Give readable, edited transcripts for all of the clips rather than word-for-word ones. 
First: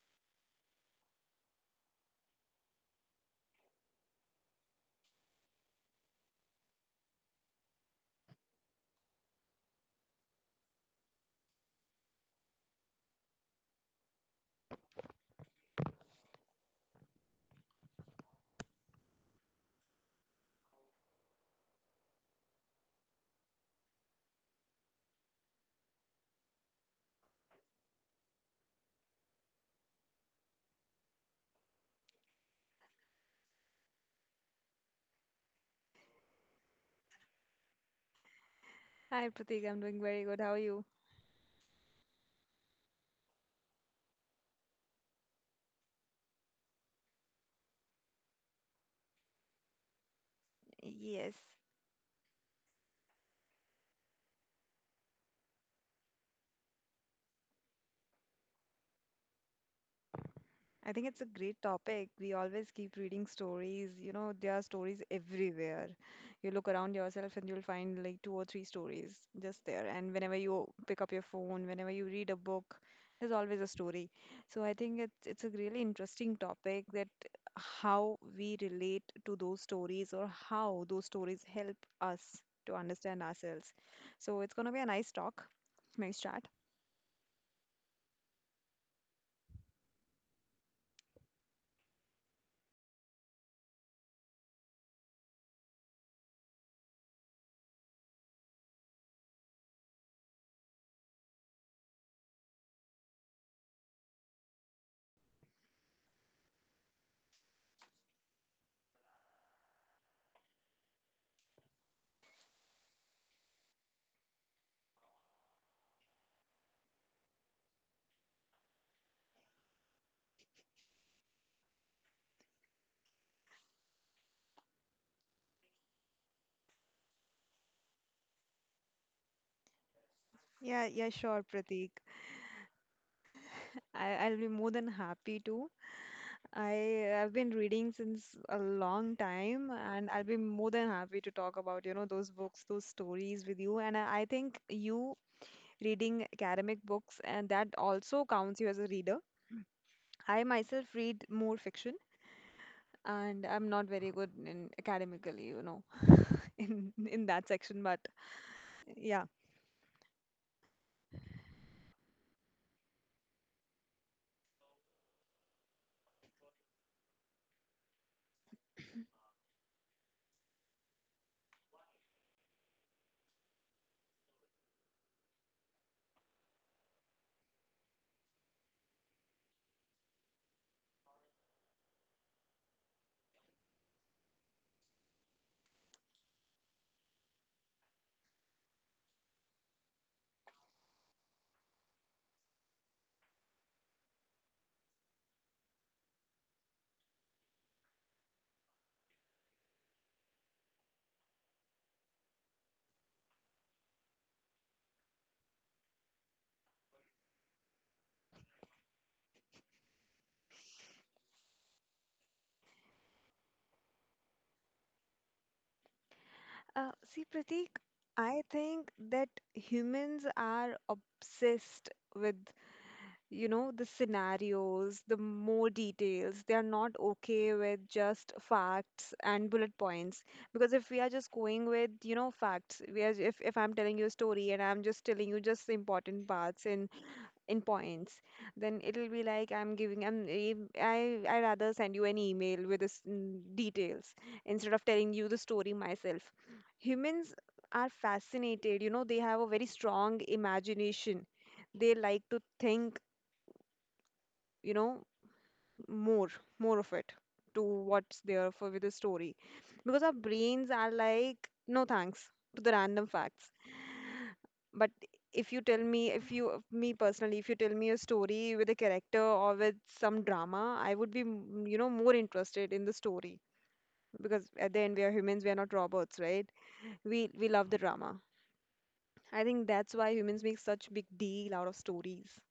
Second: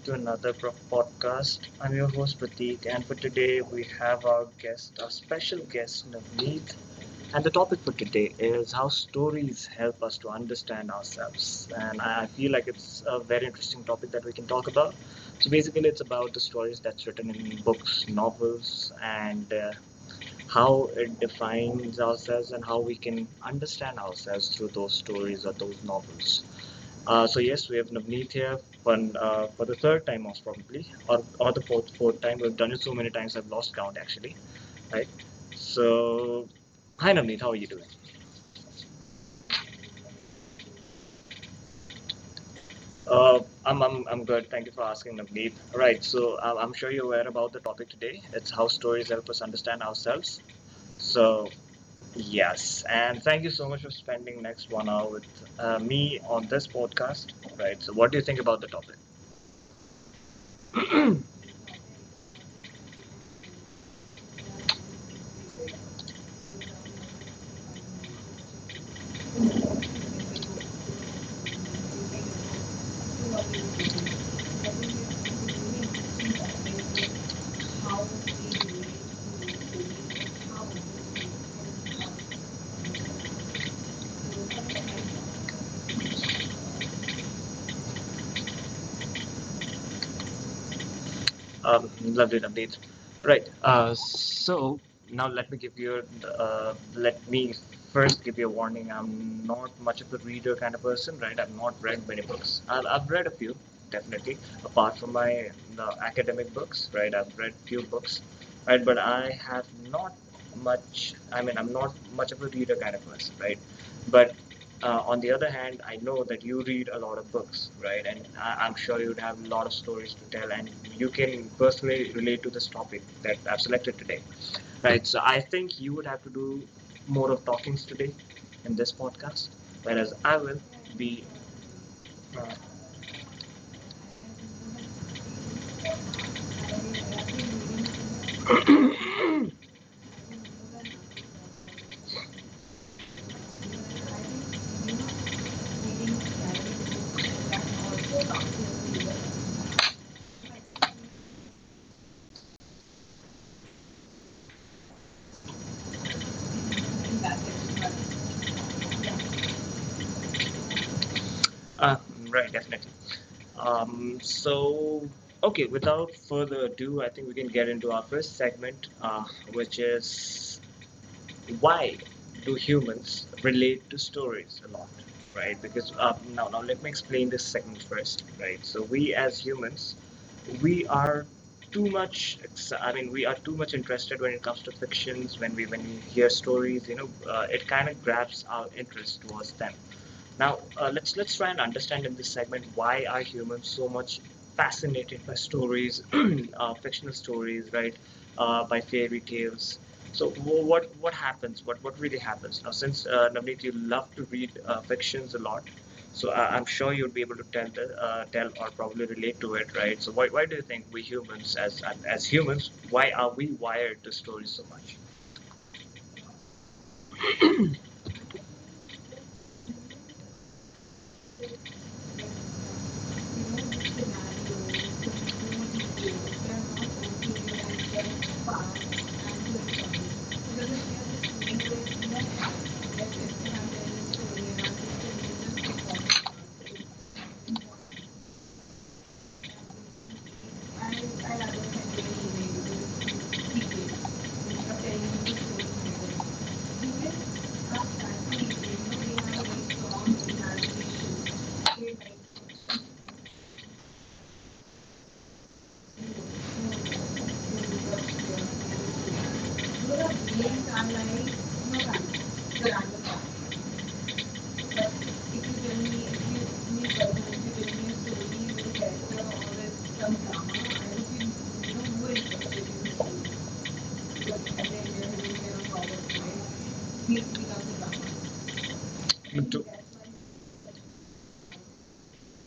to another podcast. I'm your host Pratik, and for today we have our guest, our special guest Navneet. And the topic for today is how stories help us to understand ourselves. And I feel like it's a very interesting topic that we can talk about. So basically, it's about the stories that's written in books, novels, and how it defines ourselves and how we can understand ourselves through those stories or those novels. So yes, we have Navneet here one, for the third time most probably, or the fourth time. We've done it so many times, I've lost count actually, right? So, hi Navneet, how are you doing? Hi, Pratik. I'm doing very good. How are you? I'm good. Thank you for asking, Navneet. Right, so I'm sure you're aware about the topic today. It's how stories help us understand ourselves. Yes, So, yes, and thank you so much for spending next 1 hour with me on this podcast. Right, so what do you think about the topic? I think it's a great topic. We always keep reading stories. You know, there are stories everywhere. You look around yourself and you'll find like two or three stories just there. And whenever you pick up your phone, whenever you read a book, there's always a story. So I think it's a really interesting topic, that how we relate to those stories or how those stories help us to understand ourselves. So it's gonna be a nice talk, nice chat. Lovely, lovely. Right. So now let me give you. Let me first give you a warning. I'm not much of a reader kind of person, right? I've not read many books. I've read a few, definitely, apart from my the academic books, right? I've read few books, right? But I have not much, I mean, I'm not much of a reader kind of person, right? But on the other hand, I know that you read a lot of books, right? And I'm sure you'd have a lot of stories to tell, and you can personally relate to this topic that I've selected today, right? So I think you would have to do more of talkings today in this podcast, whereas I will Yeah, yeah, be. sure, Pratik. uh, I'll be more than happy to. I've been reading since a long time, and I'll be more than happy to talk about, you know, those books, those stories with you. And I think you reading academic books, and that also counts you as a reader. I myself read more fiction, and I'm not very good in academically, you know, in that section. But yeah, Uh, right, definitely. So, okay, without further ado, I think we can get into our first segment, which is, why do humans relate to stories a lot, right? Because now let me explain this segment first, right? So we as humans, we are too much, I mean, we are too much interested when it comes to fictions. When we hear stories, you know, it kind of grabs our interest towards them. Now, let's try and understand in this segment, why are humans so much fascinated by stories, fictional stories, right? By fairy tales. So what happens? What really happens? Now, since Navneet, you love to read fictions a lot, so I'm sure you'll be able to tell or probably relate to it, right? So why do you think we humans as humans, why are we wired to stories so much? See, Pratik, I think that humans are obsessed with, Thank the scenarios, the more details. They are not okay with just facts and bullet points. Because if we are just going with, you know, facts, we are, if I'm telling you a story and I'm just telling you just the important parts, in points, then it'll be like I'm giving, I'm, I rather send you an email with this, details, instead of telling you the story myself. Humans are fascinated, you know, they have a very strong imagination. They you. like to think, you know more more कर of it to what's there for with the story, because our brains are like no thanks to the random facts. But if you tell me if you me personally, if you tell me a story with a character or with some drama, I would be more interested in the story, because at the end, we are humans, we are not robots, right? We love the drama. I दो think that's why humans make such big deal out of stories.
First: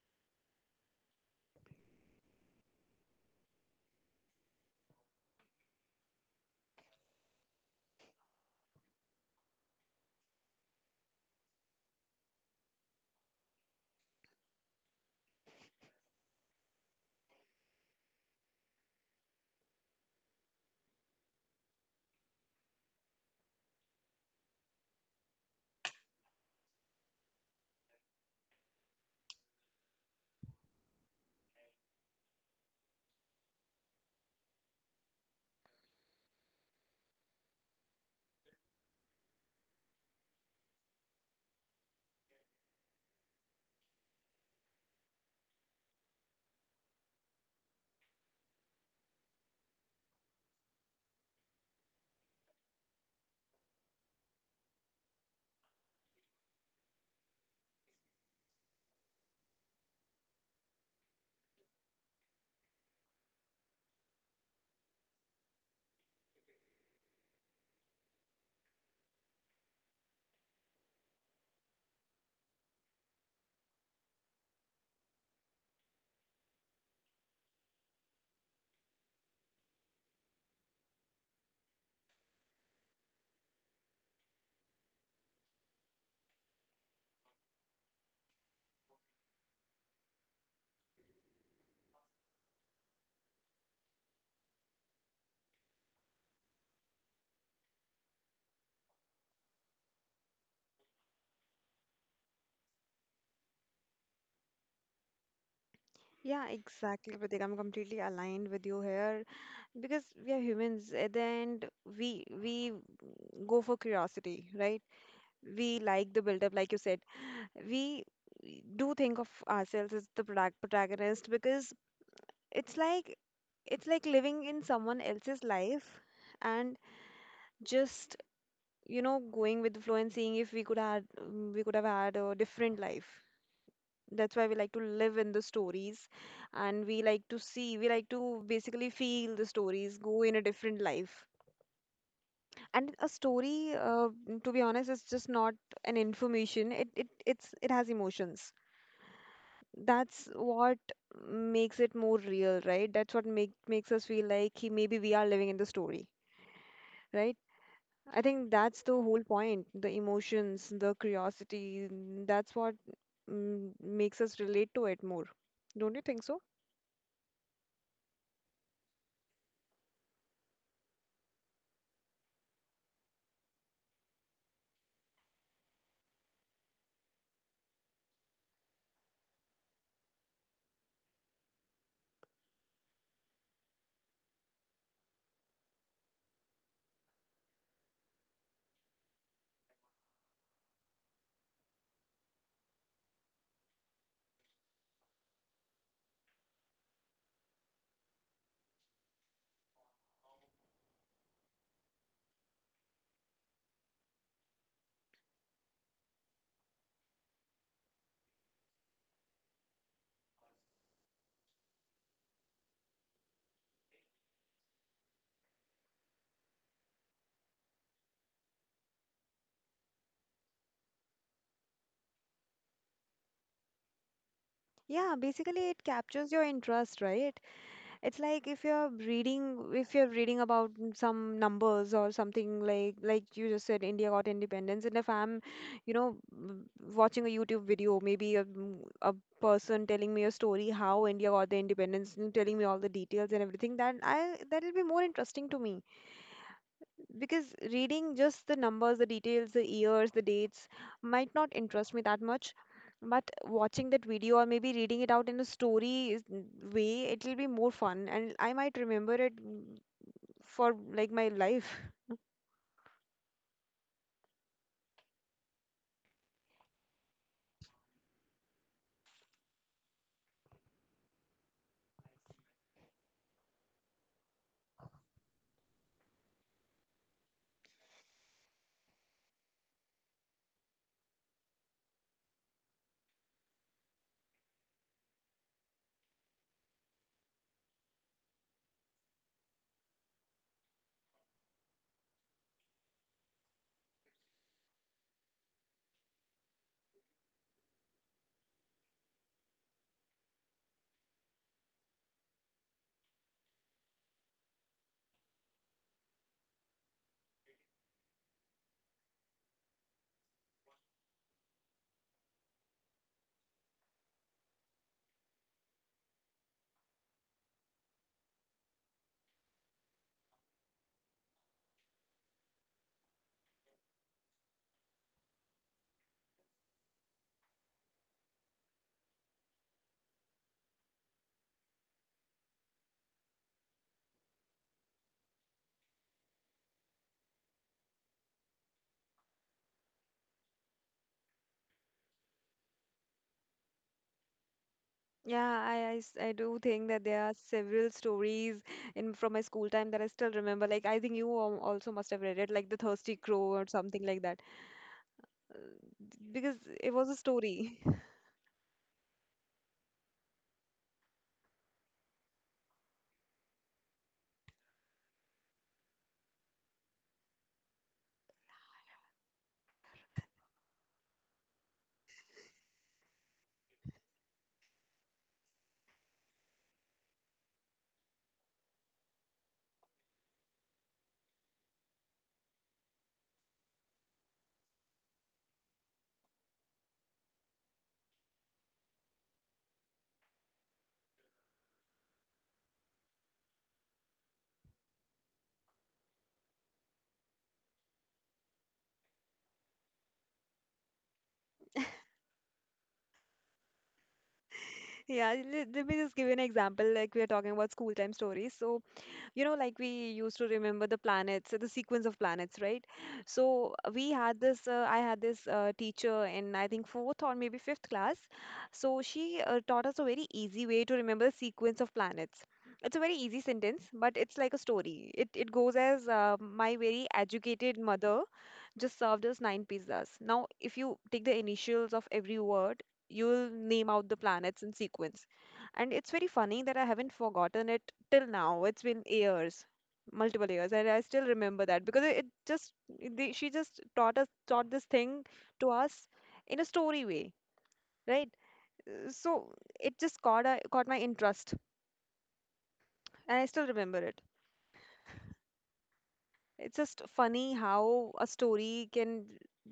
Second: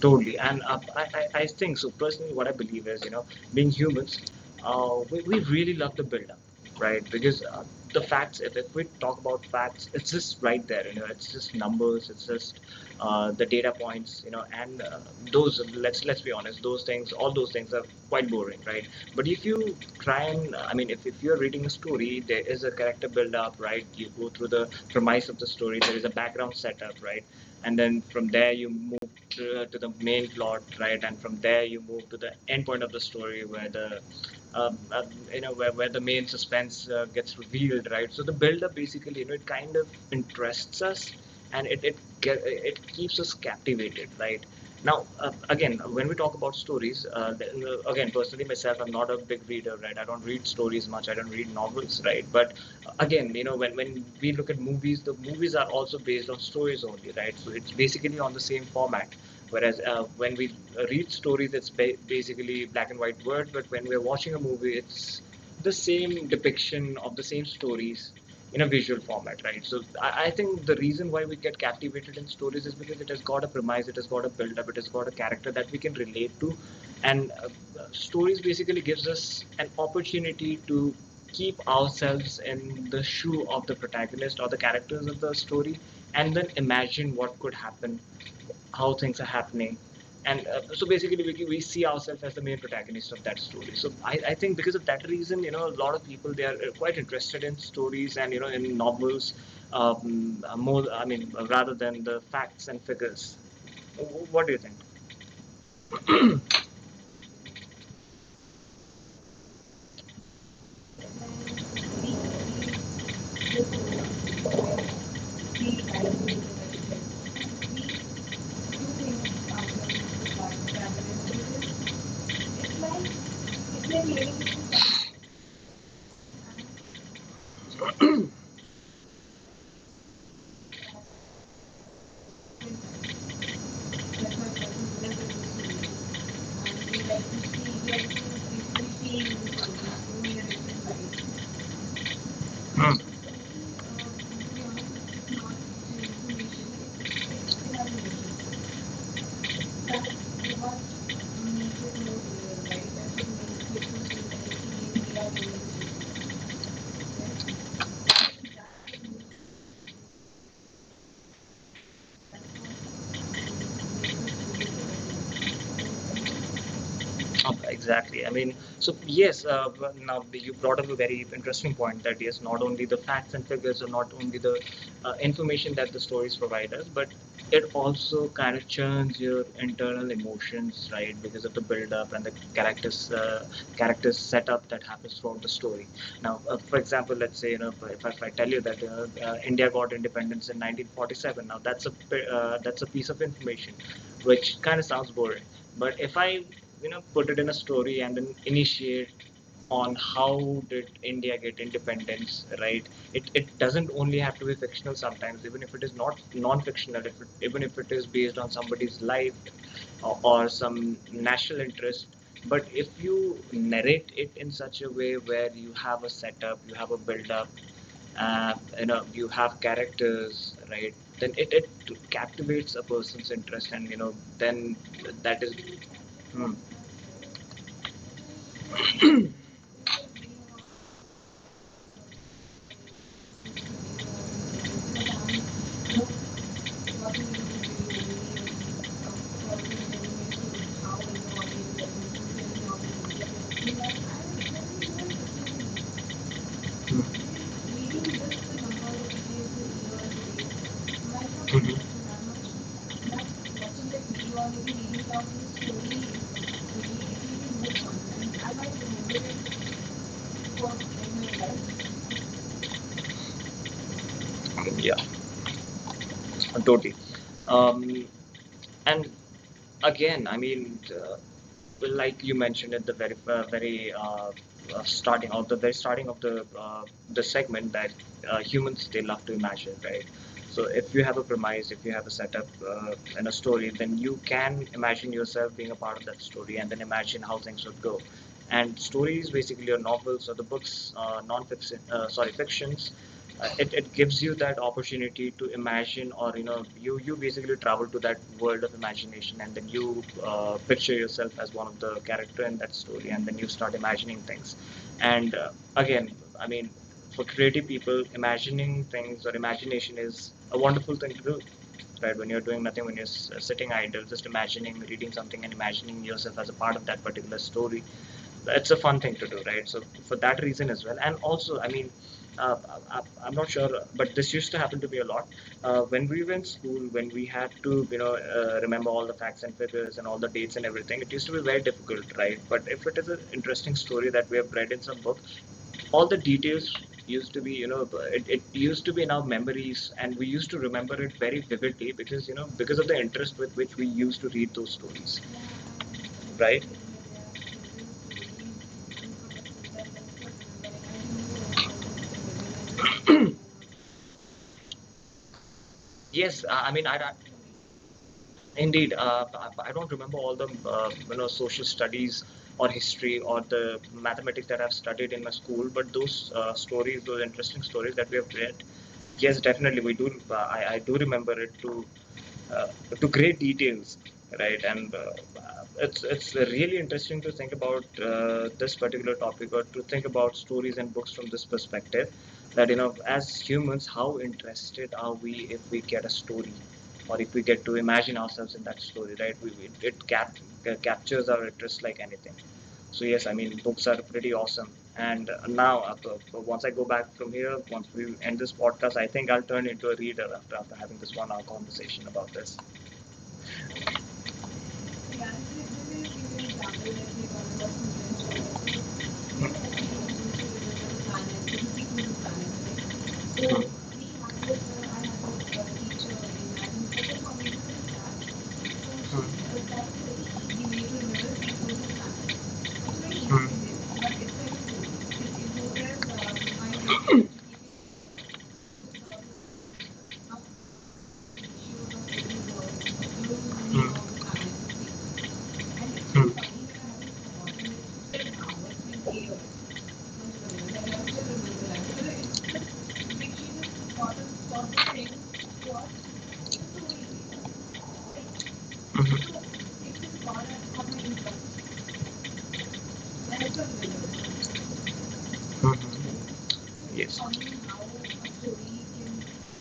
Totally, and I think so. Personally, what I believe is, you know, being humans, we really love the build-up, right? Because the facts, if we talk about facts, it's just right there, you know, it's just numbers, it's just the data points, you know, and those. Let's be honest, those things, all those things are quite boring, right? But if you try, and, I mean, if you're reading a story, there is a character build-up, right? You go through the premise of the story, there is a background setup, right? And then from there you to the main plot, right? And from there you move to the end point of the story, where the um, uh, you know where the main suspense gets revealed, right? So the build-up basically, you know, it kind of interests us, and it keeps us captivated, right? Now, again, when we talk about stories, again, personally myself, I'm not a big reader, right? I don't read stories much. I don't read novels, right? But again, you know, when we look at movies, the movies are also based on stories only, right? So it's basically on the same format. Whereas when we read stories, it's basically black and white word, but when we're watching a movie, it's the same depiction of the same stories in a visual format, right? So I think the reason why we get captivated in stories is because it has got a premise, it has got a build-up, it has got a character that we can relate to, and stories basically gives us an opportunity to keep ourselves in the shoe of the protagonist or the characters of the story, and then imagine what could happen, how things are happening, and so basically we see ourselves as the main protagonist of that story. So I think because of that reason, you know, a lot of people, they are quite interested in stories, and you know, in novels, more, I mean, rather than the facts and figures. What do you think? Yeah, exactly, Pratik, I'm completely aligned with you here, because we are humans at the end. We go for curiosity, right? We like the build up, like you said. We do think of ourselves as the product protagonist, because it's like it's like living in someone It's like, else's life. And just, going with the flow, and seeing if we could have had a different life. That's why we like to it's live in the like stories. And we like to basically feel the stories go in a different life. And Hmm. a story, to be honest, is just not an information. It has emotions. That's what makes it more real, right? That's what makes us feel like, he, maybe we are living in the story, right? I think that's the whole point, the emotions, the curiosity, that's what, makes us relate to it more. Don't you think Thank so? you. Exactly. I mean, so yes, now you brought up a very interesting point, that yes, not only the facts and figures, or not only the information that the stories provide us, but it also kind of churns your internal emotions, right? Because of the build-up and the characters, characters setup that happens throughout the story. Now, for example, let's say, you know, if I tell you that you India got independence in 1947. Now that's a piece of information, which kind of sounds boring. But if I put it in a story and then initiate on how did India get independence, right? It doesn't only have to be fictional sometimes, even if it is not non-fictional, if it, even if it is based on somebody's life, or some national interest. But if you narrate it in such a way where you have a setup, you have a build-up, uh, you know, you have characters, right? Then it captivates a person's interest, and you know, then Yeah, basically it captures your interest, right? It's like if you're reading about some numbers or something, like you just said. India got independence. And if I'm, you know, w- watching a YouTube video, 2 2 2 2 2 2 2 maybe a, 2 2 mm, 2 2 2 a person telling me a story how India got the independence, and telling me all the details and everything, that'll be more interesting to me, because reading just the numbers, the details, the years, the dates might not interest me that much. But watching that video, or maybe reading it out in a story way, it will be more fun, and I might remember it, for like my life. 2 totally. Um, and again, I mean, well, like you mentioned at the very, very, starting of the very starting of the segment, that humans, they love to imagine, right? So if you have a premise, if you have a setup, and a story, then you can imagine yourself being a part of that story, and then imagine how things would go. And stories basically are novels or the books, non-fiction, sorry, fictions, it gives you that opportunity to imagine, or you know, you basically travel to that world of imagination, and then you picture yourself as one of the character in that story, and then you start imagining things. And again, I mean, for creative people, imagining things or imagination is a wonderful thing to do, right? When you're doing nothing, when you're sitting idle, just imagining, reading something and imagining yourself as a part of that particular story, it's a fun thing to do, right? So for that reason as well, and also, I mean, I'm not sure, but this used to happen to me a lot. When we were in school, when we had to, you know, remember all the facts and figures and all the dates and everything, it used to be very difficult, right? But if it is an interesting story that we have read in some book, all the details used to be you know it, it used to be in our memories, and we used to remember it very vividly, because, you know, because of the interest with which we used to read those stories, Yeah, I do right. think that there are several stories in from my school time that I still remember. Like I think you also must have read it, like The Thirsty Crow or something like that, yes because I it mean was I a story. Indeed, I don't remember all the you know, social studies or history or the mathematics that I've studied in my school, but those stories, those interesting stories that we have read, yes, definitely we do. I do remember it to uh, great details, right? And it's really interesting to think about this particular topic, or to think about stories and books from this perspective. That you know, as humans, how interested are we if we get a story? Or if we get to imagine ourselves in that story, right? We, it cap, captures our interest like anything. So yes, I mean, books are pretty awesome. And now, so once I go back from here, once we end this podcast, I think I'll turn into a reader after having this 1-hour conversation about this. Yeah, let me just give you an example. Like we are talking about school time stories. So, you know, like we Yeah. used to remember the planets, the sequence of planets, right? So we had this I had this teacher in, I think, fourth or maybe fifth class. So she, taught us a very easy way to remember the sequence of planets. It's a very easy sentence, but it's like a story, it goes as, my very educated mother just served us nine pizzas. Now if you take the initials of every word, you'll name out the planets in sequence. And it's very funny that I haven't forgotten it till now. It's been years, multiple years, and I still remember that because she just taught this thing to us in a story way, right? So it Mhm. just caught my interest, and I still remember it. Mhm. It's just Yes. funny how a Mhm. story can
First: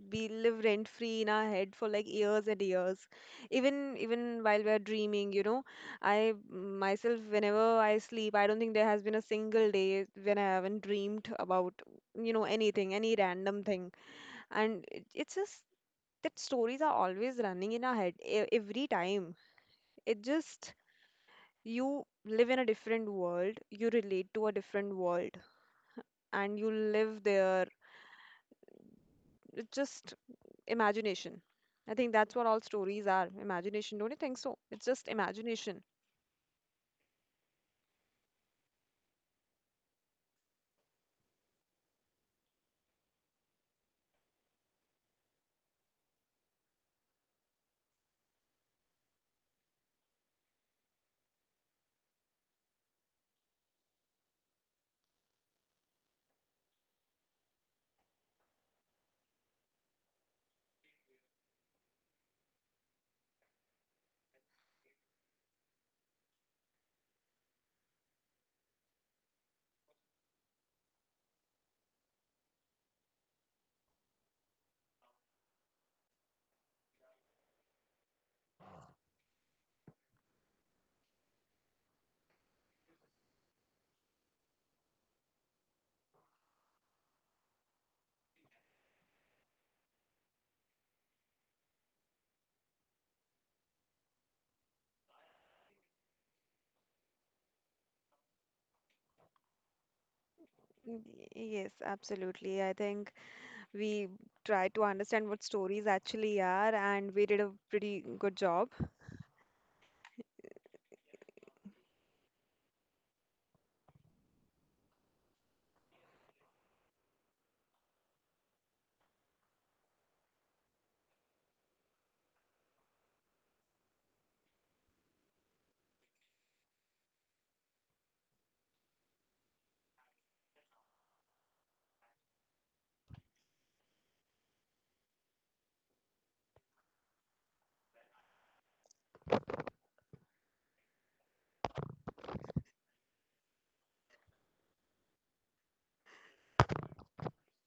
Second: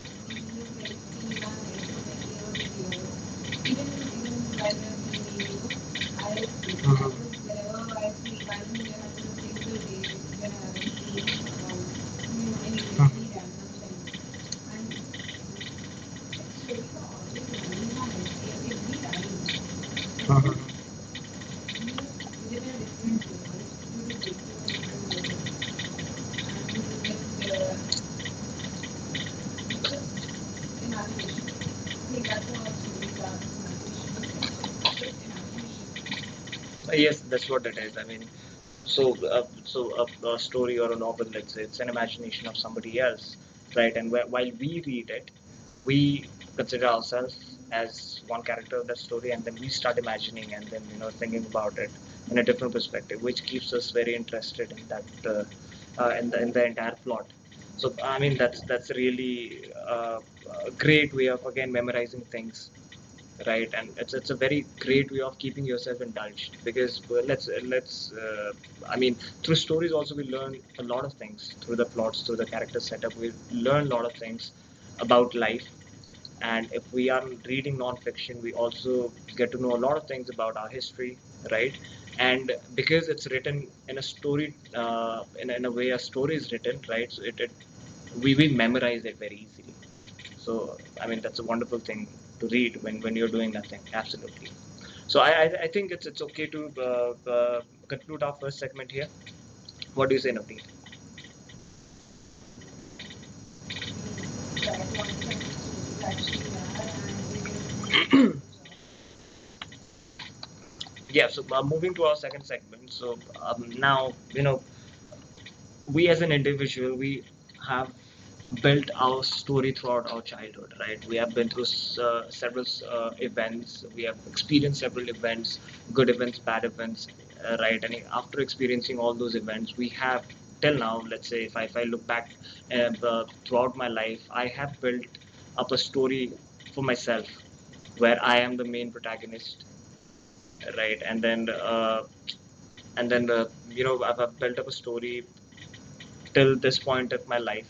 be live rent free in our head for like years and years. Even while we're dreaming, I myself whenever I sleep, I don't think there has been a single day when I haven't dreamed about, anything, any random thing. And it's just that stories are always running in our head every time. It just you live in a different Mhm. world, you relate to a different world, Mhm. and you live there. It just imagination. I think that's what all stories are, imagination. Don't you think so? It's just imagination. Yes, that's what it is. So a story or a novel, let's say it's an imagination of somebody else, right, and while we read it, we consider ourselves as one character of that story, and then we start imagining and then, thinking about it in a different perspective, which keeps us very interested in that, in the entire plot. So I mean, that's really a great way of again memorizing things, right. And it's a very great way of keeping yourself indulged, because well, let's I mean, through stories also we learn a lot of things, through the plots, through the character setup, we learn a lot of things about life. And if we are reading non-fiction, we also get to know a lot of things about our history, right. And because it's written in a story, in a way a story is written, right, so it we will memorize it very easily. So, I mean, that's a wonderful thing to read when, you're doing nothing. Absolutely. So, I think it's okay to uh, uh, conclude our first segment here. What do you say, Navdeep? Y- Yes, absolutely. I think we tried to understand what stories actually are, and we did a pretty good job. Yeah, so moving to our second segment. So, now, we as an individual, we have built our story throughout our childhood, right. We have been through several events, we have experienced several events, good events, bad events, right. And after experiencing all those events we have, till now, let's say, if I look back, throughout my life I have built up a story for myself, where I am the main protagonist, right. And then I've built up a story till this point of my life,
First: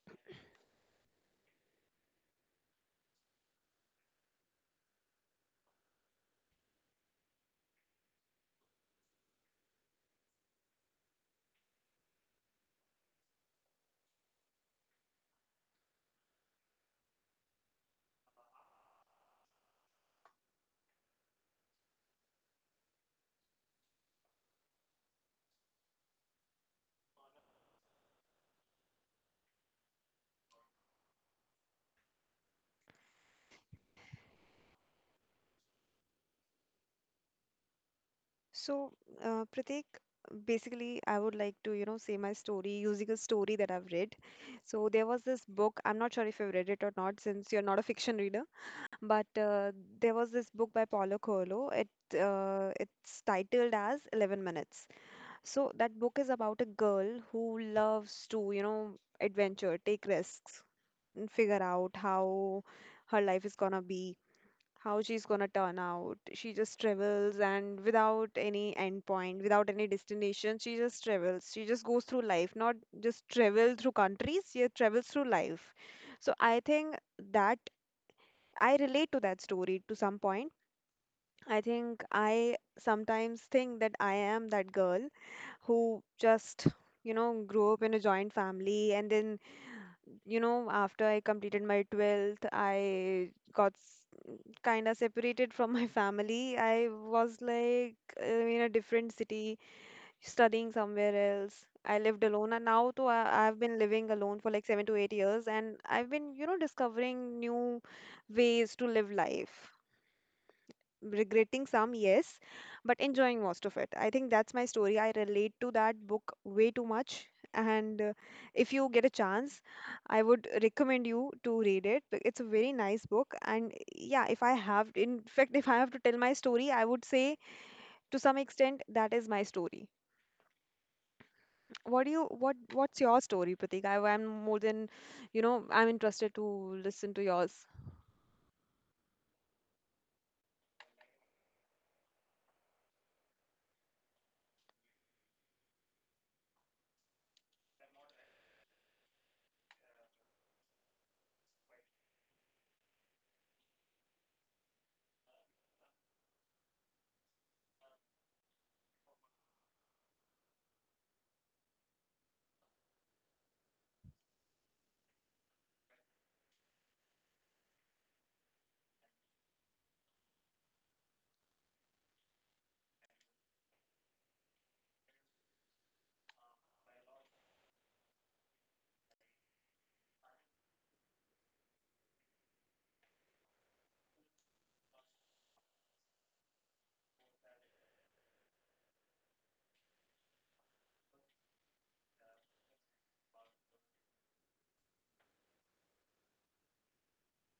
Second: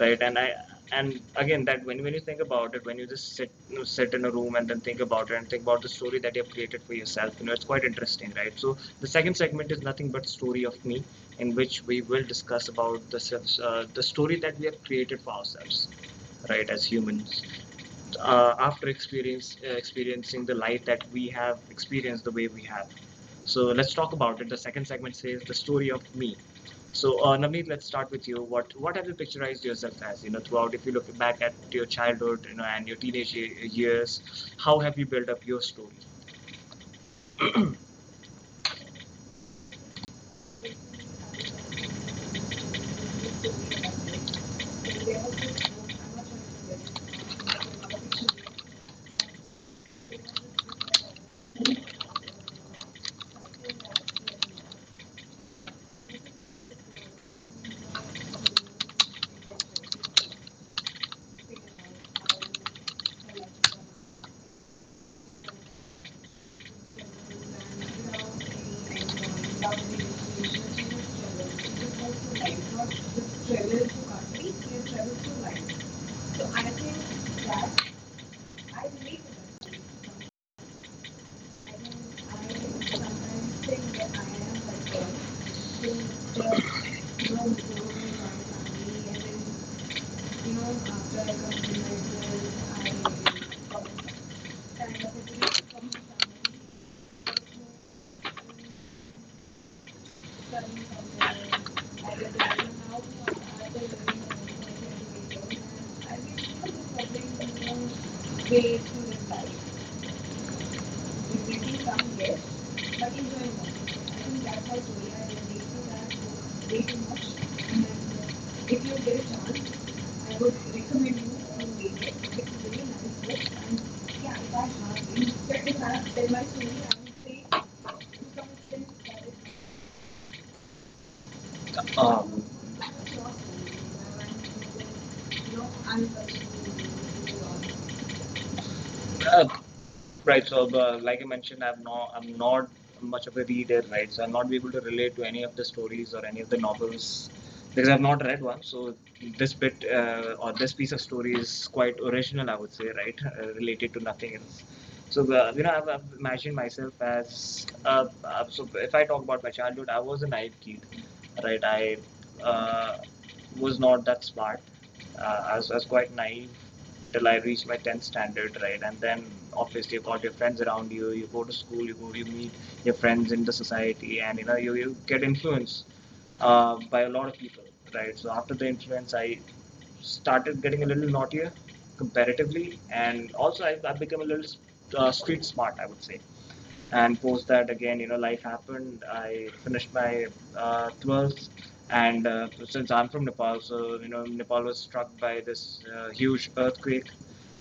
right. And i and again, that when you think about it, when you just sit, sit in a room and then think about it, and think about the story that you have created for yourself, it's quite interesting, right. So the second segment is nothing but story of me, in which we will discuss about the the story that we have created for ourselves, right, as humans, after experience experiencing the life that we have experienced the way we have. So let's talk about it. The second segment says the story of me. So, Navneet, let's start with you. What have you picturized yourself as? You know, throughout, if you look back at your childhood, and your teenage years, how have you built up your story? So, Pratik, basically, I would like to, say my story using a story that I've read. So, there was this book, I'm not sure if you've read it or not, since you're not a fiction reader, but there was this book by Paulo Coelho. It's titled as 11 Minutes. So that book is about a girl who loves to, adventure, take risks, and figure out how her life is gonna be, how she's gonna turn out. She just travels, and without any endpoint, without any destination, she just travels. She just goes through life, not just travel through countries, she travels through life. So I think that I relate to that story to some point. I think I sometimes think that I am that girl who just, grew up in a joint family, and then, after I completed my 12th, I got kind of separated from my family. I was like, in a different city studying somewhere else. I lived alone, and now, though, I've been living alone for like 7 to 8 years, and I've been discovering new ways to live Ways. life, regretting some, yes, but enjoying most of it. I think that's my story. I relate to that book way too much. And if you get a chance, I would recommend you to read it. It's a very nice book. And yeah, if I have, in fact, if I have to tell my story, I would say to some extent, that is my story. What's your story, Pratik? I'm more than, I'm interested to listen to yours. Um, uh, Right. So, like I mentioned, I'm not much of a reader, right? So I'll not be able to relate to any of the stories or any of the novels, because I've not read one. So this bit, or this piece of story, is quite original, I would say, right? Related to nothing else. So, I've imagined myself as, so. If I talk about my childhood, I was a naive kid, right. I uh, was not that smart, I was quite naive till I reached my 10th standard, right. And then, obviously, you got your friends around you, you go to school, you meet your friends in the society, and you get influenced by a lot of people, right. So after the influence I started getting a little naughtier comparatively, and also I've become a little street smart, I would say. And post that, again, life happened, I finished my 12th. And since I'm from Nepal, so Nepal was struck by this huge earthquake.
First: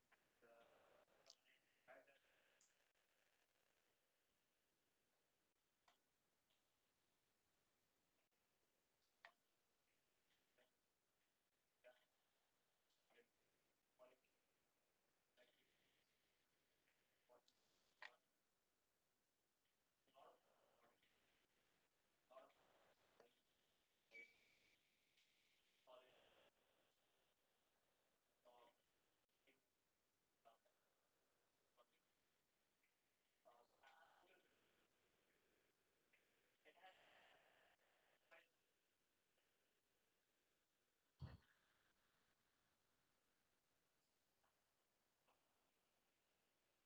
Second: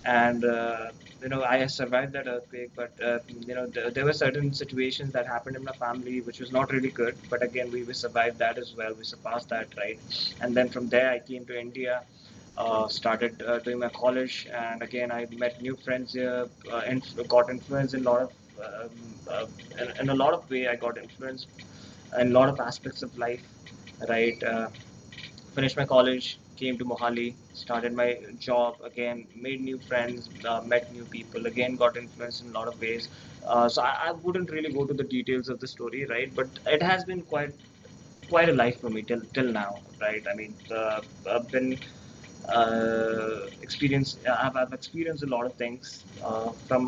And I survived that earthquake, but there were certain situations that happened in my family which was not really good, but again, we survived that as well, we surpassed that, right. And then from there I came to India, started doing my college, and again I met new friends here, and got influenced in a lot of, um, uh, way. I got influenced in a lot of aspects of life. Right, finished my college, came to Mohali, started my job again, made new friends, met new people, again got influenced in a lot of ways. So I wouldn't really go to the details of the story, right? But it has been quite a life for me, till now, right? I mean, I've been I've experienced a lot of things, from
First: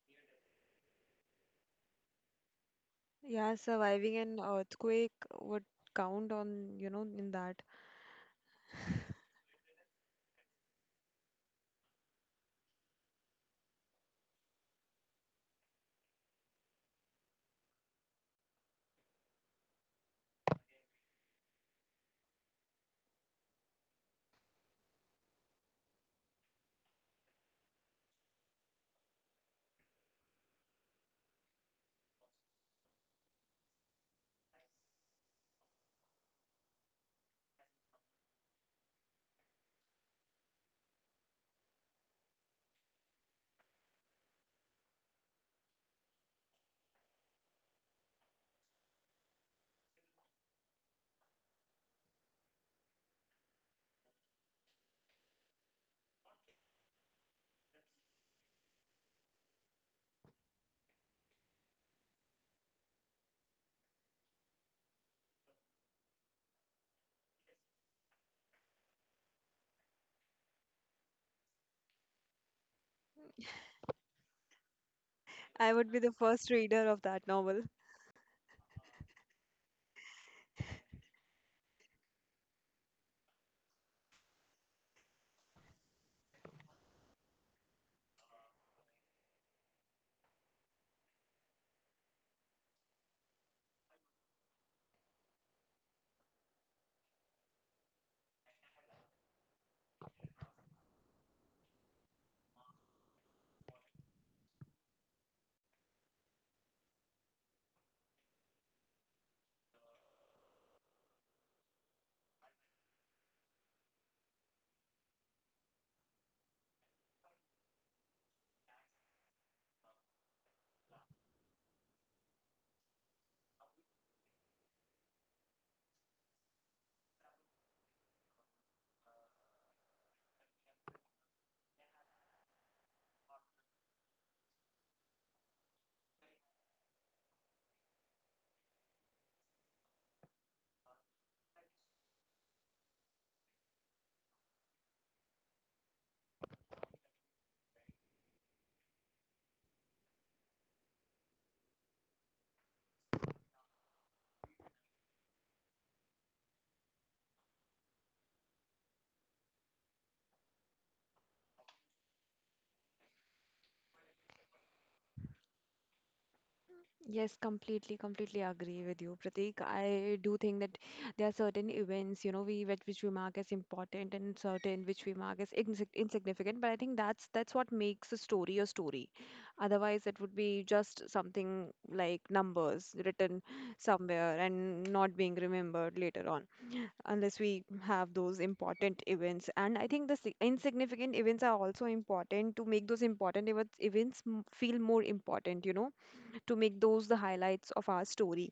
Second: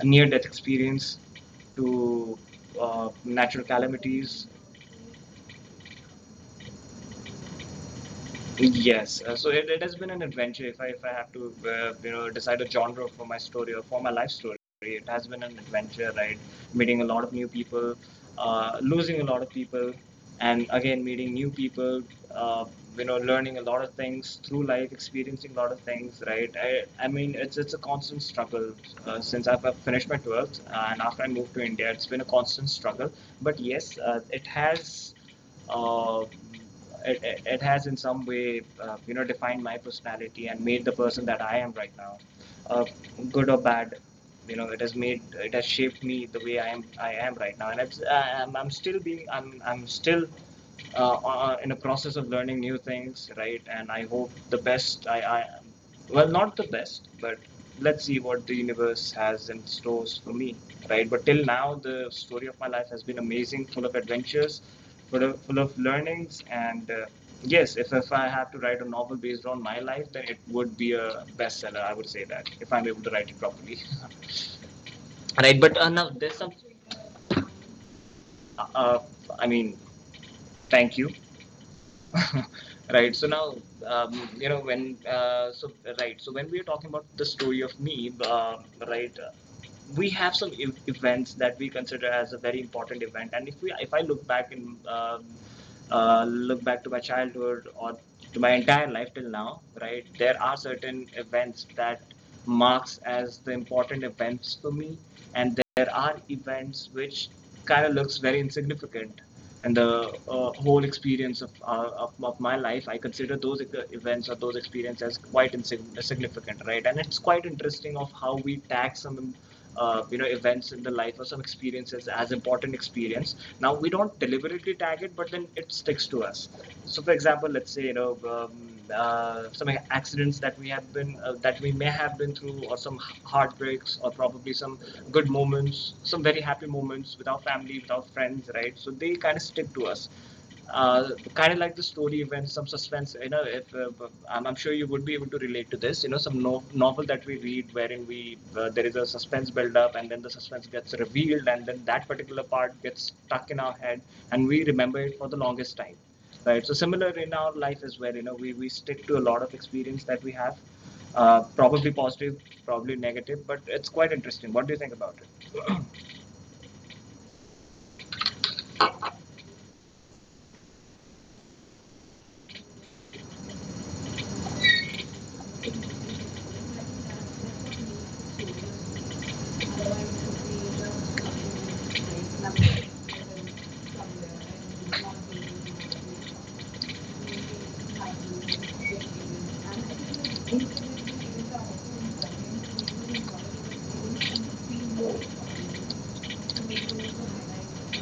a near-death experience to Yeah, natural surviving calamities. an earthquake would count on, in that. Yes, so it has been an adventure. If I have to decide a genre for my story or for my life story, it has been an adventure, right? Meeting a lot of new people, losing a lot of people, and again meeting new people. Uh, learning a lot of things through life, experiencing a lot of things, right? I mean, it's a constant struggle, since I've finished my 12th, and after I moved to India, it's been a constant struggle. But yes, uh, it has in some way, defined my personality and made the person that I am right now, uh, good or bad. You know it has made, it has shaped me the way I am right now, and it's I- am I'm still being I'm still, in a process of learning new things, right. And I hope the best. I Well, not the best, but let's see what the universe has in stores for me, right. But till now, the story of my life has been amazing, full of adventures, full of learnings, and yes, if I had to write a novel based on my life, then it would be a bestseller, I would say that, if I'm able to write it properly. Right, I but would be now, the first reader of that novel. uh, I mean, thank you. Right, so now, you know when so right, so when we are talking about the story of me, right uh, we have some events that we consider as a very important event, and if we if I look back to my childhood, or to my entire life till now, right, there are certain events that marks as the important events for me, and there are events which kind of looks very insignificant. And the whole experience of my life, I consider those events or those experiences quite insignificant, right? And it's quite interesting of how we tag some, events in the life or some experiences as important experience. Now we don't deliberately tag it, but then it sticks to us. So, for example, let's say, some accidents that we have been that we may have been through, or some heartbreaks, or probably some good moments, some very happy moments with our family, with our friends, right? So they kind of stick to us. Kind of like the story events, some suspense. You know, if I'm sure you would be able to relate to this. You know, some novel that we read, wherein we there is a suspense build up, and then the suspense gets revealed, and then that particular part gets stuck in our head, and we remember it for the longest time, right? So similar in our life as well. You know, we stick to a lot of experience that we have, probably positive, probably negative, but it's quite interesting. What do you think about it? Yes, completely, completely agree with you, Pratik. I do think that there are certain events, you know, we which we mark as important, and certain which we mark as insignificant. But I think that's what makes a story a story. Otherwise, it would be just something like numbers written somewhere and not being remembered later on, unless we have those important events. And I think the insignificant events are also important to make those important events feel more important, to make those the highlights of our story.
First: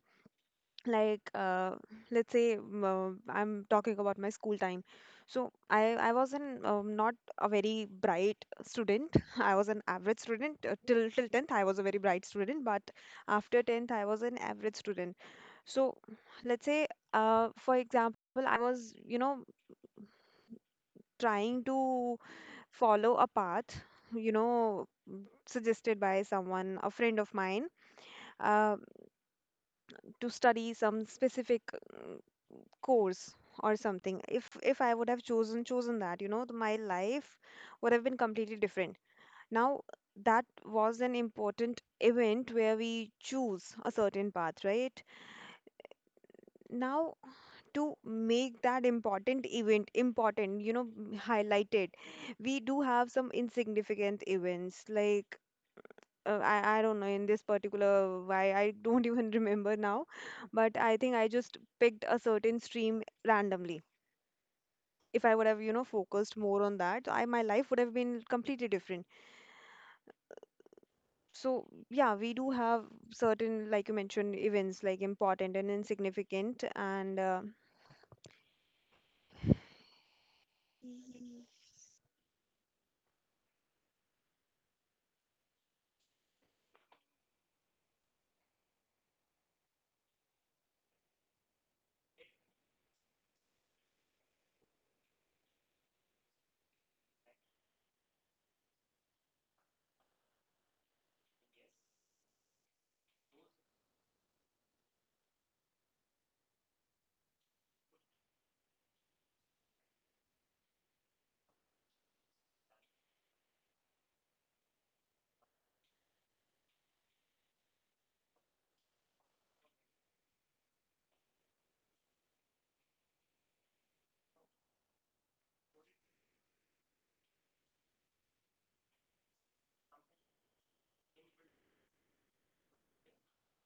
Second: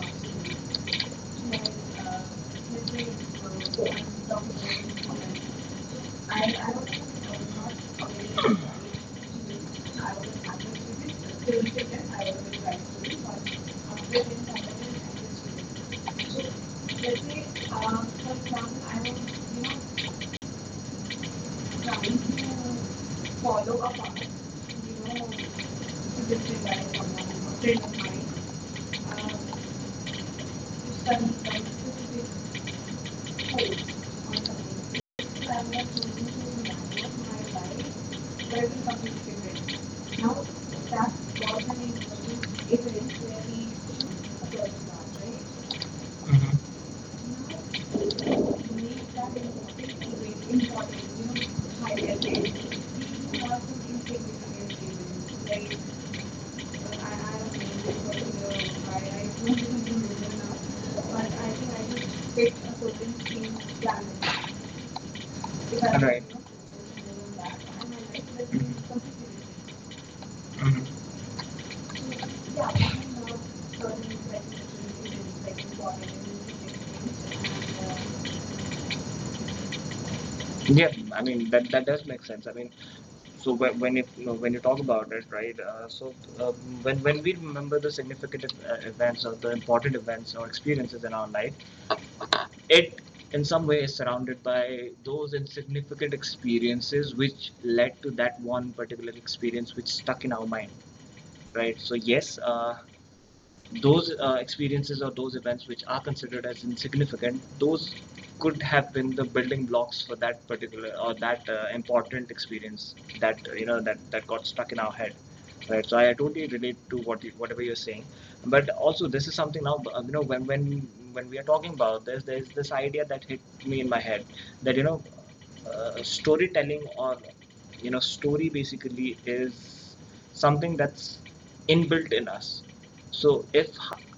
I was from Karnataka. I was a Like, student. I was a let's say, I'm talking about my school time. So, I was an, not a very bright student. I was an average student, till 10th. I was a very bright graduate. I student, but was in after 10th, I was an Tamil average Nadu. student. So Actually, let's say, our for example, I was, family, trying to follow a path you know suggested by someone, a friend of mine, uh, I to study was some born in specific Bangalore. course or something. If if So i would have I'm not losing to chosen chosen manage my that, life, my life would have been but it completely will come different now. different. Now, That was an that wasn't important in the way event where it's where we really choose a certain a path, first right? part, right? Now, Now, make to make that that important event important important, important, you know, highlighted, higher grade. we do have These some are the insignificant insignificant events events, like like, uh, I I, I don't know in this don't know, particular why I why I don't even don't even remember remember now, but now, I but think I I think just I picked just a picked a certain certain stream thing randomly. randomly. If I would have, Right. focused more on that, I my life would have been completely different. Mhm. So yeah, we do have certain, like you mentioned, events like important and insignificant, and Yeah, I mean that does make sense. I mean, so when if you know, when you talk about it, right? Uh, when we remember the significant events or the important events or experiences in our life, it in some way is surrounded by those insignificant experiences which led to that one particular experience which stuck in our mind, right? So yes, those experiences or those events which are considered as insignificant, those could have been the building blocks for that particular or that important experience that got stuck in our head, right? So I totally relate to whatever you're saying. But also this is something now, you know, when we are talking about this, there's this idea that hit me in my head that you know, storytelling or you know, story basically is something that's inbuilt in us. So if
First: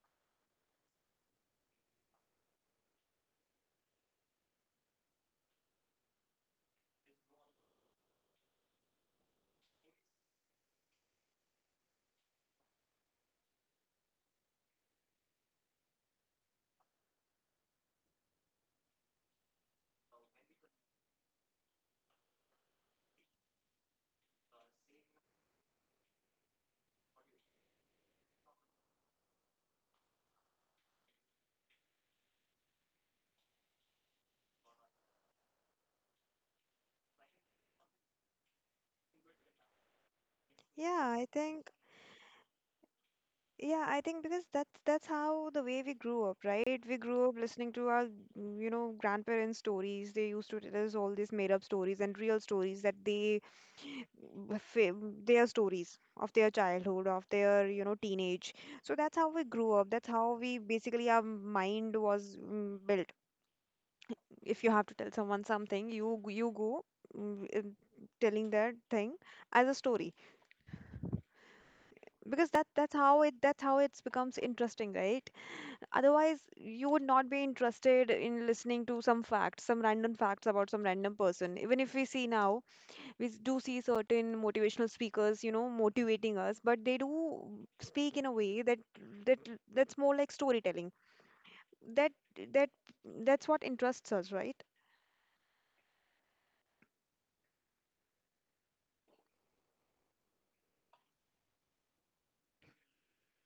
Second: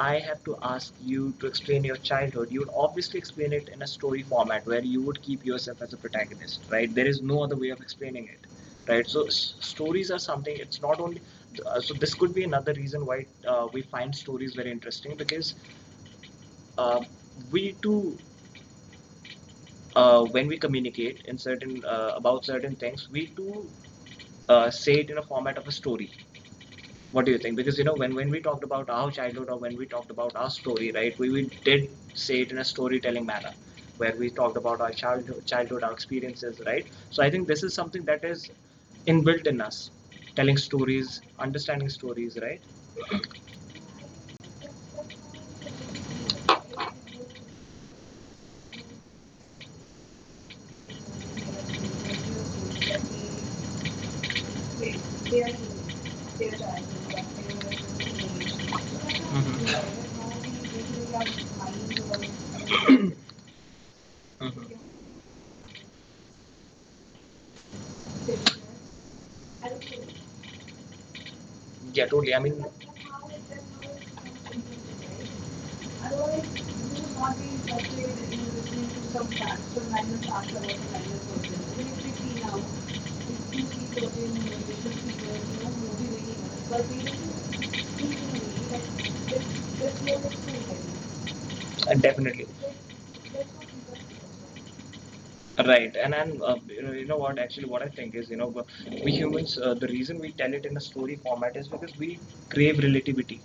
I have to ask you to explain your childhood, you would obviously explain it in a story format where you would keep yourself as a protagonist, right? There is no other way of explaining it, right? So stories are something, it's not only so this could be another reason why we find stories very interesting, because uh, we too, when we communicate in certain about certain things, we too, say it in a format of a story. What do you think? Because you know, when we talked about our childhood or when we talked about our story, right, we did say it in a storytelling manner, where we talked about our childhood, our experiences, right? So I think this is something that is inbuilt in us: telling yeah stories, I think understanding stories, right? Yeah, I think because that's how the way we grew up, right? We grew up listening to our, you know, grandparents' stories. They used to tell us all these made-up stories and real stories that they, w- fa- mm, their stories of their childhood, of their, you know, teenage. So that's how we grew up. That's how we basically our mind was, built. Mhm. If you have to Mm-hmm. tell someone something, you go, mm, in- telling that thing as a story, Yeah, because totally. I that mean, that's how it, that's how it's becomes interesting, right? Otherwise, otherwise, you would you not will be not be interested in interested in listening to listening to some some facts, some factual random madness facts about after some what random madness person. was Even if there. Even we if see we see now, now, we do if two see people have certain been in motivational relationship, speakers, there you know, is no movie motivating making, us, but but they do we don't see speak the in a way movie, that that like, that's there's, more like there's storytelling. no. That Definitely. that There's that's what no interests us, right? interest. Right, and you know, you know what? Actually, what I think is, you know, we humans, the reason we tell it in a story format is because we crave relativity,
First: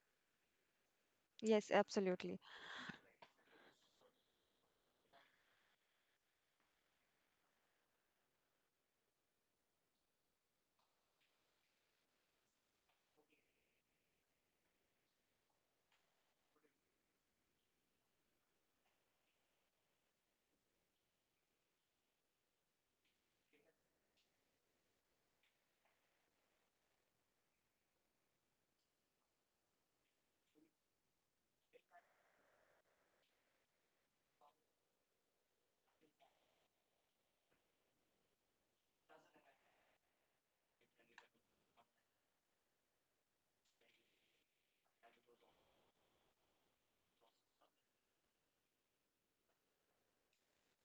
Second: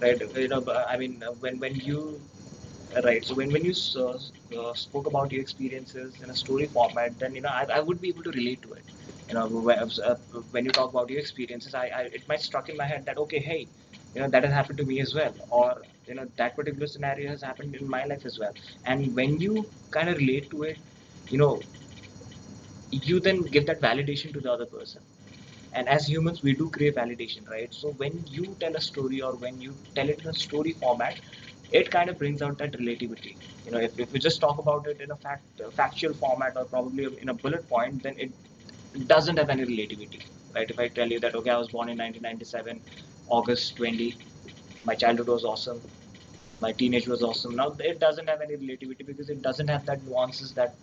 right? You know, I mean, uh, when Yes, when you absolutely. Right. So when you spoke about your experiences in a story format, then you know, I would be able to relate to it. You know, when you talk about your experiences, I, it might struck in my head that okay, hey, you know, that has happened to me as well, or you know, that particular scenario has happened in my life as well. And when you kind of relate to it, you know, you then give that validation to the other person. And as humans, we do crave validation, right? So when you tell a story or when you tell it in a story format, it kind of brings out that relativity. You know, if you just talk about it in a fact factual format or probably in a bullet point, then it doesn't have any relativity. Right, if I tell you that, okay, I was born in 1997 august 20th, my childhood was awesome, my teenage was awesome, now it doesn't have any relativity because it doesn't have that nuances that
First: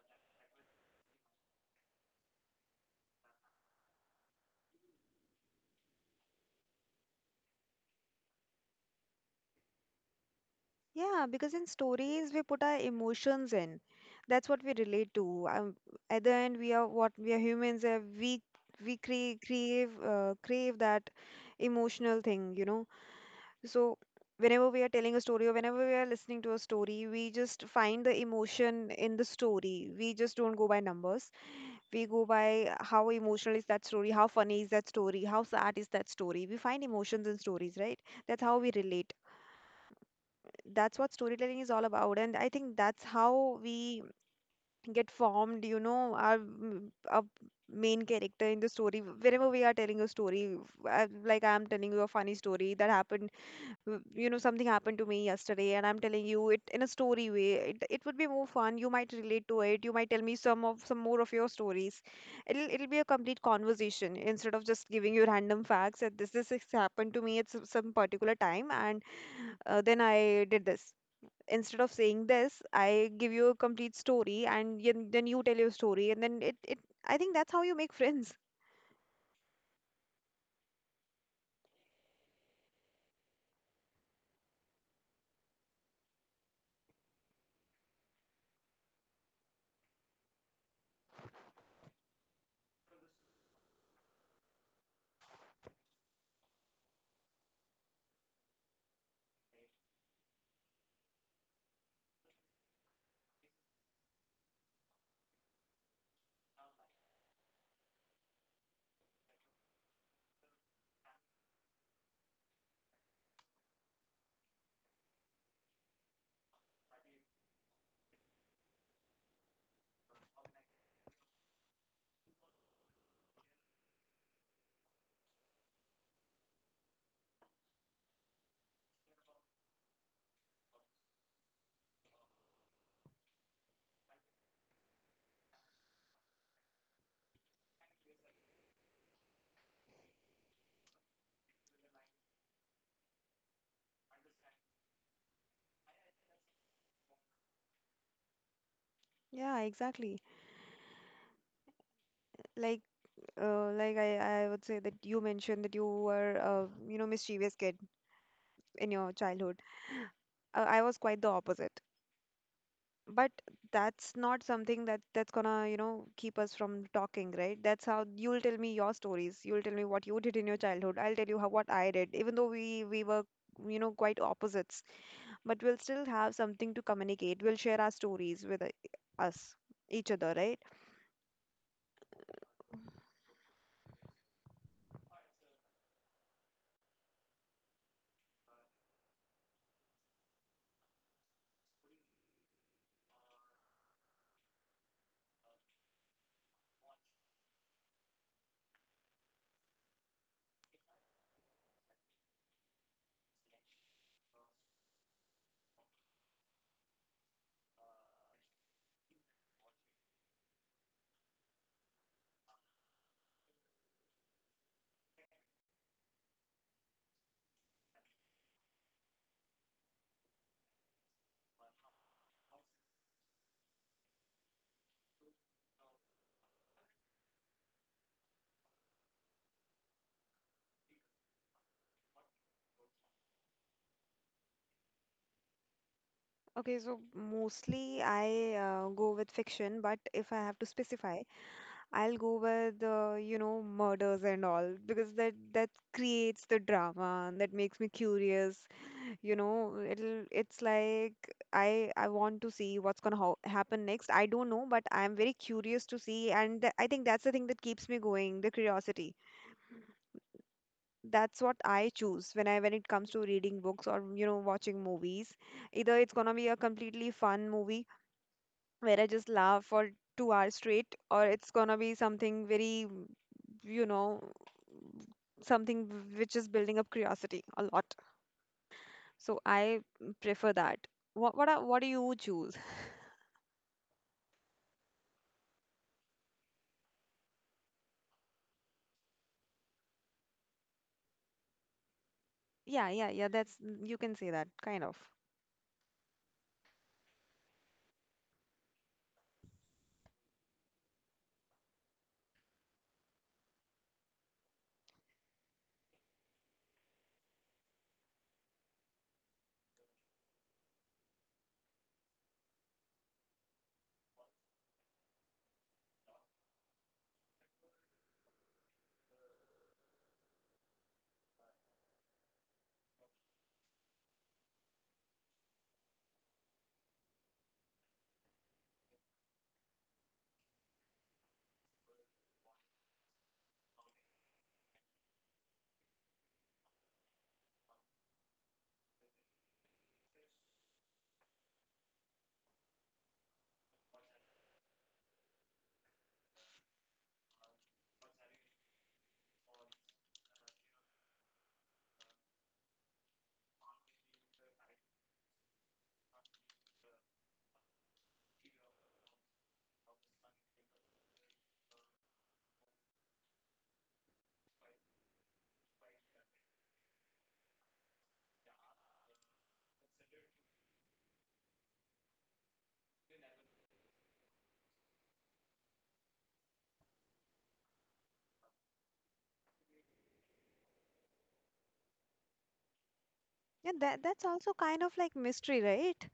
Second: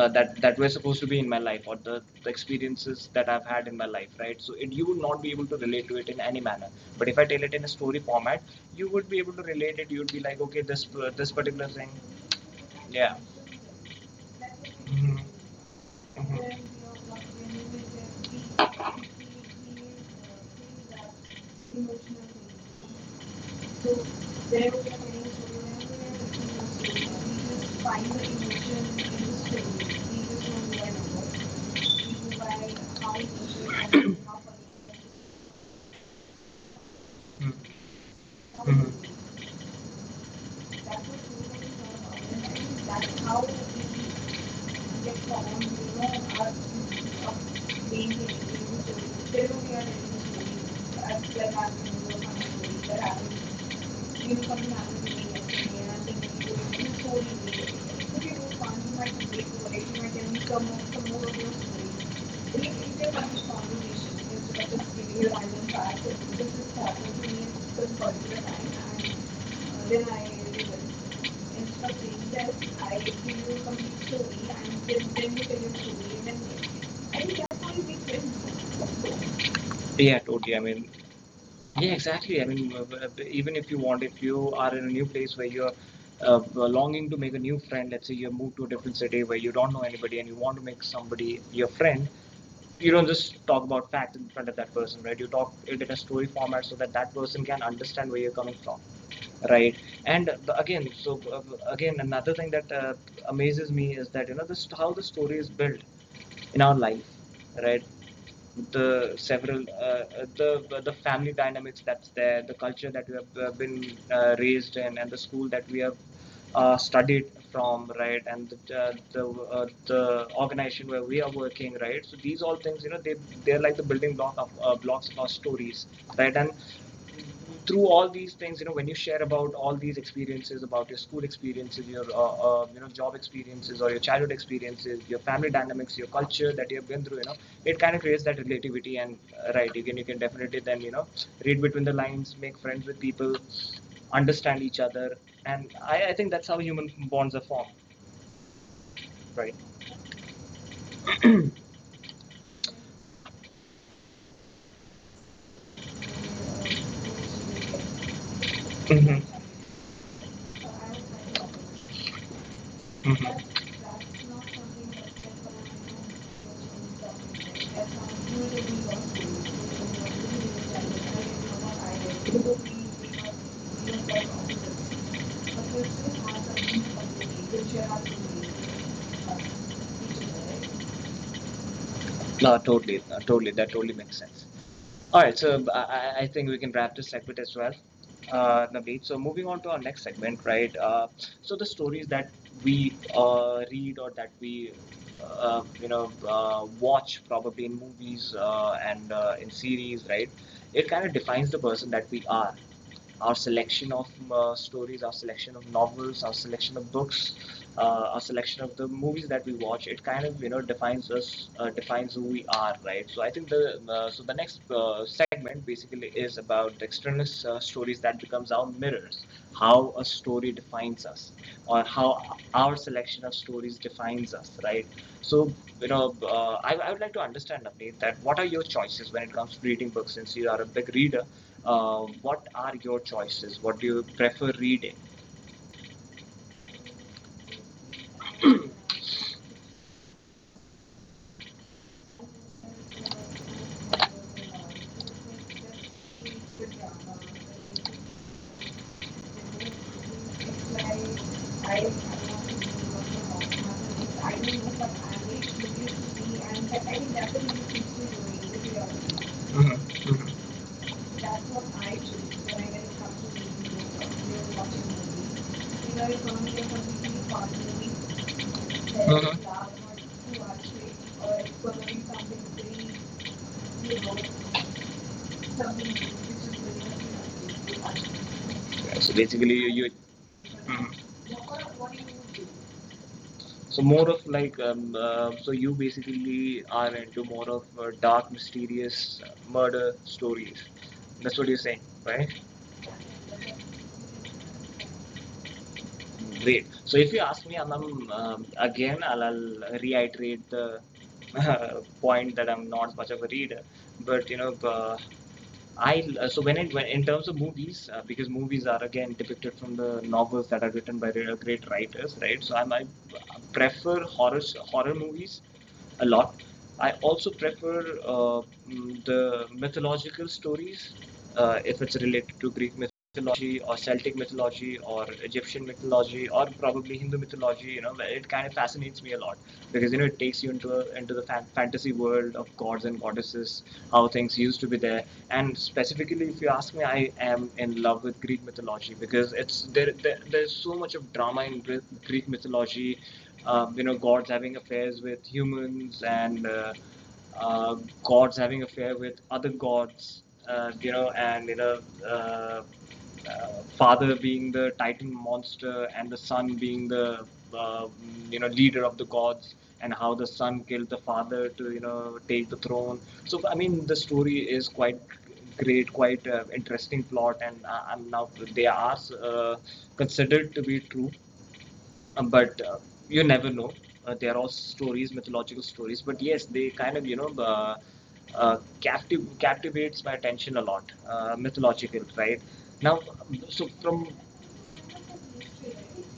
were supposed to be in my life, or the experiences that I've had in my life, right? So it, you would not be able to relate to it in any manner. But if I tell it in a story format, you would be able to relate it. You would be like, okay, this Yeah, this because in particular stories we put our yeah. emotions in. That's what we relate to. At the end, we are what we are, humans. We crave, crave that emotional thing, you know. So So whenever there we are was telling a story or whenever we a are listening to a thing, we story, we just just find find the the emotion emotion in the in the story. We just find story. We just it. don't We go by numbers. We go by how emotional is that story, how funny is that story, how sad is that story. We find emotions in stories, right? That's how we hmm. relate. That's That's what what storytelling is all about, and I think we, that's that's how we get how we on, you get know, formed, you know, our, our use of main being able character in the story to, whenever we still are we are telling a story. able to, as I, well as, you know, like, there are, I'm telling finding you a funny story stories. that They're happened, happening. You You know, know, something something happened to me happening yesterday, and I'm yesterday. telling So, you it if in a you story way, it would be do more fun, fun. You you might might relate break to over it, it, you you might might tell me then come some more up of with your stories. some more of those stories. It, it's It'll be a a complete funny conversation conversation, instead of instead of just giving just you giving random it back, facts that this this has is happened happening, to to me me. at It's some important, particular time, and, and uh, then I did this. Instead of saying it's this, that I I give you a feel from complete the story, story and y and can then you bring tell it your in a story, and story, and then then it I I think think that's how that's you make friends. why we win. Yeah, totally. I mean, yeah, exactly. I mean, even if you want, if you are in a new place where you're longing to make a new friend, let's say you move to a different city where you don't know anybody and you want to make somebody your friend, you don't just talk about facts in front of that person, right? You talk it in a story format so that that person can understand where you're coming from, right? And again, so again, another thing that amazes me is that you know, this how the story is built in our life, right? The several the family dynamics that's there, the culture that we have been raised in, and the school that we have studied from, right, and the the organization where we are working, right. So these all things, you know, they, they're like the building block of blocks of our stories, right, and through all these things, you know, when you share about all these experiences, about your school experiences, your you know, job experiences, or your childhood experiences, your family dynamics, your culture that you have been through, you know, it kind of creates that relativity. And right. You can, you can definitely then you know, read between the lines, make friends with people, understand each other, and I think that's how human bonds are formed, Yeah, right? exactly. Like, like I would say that you mentioned that you were, you know, mischievous kid in your Hmm. childhood. I was quite the opposite. But Mhm. that's not something that that's gonna, you know, keep us from talking, right? That's how you'll tell me your stories. You'll tell me what you did in your childhood. I'll tell you how what I did, even though we were, you know, quite opposites. But we'll still have something to communicate. We'll share our stories with, us, each other, right? No, totally, no, totally, that totally makes sense. All right, so I think we can wrap this segment as well, Navneet. So moving on to our next segment, right? So the stories that we read or that we, you know, watch probably in movies and in series, right? It kind of defines the person that we are. Our selection of stories, our selection of novels, our selection of books, our selection of the movies that we watch, it kind of, you know, defines us, defines who we are, right? So I think the so the next segment basically is about the external stories that becomes our mirrors, how a story defines us, or how our selection of stories defines us, right? So, you know, I would like to understand, Navneet, that what are your choices when it comes to reading books? Since you are a big reader, what are your choices? What do you prefer reading? Okay, so mostly I go with fiction, but if I have to specify, I'll go with, you know, murders and all, because that creates the drama and that makes me curious. You know, it'll, it's like I want to see what's gonna ho happen next. I don't know, but I'm very curious to see, and th I think that's the thing that keeps me going, the curiosity. That's Mhm, what I mhm. choose when I when it comes That's to what reading I do books or, when you I know, get a watching copy of movies. the Either it's video, gonna be a completely watching fun movies. You know, movie it's only a completely where I fun just laugh for movie. There's 2 hours mhm. Loud straight, noise or it's gonna be to watch something it, very, or it's going to be you something know, very, you something which know, is building up curiosity something which a is lot. very interesting to So I watch. prefer Yeah, so that. basically, you What do you mhm. choose? What do you do? So more of like so you basically are into more of dark, mysterious murder stories. That's what you're saying, right? Yeah, That's you can say that, kind of. Great. So if you ask me, Anam, again, I'll reiterate the point that I'm not much of a reader, but you know, I so when it when, in terms of movies, because movies are again depicted from the novels that are written by great writers, right? So I prefer horror movies a lot. I also prefer uh, the mythological stories, if it's related to Greek mythology or Celtic mythology or Egyptian mythology or probably Hindu mythology. You know, it kind of fascinates me a lot because you know, it takes you into into the fantasy world of gods and goddesses, how things used to be there. And specifically, if you ask me, I am in love with Greek mythology because it's there. There there's so much of drama in Greek mythology. You know, gods having affairs with humans and uh, gods having affair with other gods, you know, and you know, uh, uh, father being the titan monster and the son being the uh, you know, leader of the gods, and how the son killed the father to, you know, take the throne. So I mean, the story is quite great, quite interesting plot, and I now they are considered to be true. But you never know. They are all stories, mythological stories. But yes, they kind of, you know, captivates my attention a lot. Mythological, right? Now, so Yeah, that from that's also kind of like mystery, right?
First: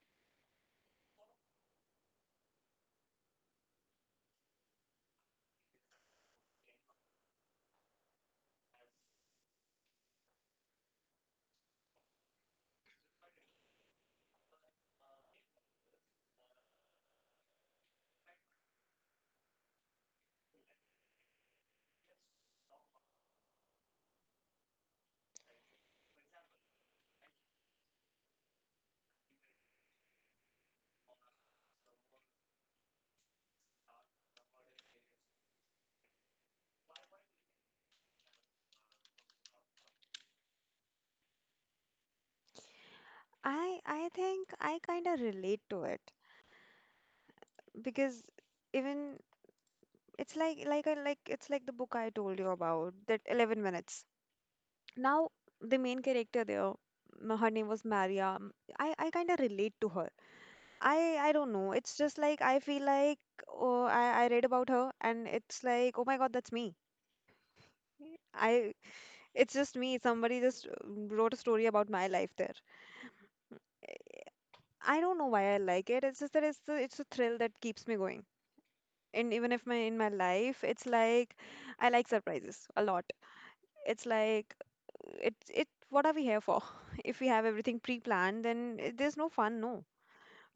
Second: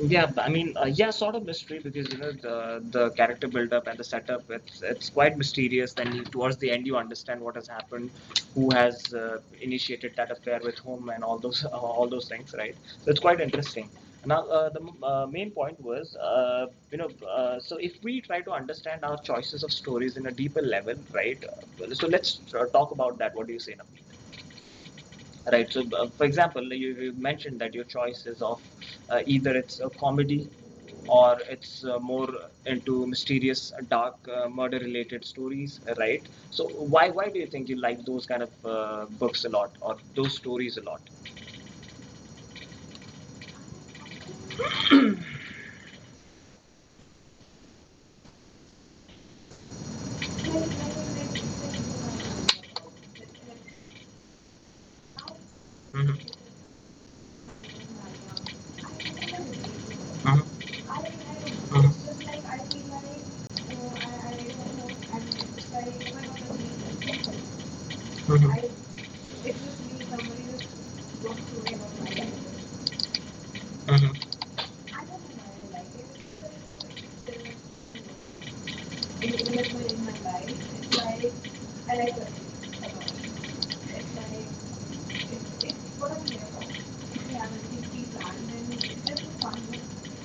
yeah, I mean, yeah, sort of mystery because you know, the character build up and the setup. It's quite mysterious. Then you, towards the end, you understand what has happened, who has initiated that affair with whom, and all those all those things, right? So it's quite interesting. Now, the main point was, so if we try to understand our choices of stories in a deeper level, right? So let's talk about that. What do you say, now? Right, so for example you mentioned that your choice is of either it's a comedy or it's more into mysterious dark murder related stories, right? So why do you think you like those kind of books a lot, or those stories a lot? I, think I kind of relate to it, because even It's like I like it's like the book I told you about, that 11 minutes. Now, the main Mhm. character there, her name was Maria. I kind of relate to her. Mhm. I I don't know. It's just like I feel Mhm. like, oh, I read about her, and it's like, oh my God, that's me. I It's just me. Somebody just wrote a story about my life there. Mhm. I don't know why I like it. It's just that it's it's a thrill that keeps me going. And even if my in my life, it's like I like surprises a lot. It's like, it what are we here for? If we Mhm. have everything pre-planned, then there's no fun. Mm. No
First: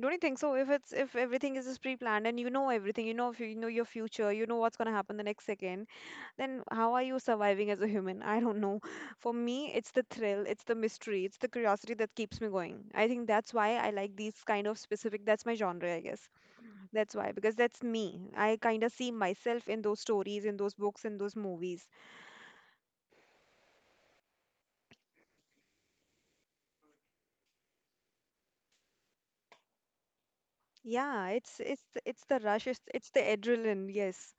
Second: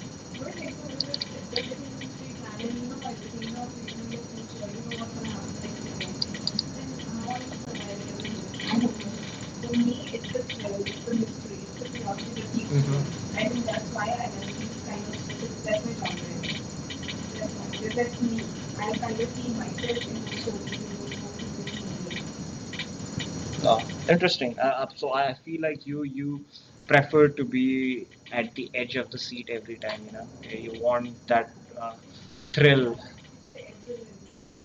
Don't you think so? If it's if everything is just pre-planned, and you know everything, you know, if you you know your future, you know what's going to happen the next second, then how are you surviving as a human? I don't know. For me, it's the thrill, it's the mystery, it's the curiosity that keeps me going. I Mhm. think I think that's why that's I like these kind of specific, that's that's my why see genre, I kind of guess. music. That's why, That's my because genre. that's That's me. I my kind of genre. see That's me. In myself in myself. those In stories, in social those books, in those movies. music. Oh, interesting. So I feel like you prefer to be at the edge of the seat every time. You know, you want that Yeah, it's uh, it's the rush, thrill. It's the adrenaline, yes.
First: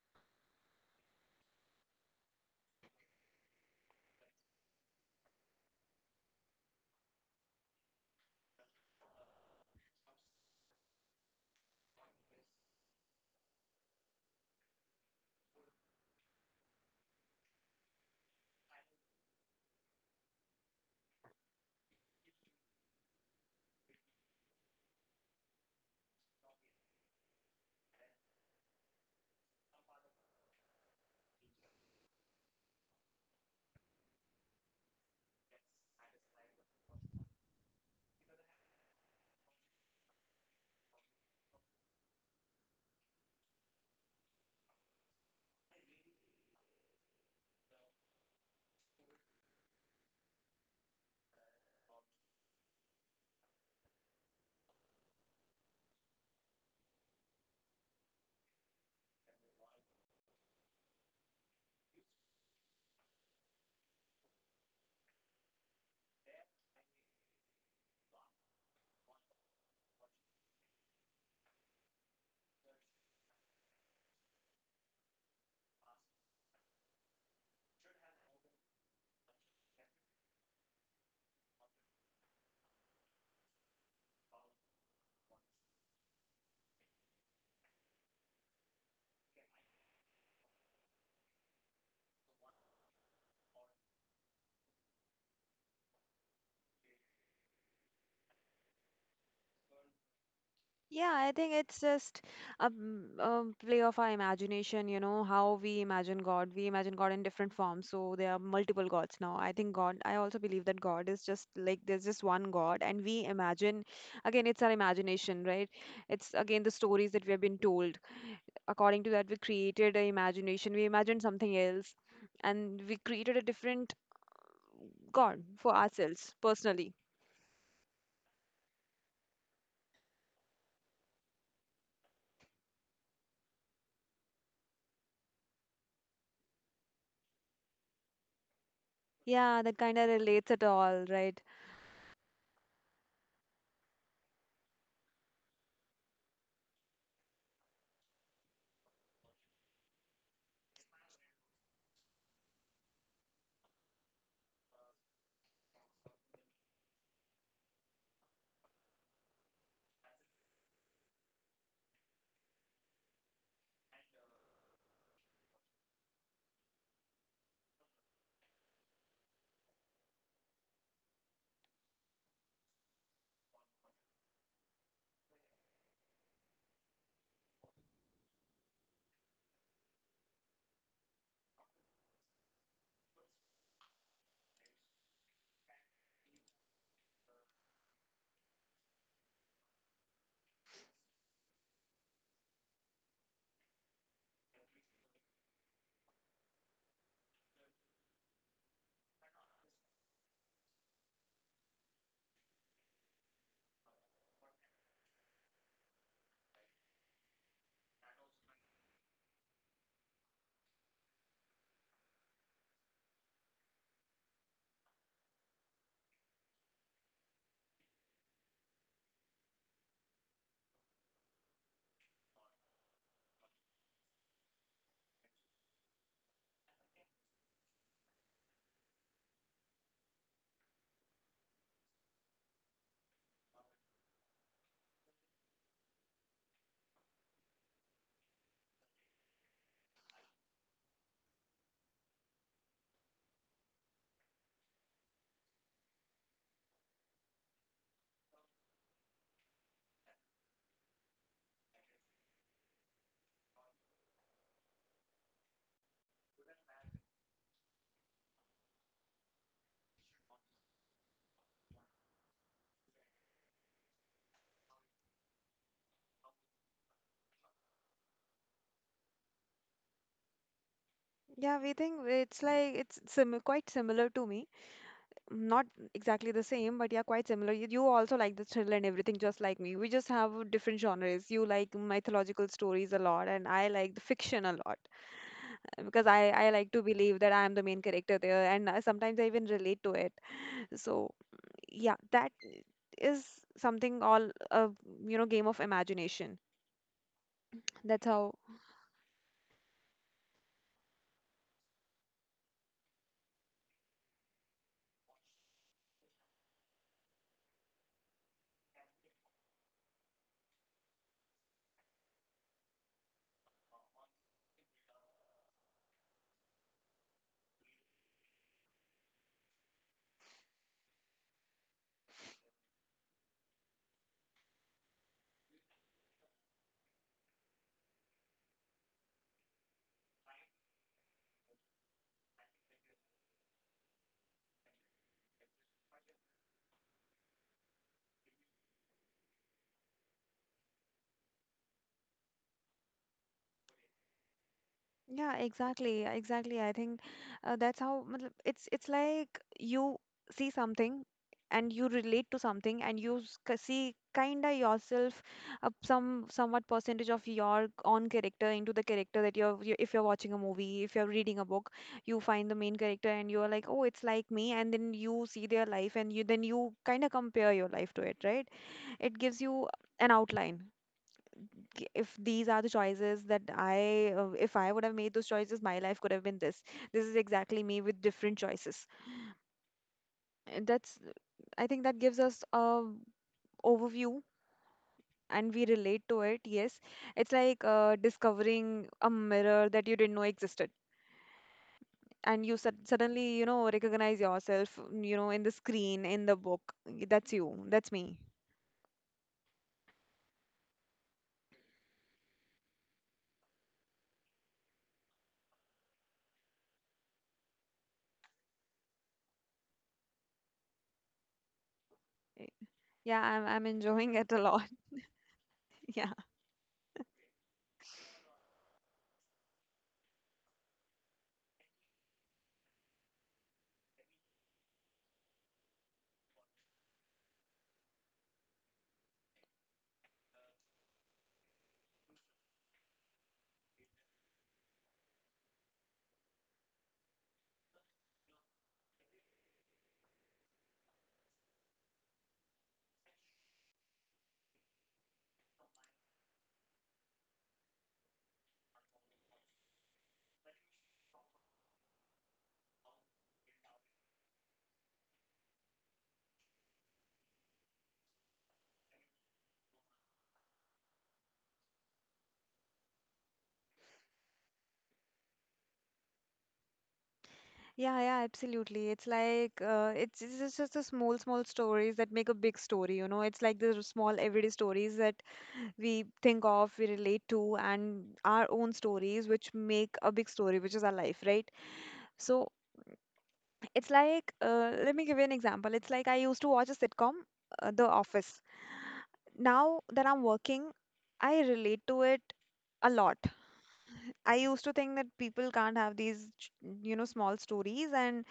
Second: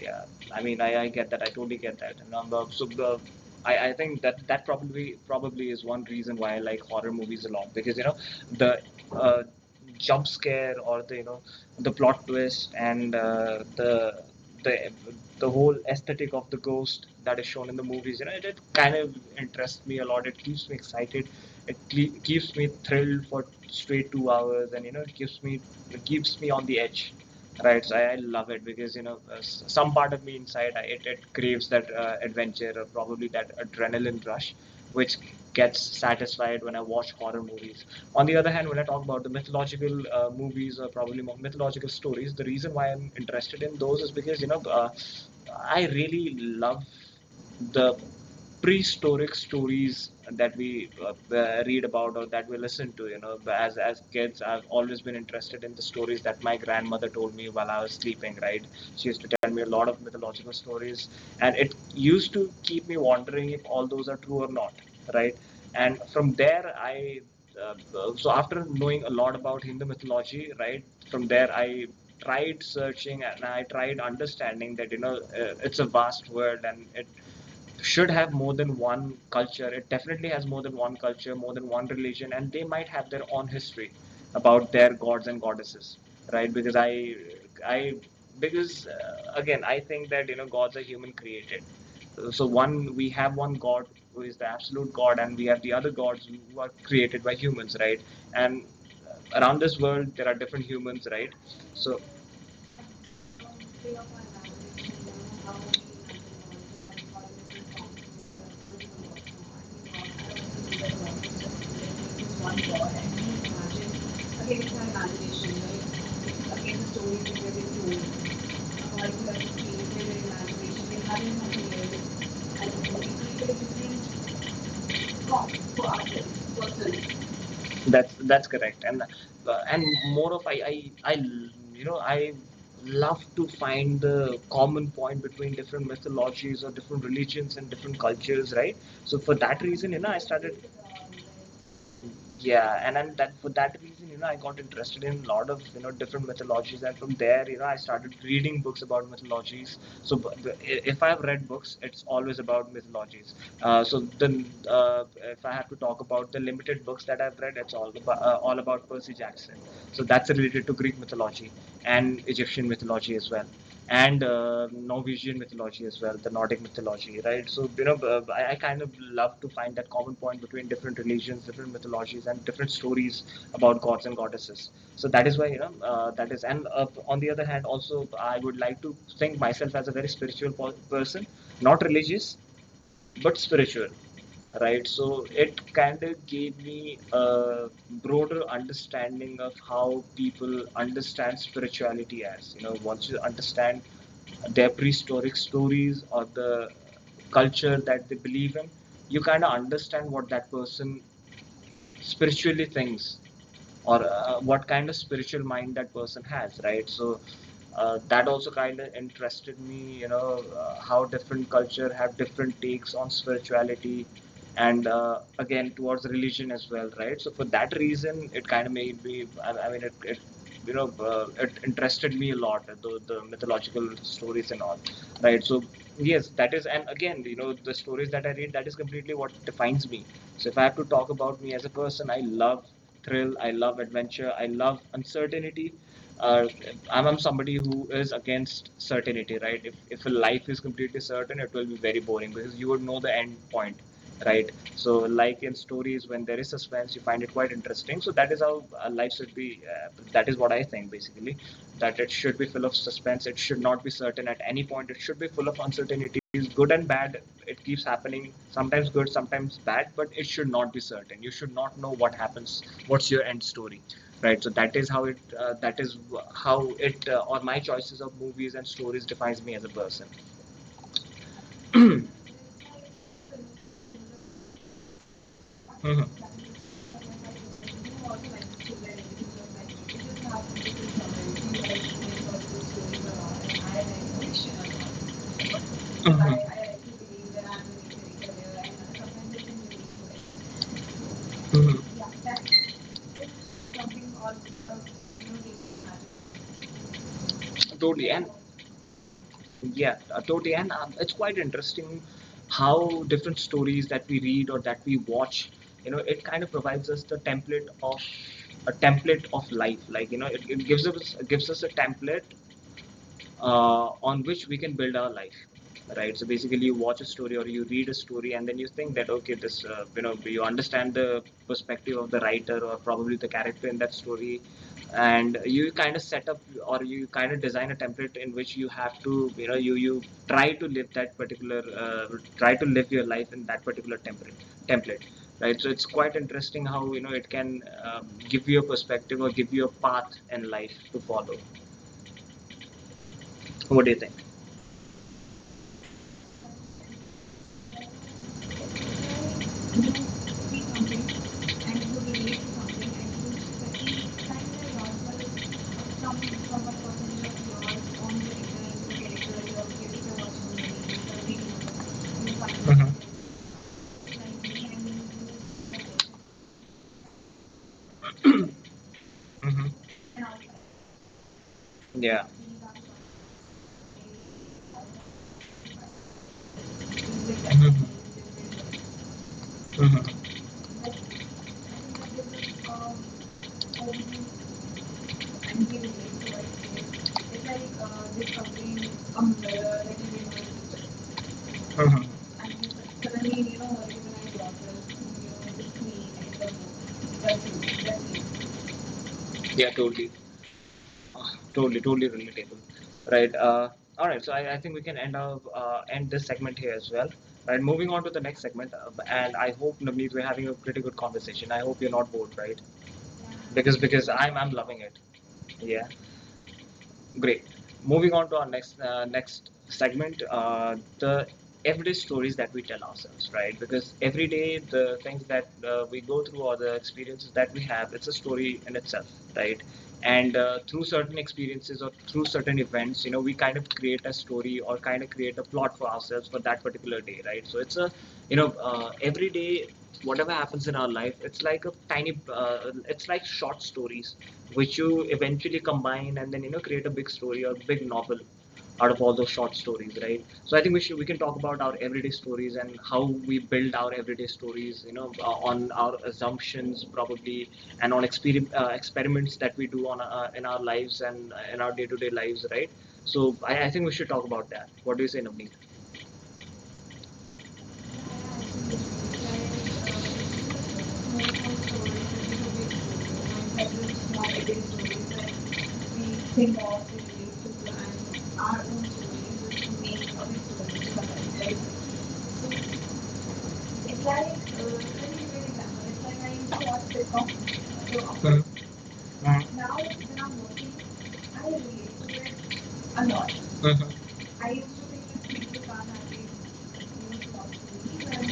Yeah, I mean, I get that. I totally get that. And on the so the, I think that that probably is one reason why I like horror movies a lot, because you know the uh, jump scare, or the you know the plot twist, and the the whole aesthetic of the ghost that is shown in the movies, you know it kind of interests me a lot, it keeps me excited, it keeps me thrilled for straight 2 hours, and you know it keeps me on the edge. Right, so I love it because you know some part of me inside it it craves that adventure, or probably that adrenaline rush, which gets satisfied when I watch horror movies. On the other hand, when I talk about the mythological movies, or probably mythological stories, the reason why I'm interested in those is because you know I really love the prehistoric stories that we read about, or that we listen to, you know, as kids. I've always been interested in the stories that my grandmother told me while I was sleeping, right? She used to tell me a lot of mythological stories, and it used to keep me wondering if all those are true or not, right? And from there I uh, so after knowing a lot about Hindu mythology, right, from there I tried searching, and I tried understanding that you know it's a vast world, and it should have more than one culture. It definitely has more than one culture, more than one religion, and they might have their own history about their gods and goddesses, right? I, because again, I think that you know gods are human created, so one we have one god who is the absolute god, and we have the other gods are created by humans, right? And around this world there are different humans, Yeah, right? I think it's So just a, play of our imagination, you know, how we imagine God. We imagine God in different forms, so there are multiple gods now. I think God, I also believe that God is, just like, there's just one God, and we imagine, again, it's our imagination, right? It's again the stories that we have been told. According to that, we created an imagination, we imagined something else, and we created a different God for ourselves personally. that's correct, and more of I you know I love to find the common point between different mythologies, or different religions, and different cultures, right? So for Yeah, that that kind of reason, you know, I relates at started. all, right? Yeah, and then that for that reason, you know, I got interested in a lot of, you know, different mythologies, and from there you know I started reading books about mythologies. So if I've read books it's always about mythologies. Uh, so then uh, if I have to talk about the limited books that I've read, it's all about Percy Jackson. So that's related to Greek mythology, and Egyptian mythology as well, and Norwegian mythology as well, the Nordic mythology, right? So you know, I kind of love to find that common point between different religions, different mythologies, and different stories about gods and goddesses. So that is why you know that is. And on the other hand, also I would like to think myself as a very spiritual person, not religious, but spiritual, right? So it kind of gave me a broader understanding of how people understand spirituality, as you know, once you understand their prehistoric stories, or the culture that they believe in, you kind of understand what that person spiritually thinks, or what kind of spiritual mind that person has, right? So that also kind of interested me, you know, how different culture have different takes on spirituality, and again towards religion as well, right? So for that reason it kind of made me I mean it you know it interested me a lot, the mythological stories and all, right? So yes, that is. And again, you know, the stories that I read, that is completely what defines me. So if I have to talk about me as a person, I love thrill, I love adventure, I love uncertainty. uh, I'm somebody who is against certainty, right? If a life is completely certain, it will be very boring, because you would know the end point, right? So like in stories when there is suspense, you find it quite interesting. So that is how life should be, that is what I think basically, that it should be full of suspense, it should not be certain at any point, it should be full of uncertainties, good and bad. It keeps happening, sometimes good sometimes bad, but it should not be certain, you should not know what happens, what's your end story, right? So that is how it that is how it or my choices of movies and stories defines me as a person. Yeah, we think it's like it's sim quite similar to me. Not exactly the Mm-hmm. same, but yeah, quite similar. You also like the thriller and everything, just like me. We just have different genres. You like mythological stories a lot, and I like the fiction a lot. Because I like Mm-hmm. to believe that I am the main character there, and, sometimes I even relate to it. So yeah, that is something, all a you know, game of imagination. That's Totally, how. and yeah, totally, and it's quite interesting how different stories that we read, or that we watch, you know, it kind of provides us the template of a template of life, like you know it gives us a template on which we can build our life, right? So basically you watch a story, or you read a story, and then you think that okay this you know you understand the perspective of the writer, or probably the character in that story, and you kind of set up, or you kind of design a template in which you have to, you know, you try to live that particular try to live your life in that particular template, right? So it's quite interesting how you know it can um, give you a perspective, or give you a path in life to follow. What do you think? Yeah, exactly, exactly. I think, that's how matlab, it's like you see something, and you relate to something, and you see kinda yourself, some somewhat percentage of your own character into the character that you're, you, if you're watching a movie, if you're reading a book, you find the main character and you're Mhm. like, "Oh, it's like me." And then you see their life, and you then you kinda compare your life to it, right? It gives you an Mhm. outline. If these are the Yeah. choices that if I would have made those choices, my life could have been this. This is exactly me with Mhm. different choices. Mhm. And Mhm. that's, I think that gives us a overview, and we relate to it. Yes, it's like, discovering a mirror that you didn't know existed, and you suddenly, you know, recognize yourself, you know, in the screen, in the book. That's you. That's me. Yeah, totally. Ah, totally, totally relatable. Right. All right. So I think we can end up end this segment here as well. Right. Moving on to the next segment, and I hope Navneet, we're having a pretty good conversation. I hope you're not bored, Eh, right? Yeah, I'm, Because enjoying it a I'm lot. loving it. Yeah. Yeah. Great. Moving on to our next segment, the everyday stories that we tell ourselves, right? Because every day, the things that we go through, or the experiences that we have, it's a story in itself, right? And through certain experiences, or through certain events, you know, we kind of create a story, or kind of create a plot for ourselves for that particular day, right? So it's a, you know, every day whatever happens in our life, it's like a tiny it's like short stories, which you eventually combine, and then you know create a big story or big novel out of all those short stories, right? So I think we can talk about our everyday stories, and how we build our everyday stories, you know, on our assumptions probably, and on experiments that we do on in our lives, and in our day-to-day lives, right? So I think we should talk about that. What do you say, Navneet? Yeah, yeah, absolutely. It's like, it's just the small, small stories that make a big story, you know. It's like the small everyday stories that we think Mhm. of, we relate to, and our own stories which make a big story, which is our life, right? So it's like, let me give you an example. It's like I used to watch a sitcom, The Office. Now, Now that I'm when I'm working, working, I I relate to it relate to a it a lot. lot. Mhm. I used to think that people can't have these, you know, small stories, and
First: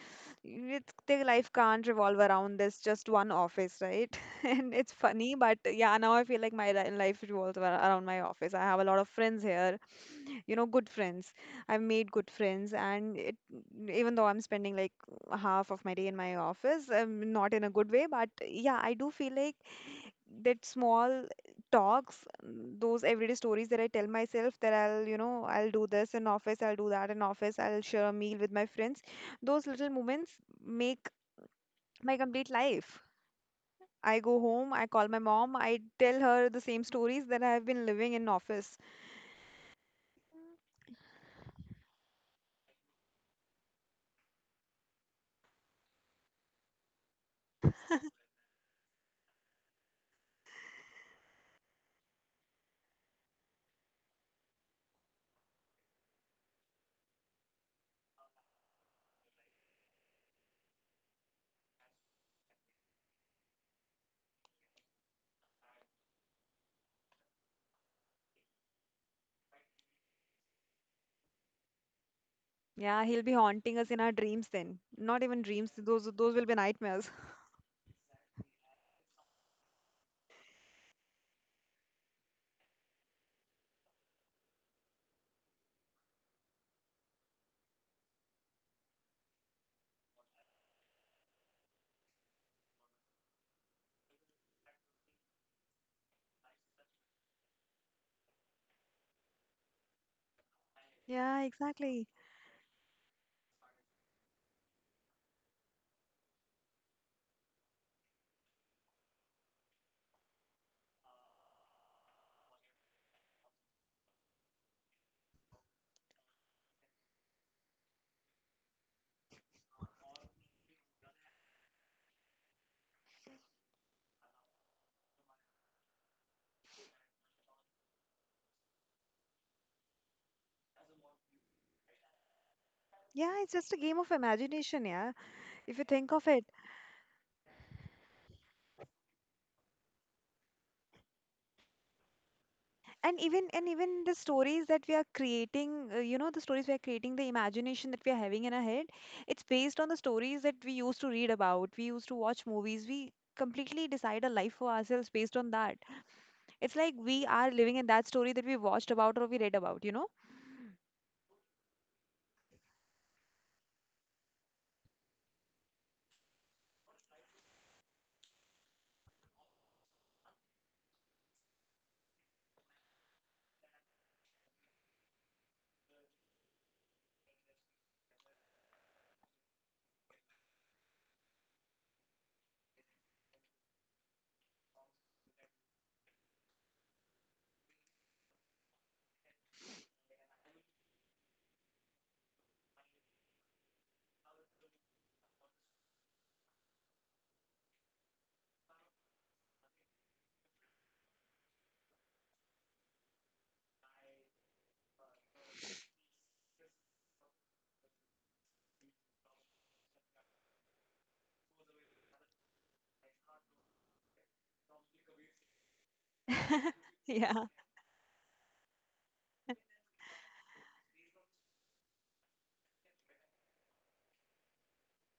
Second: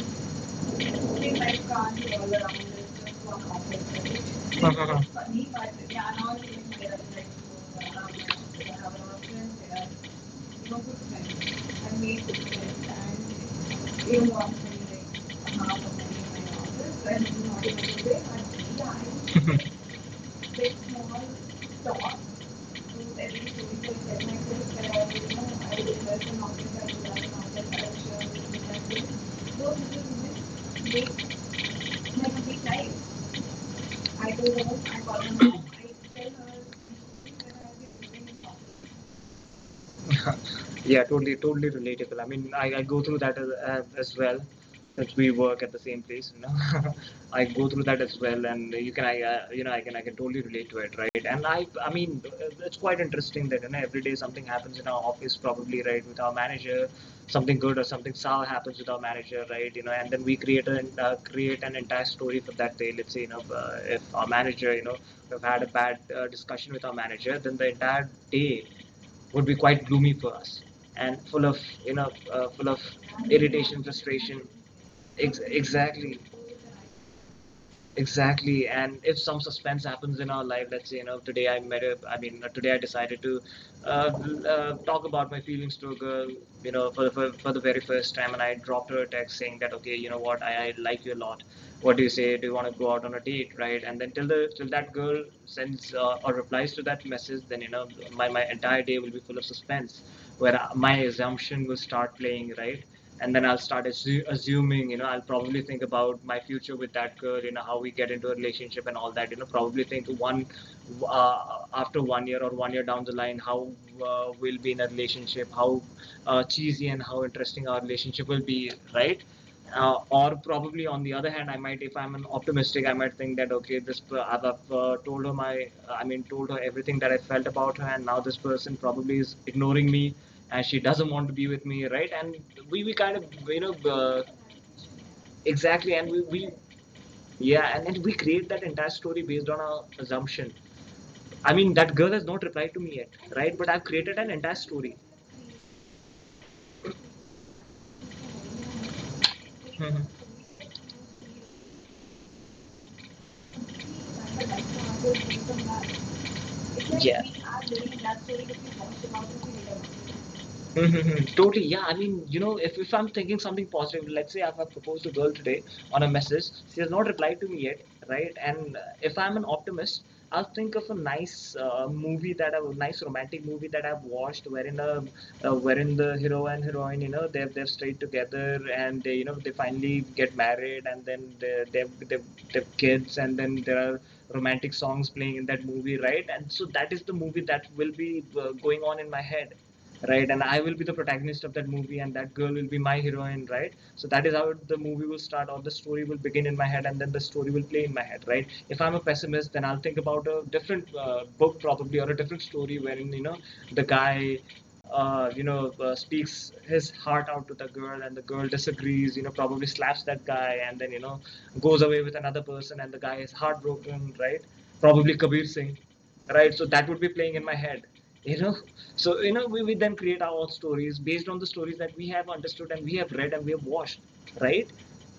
their They life might can't revolve can't. around this just one office, right? And it's Mhm. funny, but Funny, yeah, now I feel like my life revolves around my office. I have a lot of friends here, you know, good friends. I've and made meet good with friends, it and it, and even though I'm earmark spending like the half of amount my of money. day in my office, And, you not know, in a good way, they but had yeah, I do feel like time, that they small thought, we said, like, you know, talks, those everyday stories that I tell myself, I that I'll, you did know, less I'll do than this in that amount office, I'll do of that in office, I'll time. share a meal with my friends, those So little moments make this is my complete life. nice. I I go go home, home, I I call my call them. mom, I tell her the same stories that I have been living in office. Yeah, totally, totally relatable. I mean, I go through that as well, since we work at the same place, you know. I go through that as well, and you can, you know, I can totally relate to it, right? And I mean, it's quite interesting that you know, every day something happens in our office, probably, right, with our manager, something good or something sour happens with our manager, right? You know, and then we create an entire story for that day. Let's say, you know, if our manager, you know, we've had a bad discussion with our manager, then the entire day would be quite gloomy for us and full of Yeah, he'll be haunting irritation. us in our dreams then. Not Ex- even dreams, those exactly. Will be nightmares. Exactly. And if some suspense happens in our life, let's say, you know, today I met a, I mean, today I decided to talk about my feelings to a girl, you know, for the very first time. And I dropped her a text saying that, okay, you know what, I like you a lot. What do you say? Do you want to go out on a date? Right. And then till that girl sends or replies to that message, then, you know, my entire day will be full of suspense, where my Yeah, assumption will exactly. start playing, right? And then I'll start assuming, you know, I'll probably think about my future with that girl, you know, how we get into a relationship and all that, you know, probably think one after one year or one year down the line, how we'll be in a relationship, how cheesy and how interesting our relationship will be, right? Or probably, on the other hand, I might, if I'm an optimistic, I might think that, okay, this I've told her everything that I felt about her, and now this person probably is ignoring me, and she doesn't want to be with me, right? And we kind of. Yeah, you it's know just a game of uh, imagination, yeah. If you exactly. And think we, of we it, Yeah. And then we create that entire story based on our assumption. I mean, that girl has not replied to me and yet, even right? and But even I've the created an stories entire that we story. are creating you know the imagination that we are having in our head, it's based on the Mhm. stories that we used to read about, we used to watch movies, we completely decide a life for ourselves based on that. It's like Yeah. we are living in that story that we watched about or we read about. Mm-hmm. Totally, yeah. I mean, you know, if I'm thinking something positive, let's say I've proposed a girl today on a message, she has not replied to me yet, right? And if I'm an optimist, I'll think of a nice romantic movie that I've watched, wherein a wherein the hero and heroine, you know, they've stayed together and they, you know, they finally get married, and then they've kids, and then there are romantic songs playing in that movie, right? And so that is the movie that will be going on in my head, right? And I will be the protagonist of that movie, and that girl will be my heroine, right? So that is how the movie will start, or the story will begin in my head, and then the story will play in my head, right? If I'm a pessimist, then I'll think about a different book, probably, or a different story, wherein, you know, the guy uh, you know speaks his heart out to the girl, and the girl disagrees, you know, probably slaps that guy, and then, you know, goes away with another person, and the guy is heartbroken, right? Probably Kabir Singh, right? So that would be playing in Yeah. my head, you know. So, you know, we then create our own stories based on the stories that we have understood and we have read and we have watched, right?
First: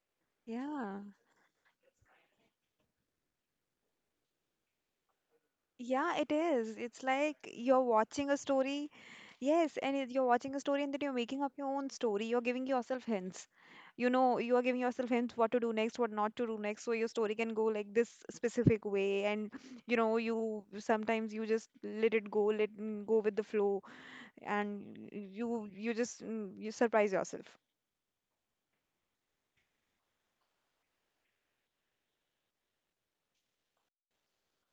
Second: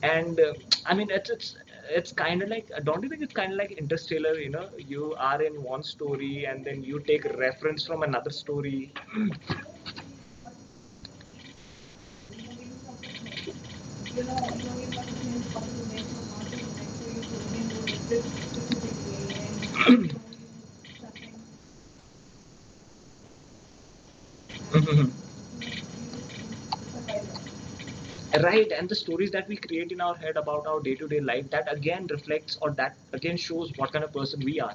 And I yeah mean, it's kind of like, don't you think it's kind of like Interstellar? You know, you are in one yeah, it story, and is, then you it's take like you're reference from watching another a story. story. Yes, and you're watching a story and then you're making up your own story. You're giving yourself hints. You know, you are giving yourself hints what to do next, what not to do next, so your story can go like this specific way. And you know, you sometimes you just let it go, let go with the flow, and you just you surprise yourself. Right, and the stories that we create in our head about our day-to-day life, that again reflects, or that again shows what kind of person we are.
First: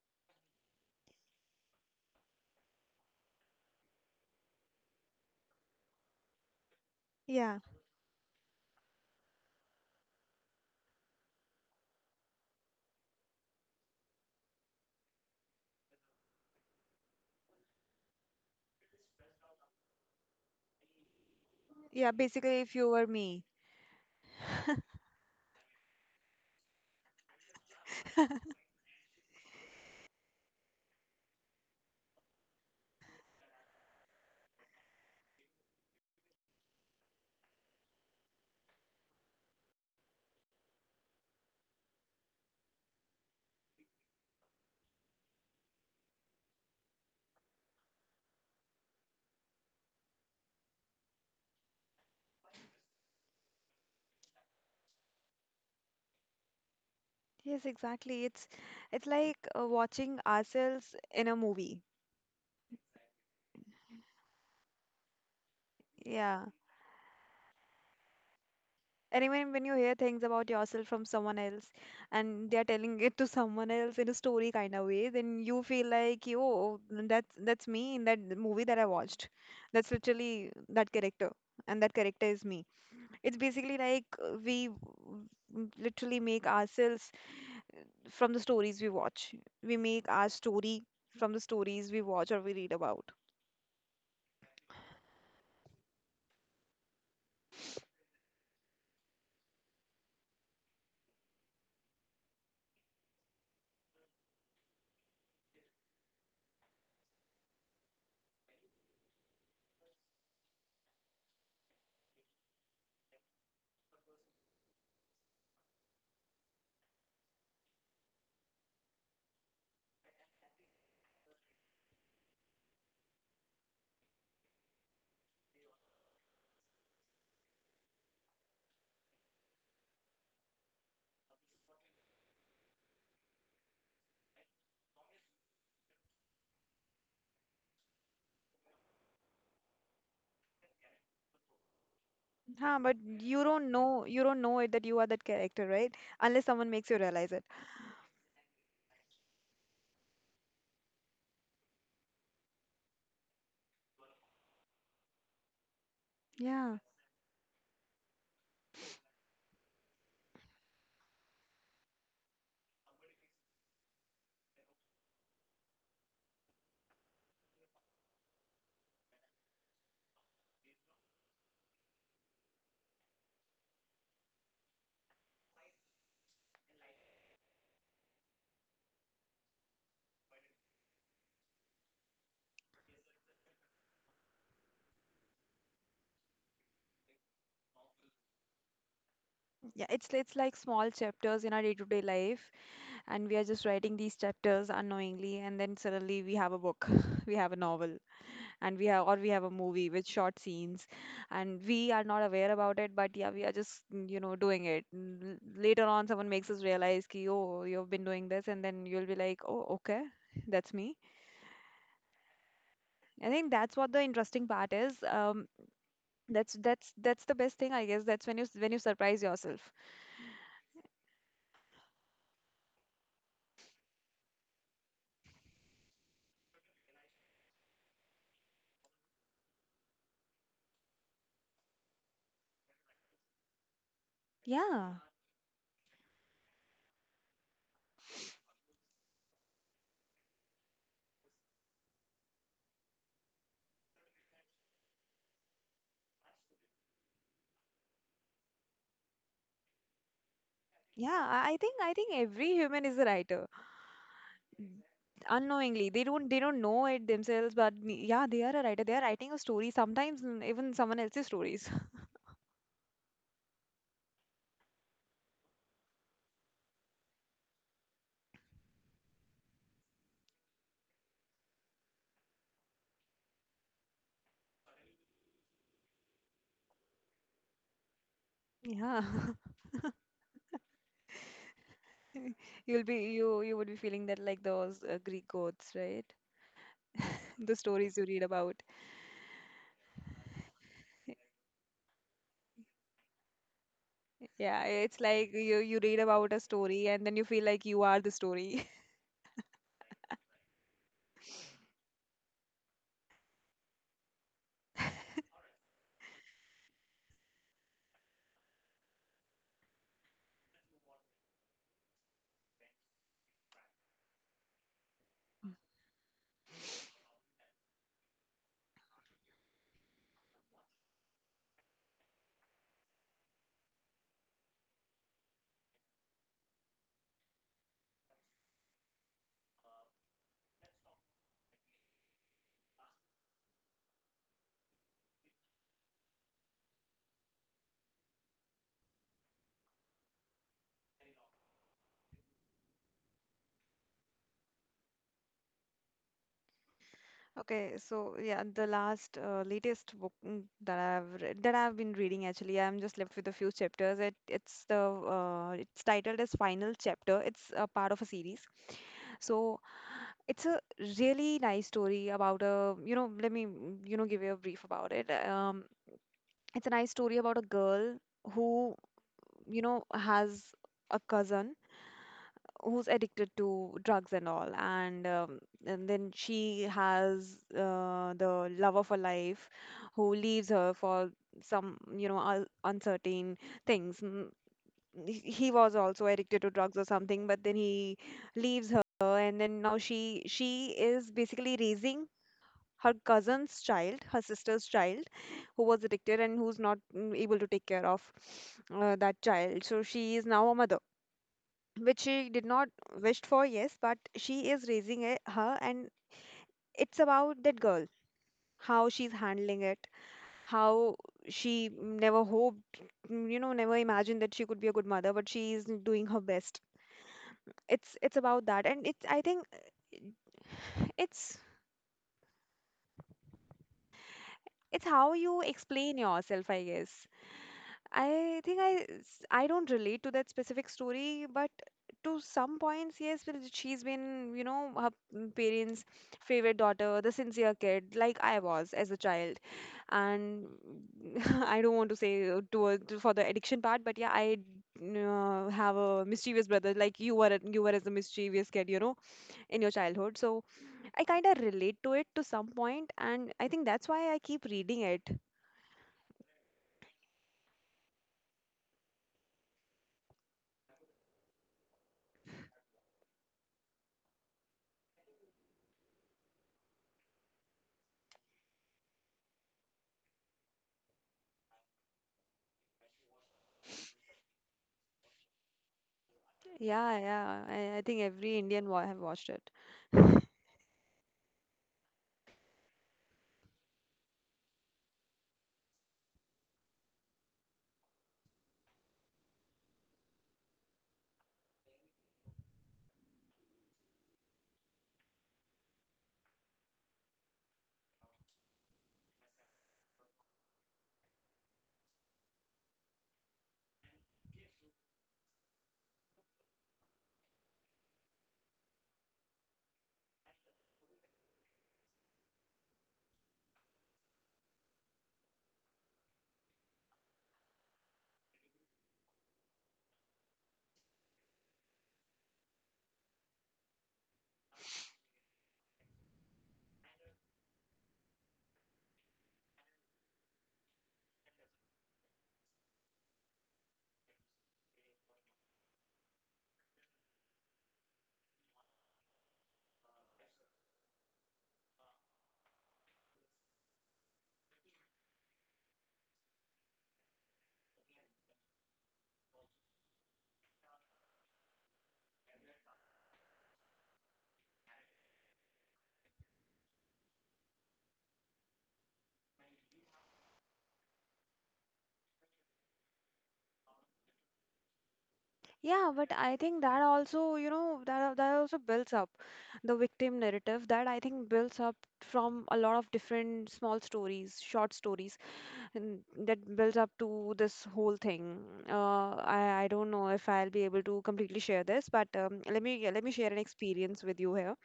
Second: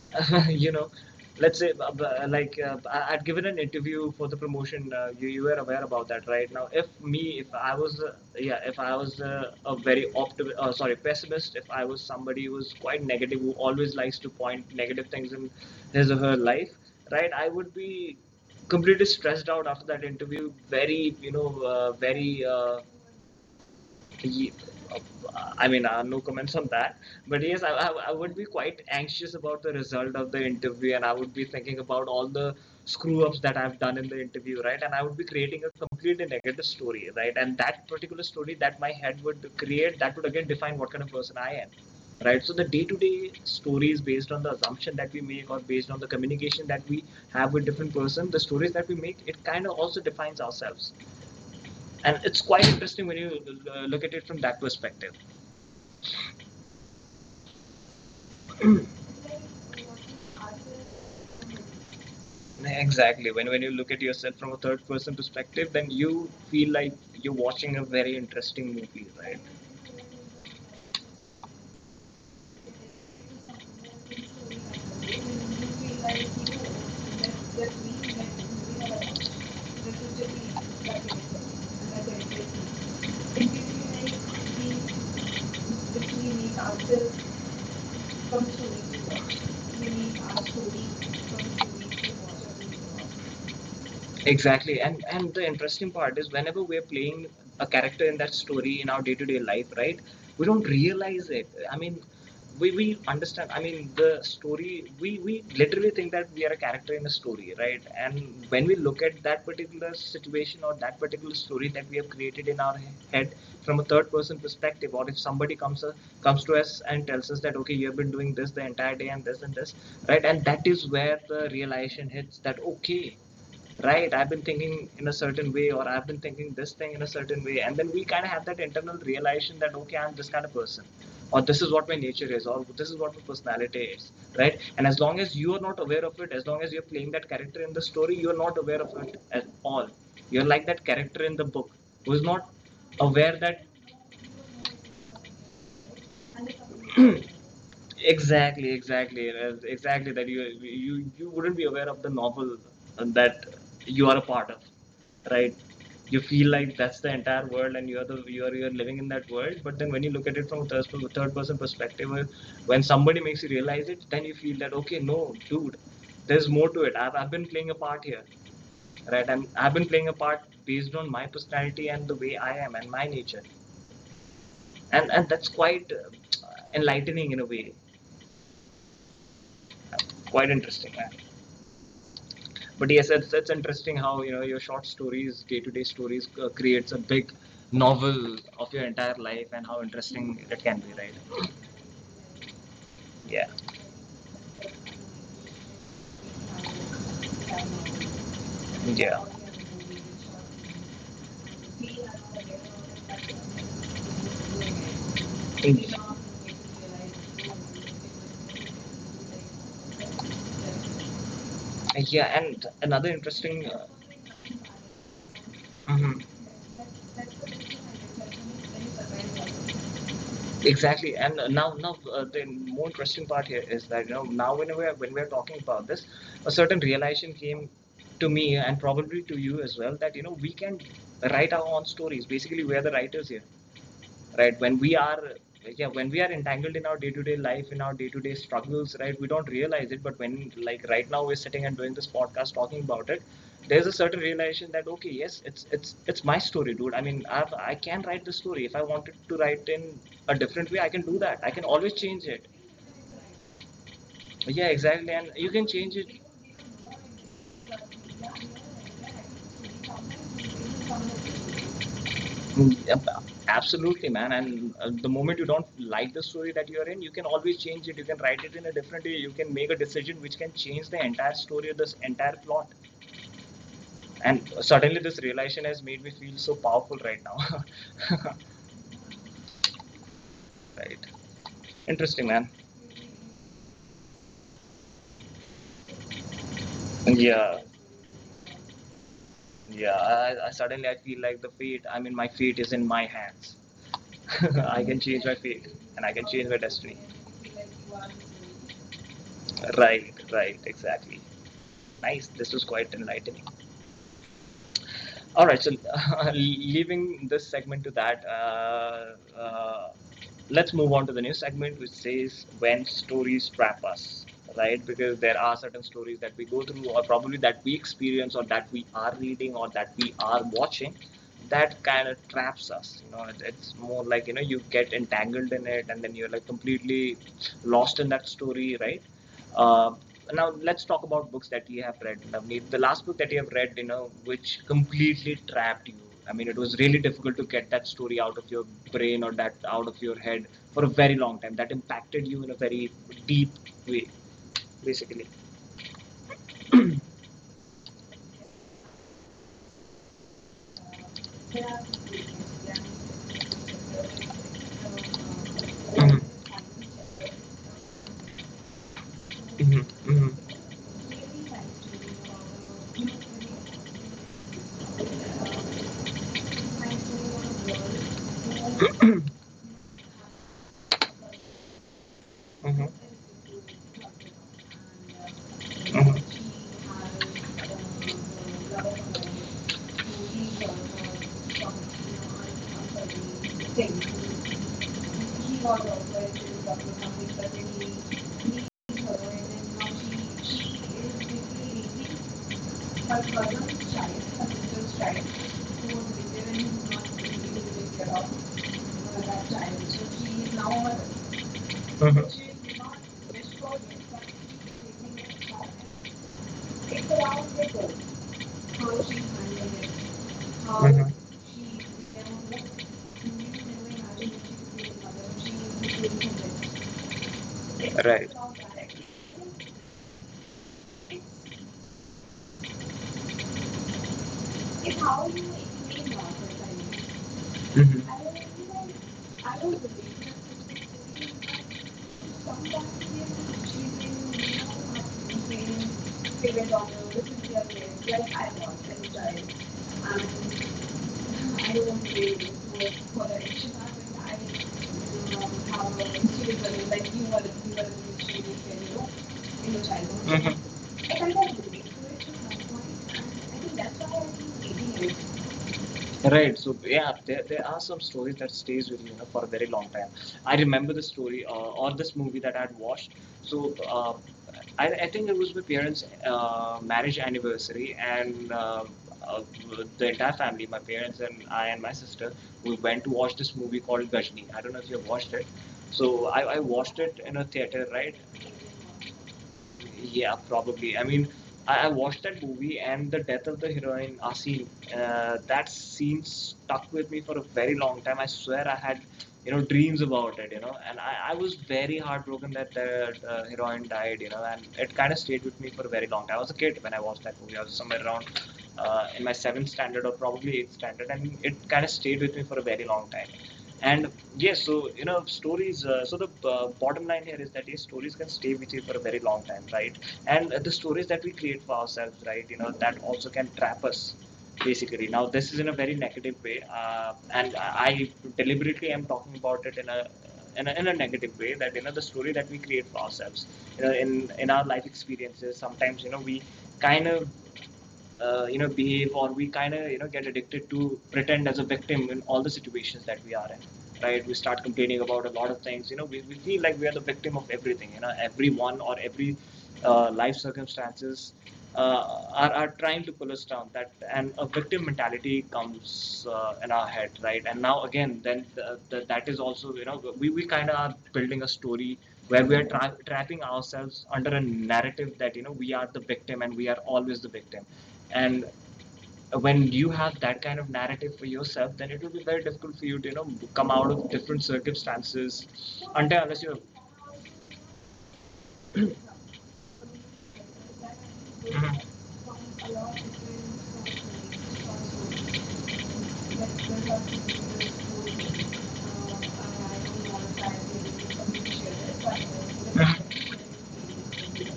You know, let's say, like, I'd given an interview for the promotion. You, were aware about that, right? Now, if Yeah, I was, yeah, if I was, a very optim sorry, pessimist, if I was somebody who was quite negative, who always likes to point negative things in his or her life, right? I would be completely stressed out after that interview, very, yeah. very, Basically, if you were me, he, uh, I mean, no comments on that. But yes, I would be quite anxious about the result of the interview, and I would be thinking about all the screw ups that I've done in the interview, right? And I would be creating a completely negative story, right? And that particular story that my head would create, that would again define what kind of person I am, right? So the day to day stories based on the assumption that we make, or based on the communication that we have with different person, the stories that we make, it kind of also defines ourselves, and it's quite interesting when you look at it from that perspective. yes, exactly. It's like watching ourselves in a movie. Exactly, when you look at yourself from a third person perspective, then you Yeah. feel like you're watching a very interesting movie, right? Anyway, when you hear things about yourself from someone else and they're telling it to someone else in a story kind of way, then you feel like, yo, that's me in that movie that I watched. That's literally that character. And that character is me. It's basically like we literally make ourselves from the From to stories we week to watch. work, We we make our need our to week, from to story week to from the work, or we work. stories we watch or we read about. Exactly, and the interesting part is whenever we're playing a character in that story in our day-to-day life, right? We don't realize it. I mean, we understand. I mean, the story. We literally think that we are a character in a story, right? And when we look at that particular situation, or that particular story that we have created in our head, from a third-person perspective, or if somebody comes to us and tells us that, okay, you have been doing this the entire day and this, right? And that is where the realization hits, that okay, right, I've been thinking in a certain way, or I've been thinking this thing in a certain way, and then we kind of have that internal realization that, okay, I'm this kind of person, or this is what my nature is, or this is what my personality is, right? And as long as you are not aware of it, as long as you're playing that character in the story, you're not aware of it at all. You're like that character in the book who's not Huh, but aware you that. don't know, it, that you are that character, right? Unless someone makes you realize it. Exactly, exactly, and exactly, that you wouldn't be aware of the novel that you are a part of, right? You feel Yeah. like that's the entire world, and you're the you're living in that world. But then when you look at it from a third person perspective, when somebody makes you realize it, then you feel that, okay, no, dude, there's more to it. I've been playing a part here, right? And I've been playing a part based on my personality and the way I am and my nature, and that's quite enlightening in a way, quite interesting. But yes, it's interesting how, you know, your short stories, day-to-day stories, creates a big novel of your entire Yeah, life and it's how like small interesting it can chapters be, in our right? day-to-day life, and we are just Yeah, writing these chapters unknowingly, and then suddenly we have a book, we have a novel, and we have, or we have a yeah. movie with short scenes, and we are not aware about it, but yeah, we are just you know doing it. L- Later on, someone makes us realize ki, oh, you've been doing this, and then you'll be like, oh, okay, that's me. Yeah, and another I think that's interesting. what the interesting part is. Uh, That's the best thing, I guess. That's when you surprise yourself. mhm. Exactly, and now, the more interesting part here is that, you know, now when we are talking about this, a certain realization came to me, and probably to you as well, that, you know, we can write our own stories. Basically, we are the writers here, right? when Yeah. we are Yeah, when we are entangled in our day-to-day life, in our day-to-day struggles, right? We don't realize it, but when, like right now we're sitting and doing this podcast talking about it, there's a certain realization that, okay, yes, it's my story, dude. I mean, I can write the story. If I wanted to write in a different way, I can Yeah, do that. I I I can think I always think change it. every human is a writer. Yeah, Mm. exactly, and you can Unknowingly, change they it. don't they don't know it themselves, but yeah, they are a writer. They are writing a story, sometimes even someone else's stories. Yep, absolutely, man. And the moment you don't like the story that you're in, you can always change it. You can write it in a different way. You can make a decision which can change the entire story or this entire plot. And suddenly, this realization has made me feel so powerful right now. Yeah. Right. Interesting, man. You would be feeling that like those Greek gods, right? The Yeah. stories you read about. Yeah. I feel like the fate. I mean, my fate is in my hands. Yeah, I it's can change like my you read about a change my story destiny. and then you feel like you are the story. Right. Right. Exactly. Nice. This was quite enlightening. All right. So, leaving this segment to that, uh, let's move on to the new segment, which says when stories trap us, right? Because there are certain stories that we go through, or probably that we experience, or that we are reading, or that we are watching, that kind of traps us. You know, it's more like, you get entangled in it, and then you're like completely lost in that story, right? Uh, Now let's talk about books that you have read. Navneet. The last book that you have read, you know, which completely trapped you. I mean, it was really difficult to get that story out of your brain or that out of your head for a very long time. That impacted you in a very deep way, basically. Okay, so yeah, the last latest book that I've read, that I've been reading actually, Mm-hmm. I'm just left with a few chapters. It it's the It's titled as Final Chapter. It's a part of a series. So Mm-hmm. it's a Mm-hmm. really nice story about a, you know, let me you know give you a brief about it. It's a nice story about a girl who, Mhm. you know, has a cousin who's addicted to drugs and all, and then she has the love of her life who leaves her for some, you know, un- uncertain things. Mm, he was also addicted to drugs or something, but then he leaves her, and then now she is basically Mhm. raising her cousin's But her child, her brother's child, sister's her child, sister's child, who was addicted who and was who's not bigger and who's able not to take able care of to take care of that child. So that child. she is So now a she mother, is now a mother. which she did Mhm. not She is not a wished mother, for, yes, but she but is raising it, she's her, taking care and of her. it's about It's that around girl, the girl, how she's how she handling handled it, it, how how Mhm. she she became never hoped, a mother. You you know, can never never imagined that she imagine could that be a good she mother, became a but mother, she is doing her she became a best. mother. It's It's Right. about It's that, about and that. it's, I think uh, it's It's, It's how it's you how you explain yourself, I guess. Mhm. I think I s- I don't I don't relate to that believe specific that story, but this is to some points, yes, well, she's been, you know, her parents' favorite Figured daughter, out, the this is sincere the other kid, like I like I was as a was, and child. Um, And I don't I want to don't say really toward for with the what I addiction should part, but yeah, and I I didn't know have how a to mischievous brother, like choose, like you want you were you as a want to be mischievous sure kid, you know, you know, in your in your childhood. So childhood. I kind of Mhm. relate to it to some point, and I think that's why I I keep reading think it. maybe Right. So yeah, there are some stories that stays with you, you know, for a very long time. I remember the story or this movie that I had watched. So I think it was my parents' marriage anniversary, and uh, the entire family, my parents and I and my sister, we went to watch this movie called Gajni. I don't know if you have watched it. So I Yeah, watched it in yeah. a I theater, think right? every Indian wa have watched it. Yeah, probably. I mean, I watched that movie and the death of the heroine Asim. That scene stuck with me for a very long time. I swear I had, you know, dreams about it. You know, and I was very heartbroken that the heroine died. You know, and it kind of stayed with me for a very long time. I was a kid when I watched that movie. I was somewhere around. In my seventh standard or probably eighth standard, and it kind of stayed with me for a very long time. And yes, so you know, stories. So the bottom line here is that yes, stories can stay with you for a very long time, right? And the stories that we create for ourselves, right? You know, that also can trap us, basically. Now, this is in a very negative way, and I deliberately am talking about it in a in a negative way that you know the story that we create for ourselves you know in our life experiences sometimes you know we kind of you know behave or we kind of you know get addicted to pretend as a victim in all the situations that we are in right we start complaining about a lot of things you know we feel like we are the victim of everything you know everyone or every life circumstances are trying to pull us down that and a victim mentality comes in our head right and now again then that is also you know we kind of are building a story where we are trapping ourselves under a narrative that you know we are the victim and we are always the victim and when you have that kind of narrative for yourself then it will be very difficult for you to you know come out of different circumstances Yeah, but until I unless you're think that also, you know, that also builds up Mhm. the victim narrative that I think builds up Mhm. from a lot of different small stories, short stories, and that builds up to this whole thing. I don't know if I'll be able to completely share this, but let me share an experience with you here.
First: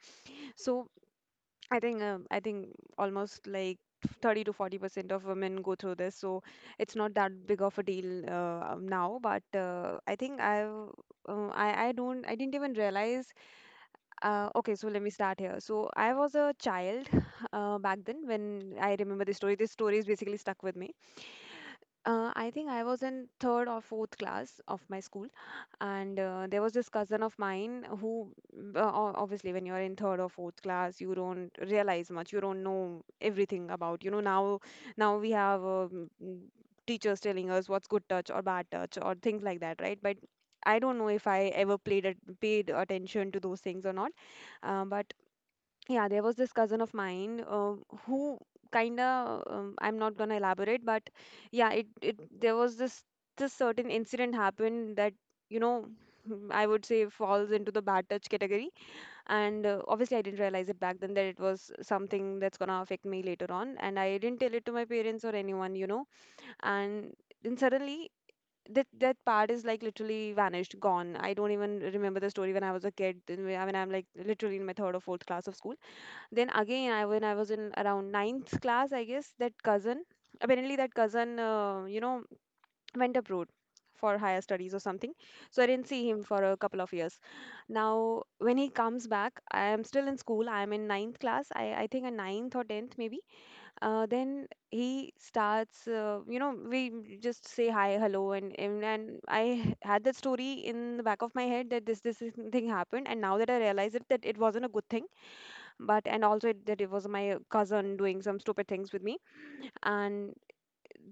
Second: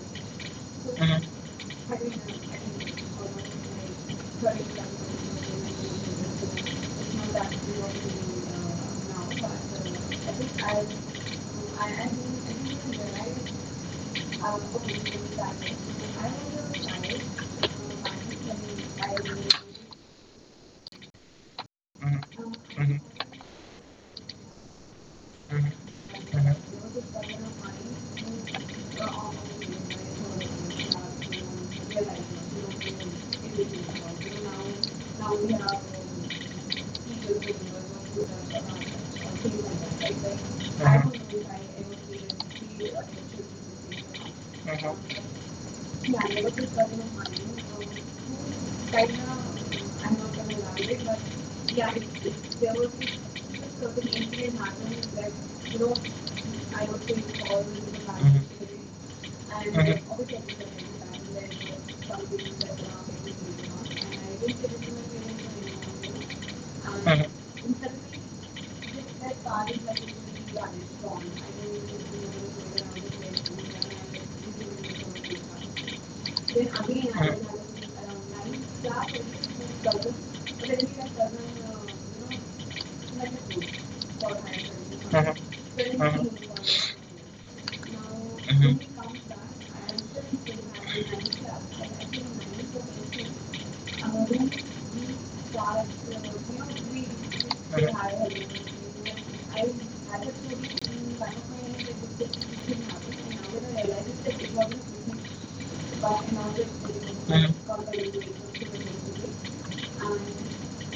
So Mhm. I think almost like 30 to 40% of women go through this, so it's not that big of a deal now. But I think I've I didn't even realize. Okay, so let me start here. So I was a child back then when I remember this story. This story is basically stuck with me. I think I was in third or fourth class of my school, and there was this cousin of mine who, obviously when you're in third or fourth class you don't realize much, you don't know everything about, you know, now we have teachers telling us what's good touch or bad touch or things like that, right? But I don't know if I ever played at, paid attention to those things or not. But Mm-hmm. yeah, there was Yeah, this I was cousin just of working on mine, mine. who kind Right of, now, I'm not gonna I'm not gonna elaborate, but lie, yeah, it but yeah, it there was there this was this this certain incident certain incident happened that, happened you that, know, you know, I would say I was falls being into the called bad into touch the lab category, Mhm. and and obviously I didn't Mhm. realize it obviously I back then that it was was very something that's bad, and there gonna was affect something that me went later on, on, and I didn't tell it to my and I didn't parents get or into my anyone, you parents. know, and And Mhm. then suddenly. in some That, that ways, part is just like that part literally is like it was vanished, really I gone. don't know I don't if know, even remember the it was story when I was a kid. When- around the I place, and mean, I was I'm just like doing it for literally in my third or fourth class of school, a long then time. again, I Then when I was again I in will around have ninth around class, I nine guess, that class cousin, and dozen. apparently that But I cousin, think that dozen, you you know, know, went abroad like a group for higher studies for or higher something. studies. So I Mhm. didn't see him Then for a Mhm. couple of years. Now now when he Mhm. comes when he back, comes I am back, still I in am school. sure I am in he will ninth have a class. I nine I class. think a And I think ninth or nine tenth maybe. to eight is Then among he the starts. class, You you know, know, we we just say hi, Mhm. hello, higher and and education. and I I had that I story was told in the back of my in one head of that this my this books that thing it happened, didn't and now happen, that I and now realize that it, I that realize it it, wasn't that a it good thing, wasn't. but and also But it, now that it it's was my Mm. cousin doing some stupid things with me. completely And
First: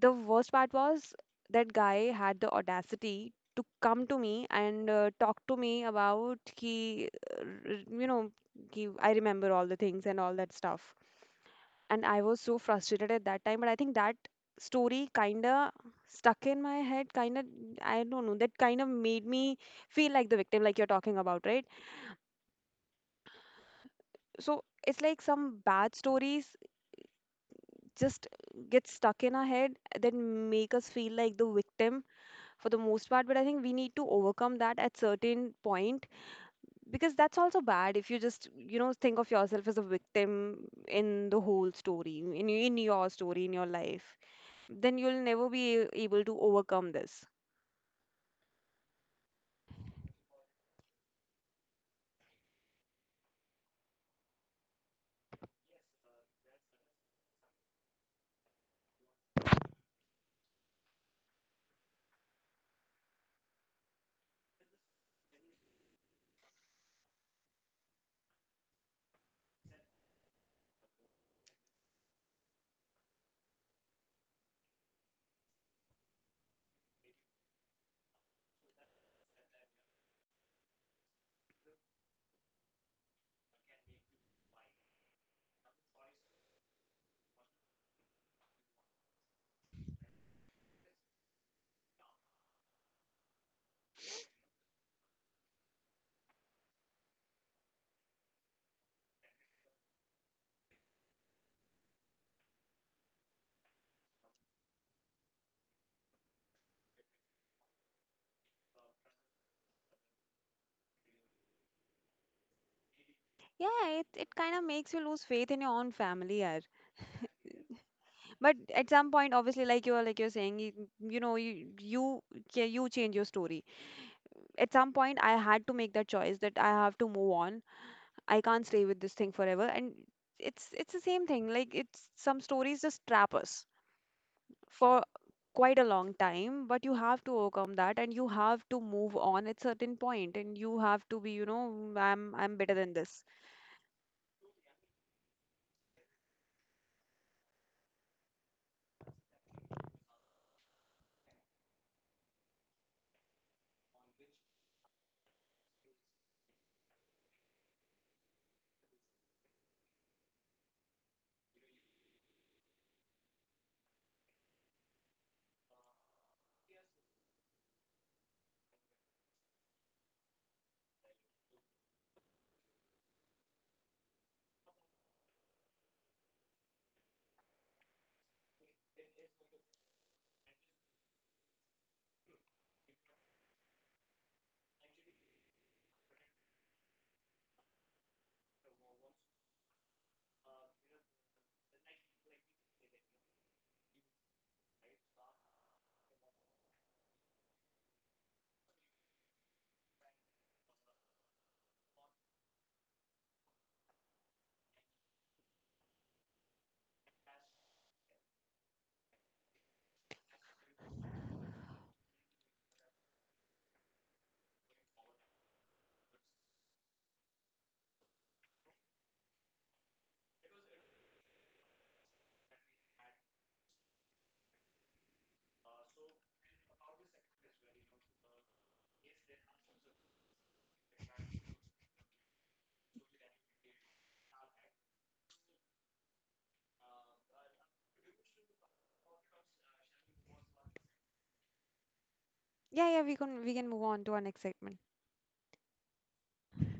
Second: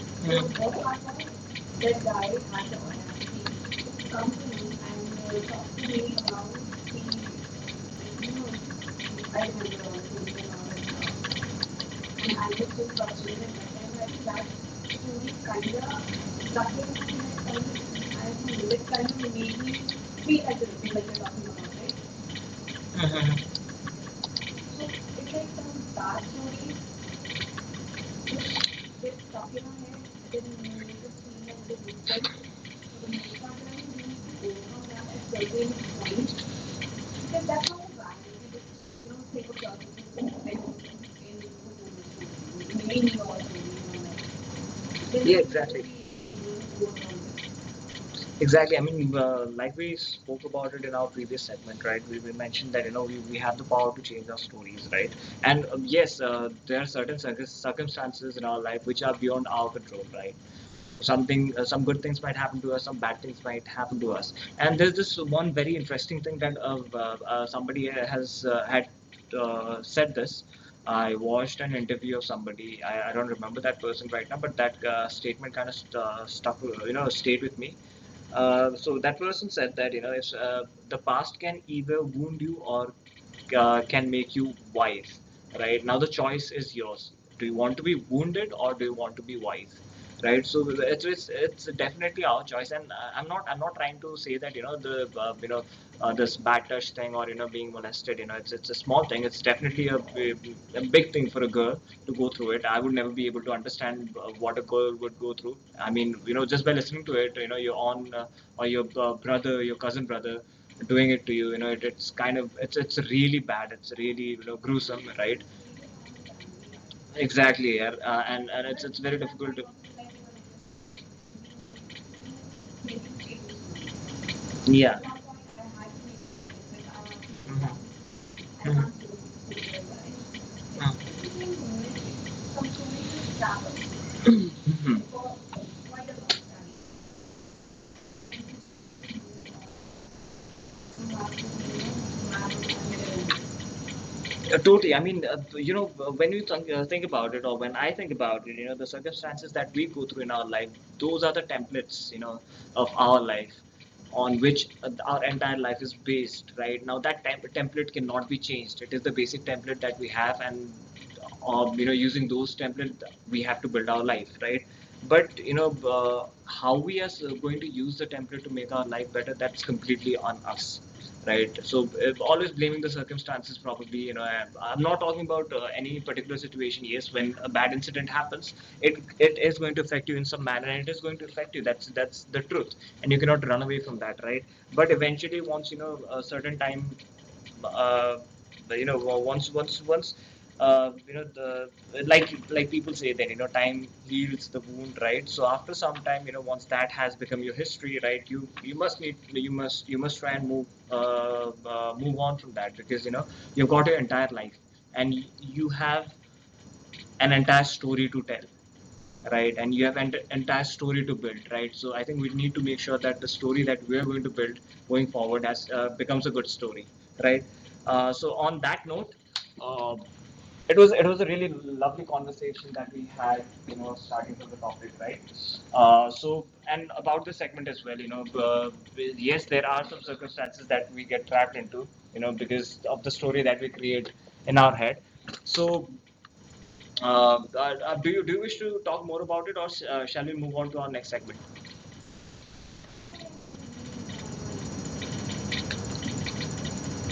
the worst and so part was that that guy guy had the had the audacity to one come he to come to me me and and talk to talked to me me about about he, the you know you I know, remember all he, I things and remember all the all that things and all that stuff. stuff. And I And I was was so just frustrated at watching it that time, but and I I think was like that that story really kind kinda of stuck in my sucking head, kinda, kind I of I don't don't know, that know it kind of kind of made made me me feel feel like the like victim, like you're you're talking talking about about, right? right Mhm. so So it's it's like like some some bad sad stories story Yeah, just get stuck in exactly. our head that make us feel like the victim for the most part. But I think we need to overcome that at certain point, because that's also bad if you just, you know, think of yourself as a victim in the whole story, in your story, in your life, then you'll never be able to overcome this. Exactly. I mean, like we spoke about it in our previous segment, right? We mentioned that you know we have the power to change our stories, right? And yes, there are certain circumstances in our life which are beyond our control, right? something some good things might happen to us some bad things might happen to us and there's this one very interesting thing that somebody has had said this I watched an interview of somebody I don't remember that person right now but that statement kind of stuck you know stayed with me so that person said that you know if the past can either wound you or can make you wise right now the choice is yours do you want to be wounded or do you want to be wise right so it's definitely our choice and i'm not trying to say that you know the you know this bad touch thing or you know being molested you know it's a small thing it's definitely a big thing for a girl to go through it I would never be able to understand what a girl would go through I mean you know just by listening to it you know your own or your brother your cousin brother doing it to you you know it's kind of it's really bad it's Yeah, really it, you know it kind of gruesome makes you right lose faith in your own family, yeah. exactly yeah. And But it's at very some difficult point, obviously, like you're saying, you know, you you change your story. 你啊，At some point I had to make that choice that I have to move on. I can't 嗯，stay with this thing forever, and it's the same thing, 嗯，like it's, some stories just trap us 嗯 for 哼。quite a long time, but you have to overcome that, and you have to move on at certain point, and you have to be, you know, "Mm, I'm better than this." Totally. I mean, you know, when you think about it, or when I think about it, you know, the circumstances that we go through in our life, those are the templates, you know, of our life on which our entire life is based, right? Now, that template cannot be changed. It is the basic template that we have, and, you know, using those templates, we have to build our life, right? But, you know, how we are going to use the template to make our life better, that's completely on us right? So always blaming the circumstances, probably. You know, I'm not talking about any particular situation. Yes, when a bad incident happens, it is going to affect you in some manner, and it is going to affect you. That's the truth, and you cannot run away from that, right? But eventually, once you know a certain time uh, you know well, once you know the like people say that you know time heals the wound right so after some time you know once that has become your history right you you must need you must try and move on from that because you know you've got your entire life and you have an entire story to tell right and you have an entire story to build right so I think we need to make sure that the story that we are going to build going forward as becomes a good story right So on that note uh, it was a really lovely conversation that we had you know starting from the topic right so and about the segment as well you know yes there are some circumstances that we get trapped into you know because of the story that we create in our head so uh, uh, do you wish to talk more about it, or shall we move on to our next segment? Yeah, we can move on to our next segment.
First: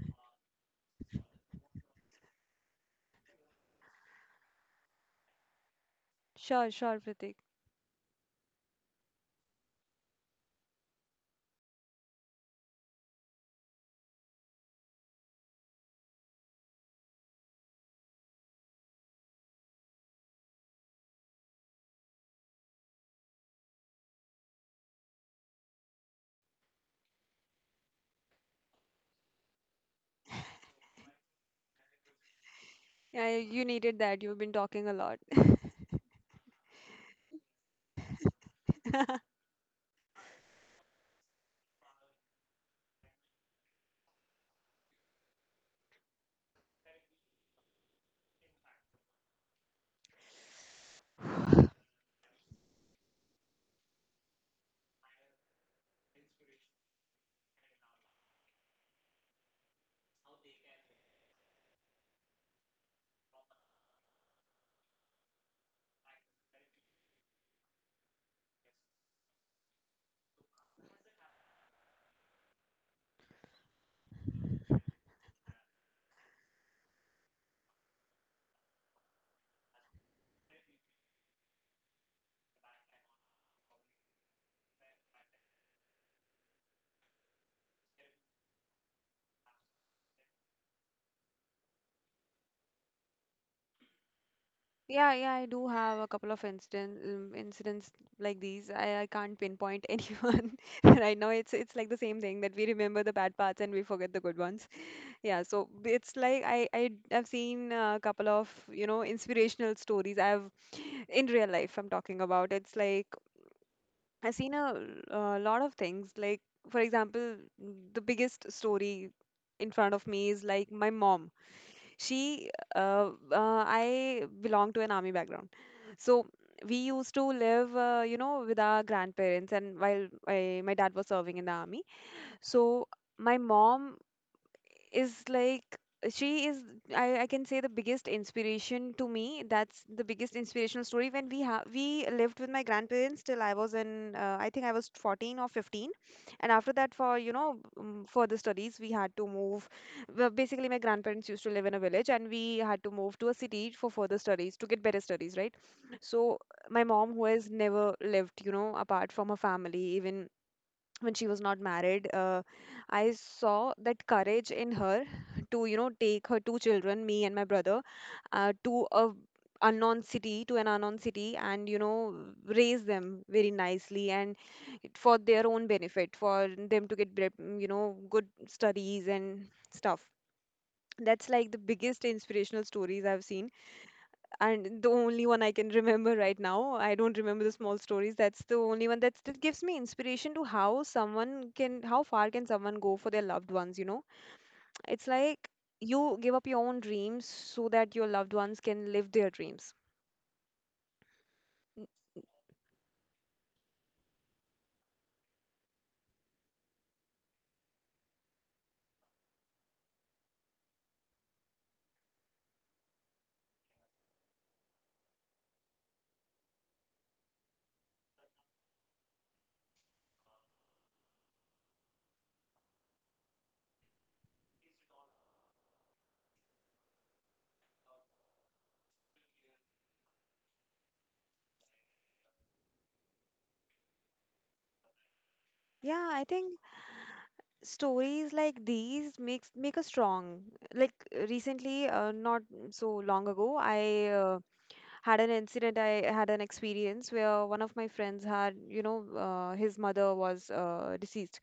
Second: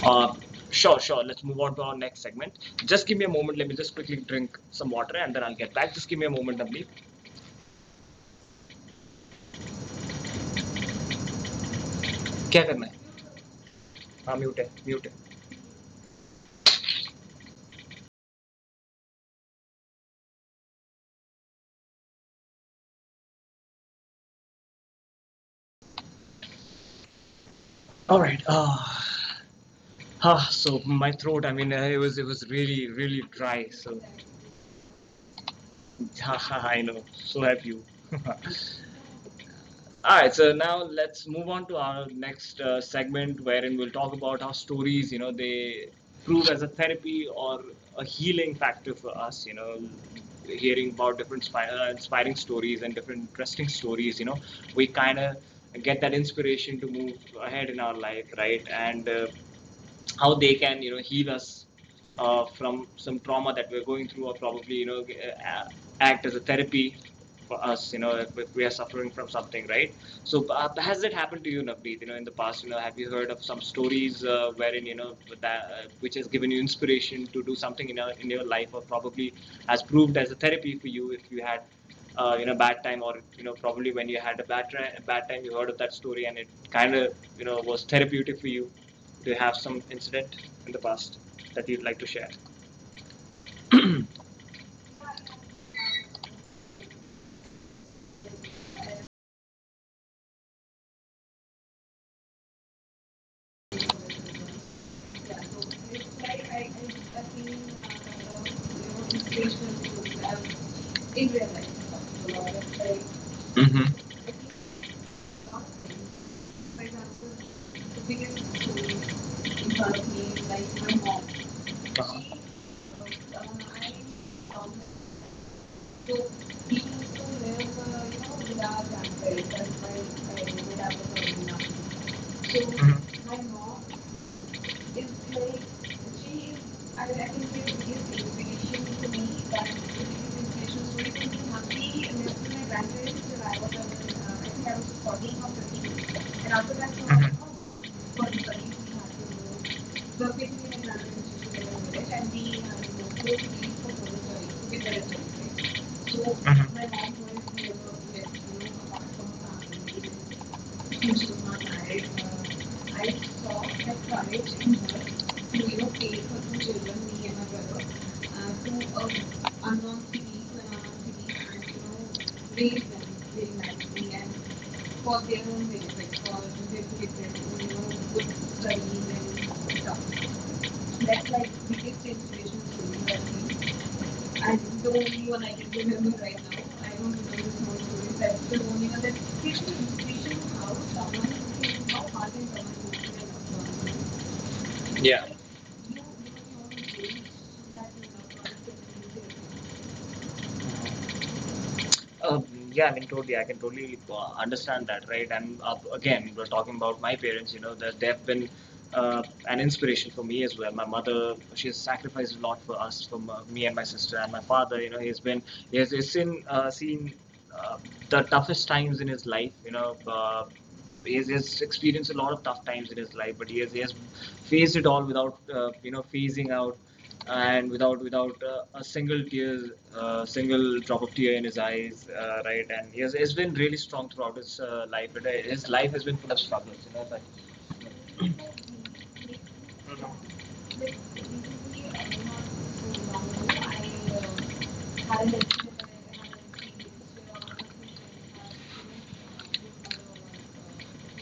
Uh, sure, sure. Let's move on to our next segment. Just give me a moment. Let me just quickly drink some water, and then I'll get back. Just give me a moment, Sure, Navneet. sure, Pratik. क्या करना है? हाँ mute है, mute है. All right. So my throat. I mean, it was really Yeah, you dry. needed that, you've been talking a lot. I know. So have you. All right, so now let's move on to our next segment wherein we'll talk about how stories, you know, they prove as a therapy or a healing factor for us, you know, hearing about different inspiring stories and different interesting stories, you know, we kind of get that inspiration to move ahead in our life, right? And how they can, you know, heal us from some trauma that we're going through, or probably, you know, act as a therapy for us, you know, if we are suffering from something, right? So has that happened to you, Navneet? You know, in the past, you know, have you heard of some stories wherein, you know, that, which has given you inspiration to do something in your life, or probably has proved as a therapy for you, if you had you know, bad time, or you know, probably when you had a bad time you heard of that story and it kind of, you know, was therapeutic for you. Do you have some incident in the past that you'd like to share? Yeah, yeah, I do have a couple of incident, incidents like these. I can't pinpoint anyone right now. It's like the same thing that we remember the bad parts and we forget the good ones. Yeah, Yeah, so so it's it's like like I I have have been seen a couple of a inspirational inspirational stories. books I've I've in in real real life I'm talking life. A about. lot It's of, like, like Mm-hmm. I've seen a lot of things. Like for For example, example, the the biggest biggest story story in in front front of of me me is is like like my my mom. mom, she Uh-huh. She, I I belong found to her an army background, so so we we to used to live live, uh, with you our know, grandparents, with and while grandparents. That's why I, my my dad dad was serving in the was not army. enough. So So Mhm. my My mom mom is is like, like, she is she, is, I I can can say the say it biggest gives inspiration inspiration to to me, me. that That's it the biggest gives inspirational inspiration, story. so it When makes me to be we happy, and lived with that's my when I grandparents till realized I that I was in I think I was I was 14 or 14 or 15, and 15, after and that, after for that, so I was, like, oh, for the studies we 40, had to move. Well, basically Bakit my na grandparents natin used to live in a village susunod? and Eh, we hindi had to na, move to ano, a puro city for hindi further po po studies, to get better tayo. studies, right? So, So my Mhm. mom, who has Malalim mo never yung mga lived, you know, yung apart from her kapatong sa family, akin. even when she was Gusto not nga married, tayo, I I saw saw that the courage in courage in her her to, you to know, take her relocate two her two children, children, me and my me and my brother, brother, to to a a unknown city to an unknown city, and you know, raise read them, them very they nicely, nicely, and and for for their their own own benefit benefit, for for them to their get future, you know, you know, good good studies and studies and stuff. stuff. That's That's like the like we biggest did. inspirational stories I've seen, I and the only one I don't can remember remember right that now. I don't remember the small it, stories. That's the only one you know, that that still gives me inspiration to inspiration of how how someone, someone can, how can- how far can hard can someone someone go for work their loved ones, you know? It's in a. Yeah. like you give up your own dreams so that your loved ones can live their dreams. N- Uh, yeah, I mean, totally. I can totally understand that, right? And again, we're talking about my parents. You know, that they've been uh, an inspiration for me as well. My mother, she has sacrificed a lot for us, for me and my sister and my father. You know, he's been, he has, he's seen, seen uh, the toughest times in his life. You know, he has, experienced a lot of tough times in his life, but he has faced it all without, you know, phasing out, and without a single tear, single drop of tear in his eyes, right? And he has been really strong throughout his life. But his life Yeah, has I been full of think struggles, you know. But stories like these make us strong. Like recently, not so long ago, I uh, had an incident I had an experience where one of my friends had, his mother was deceased.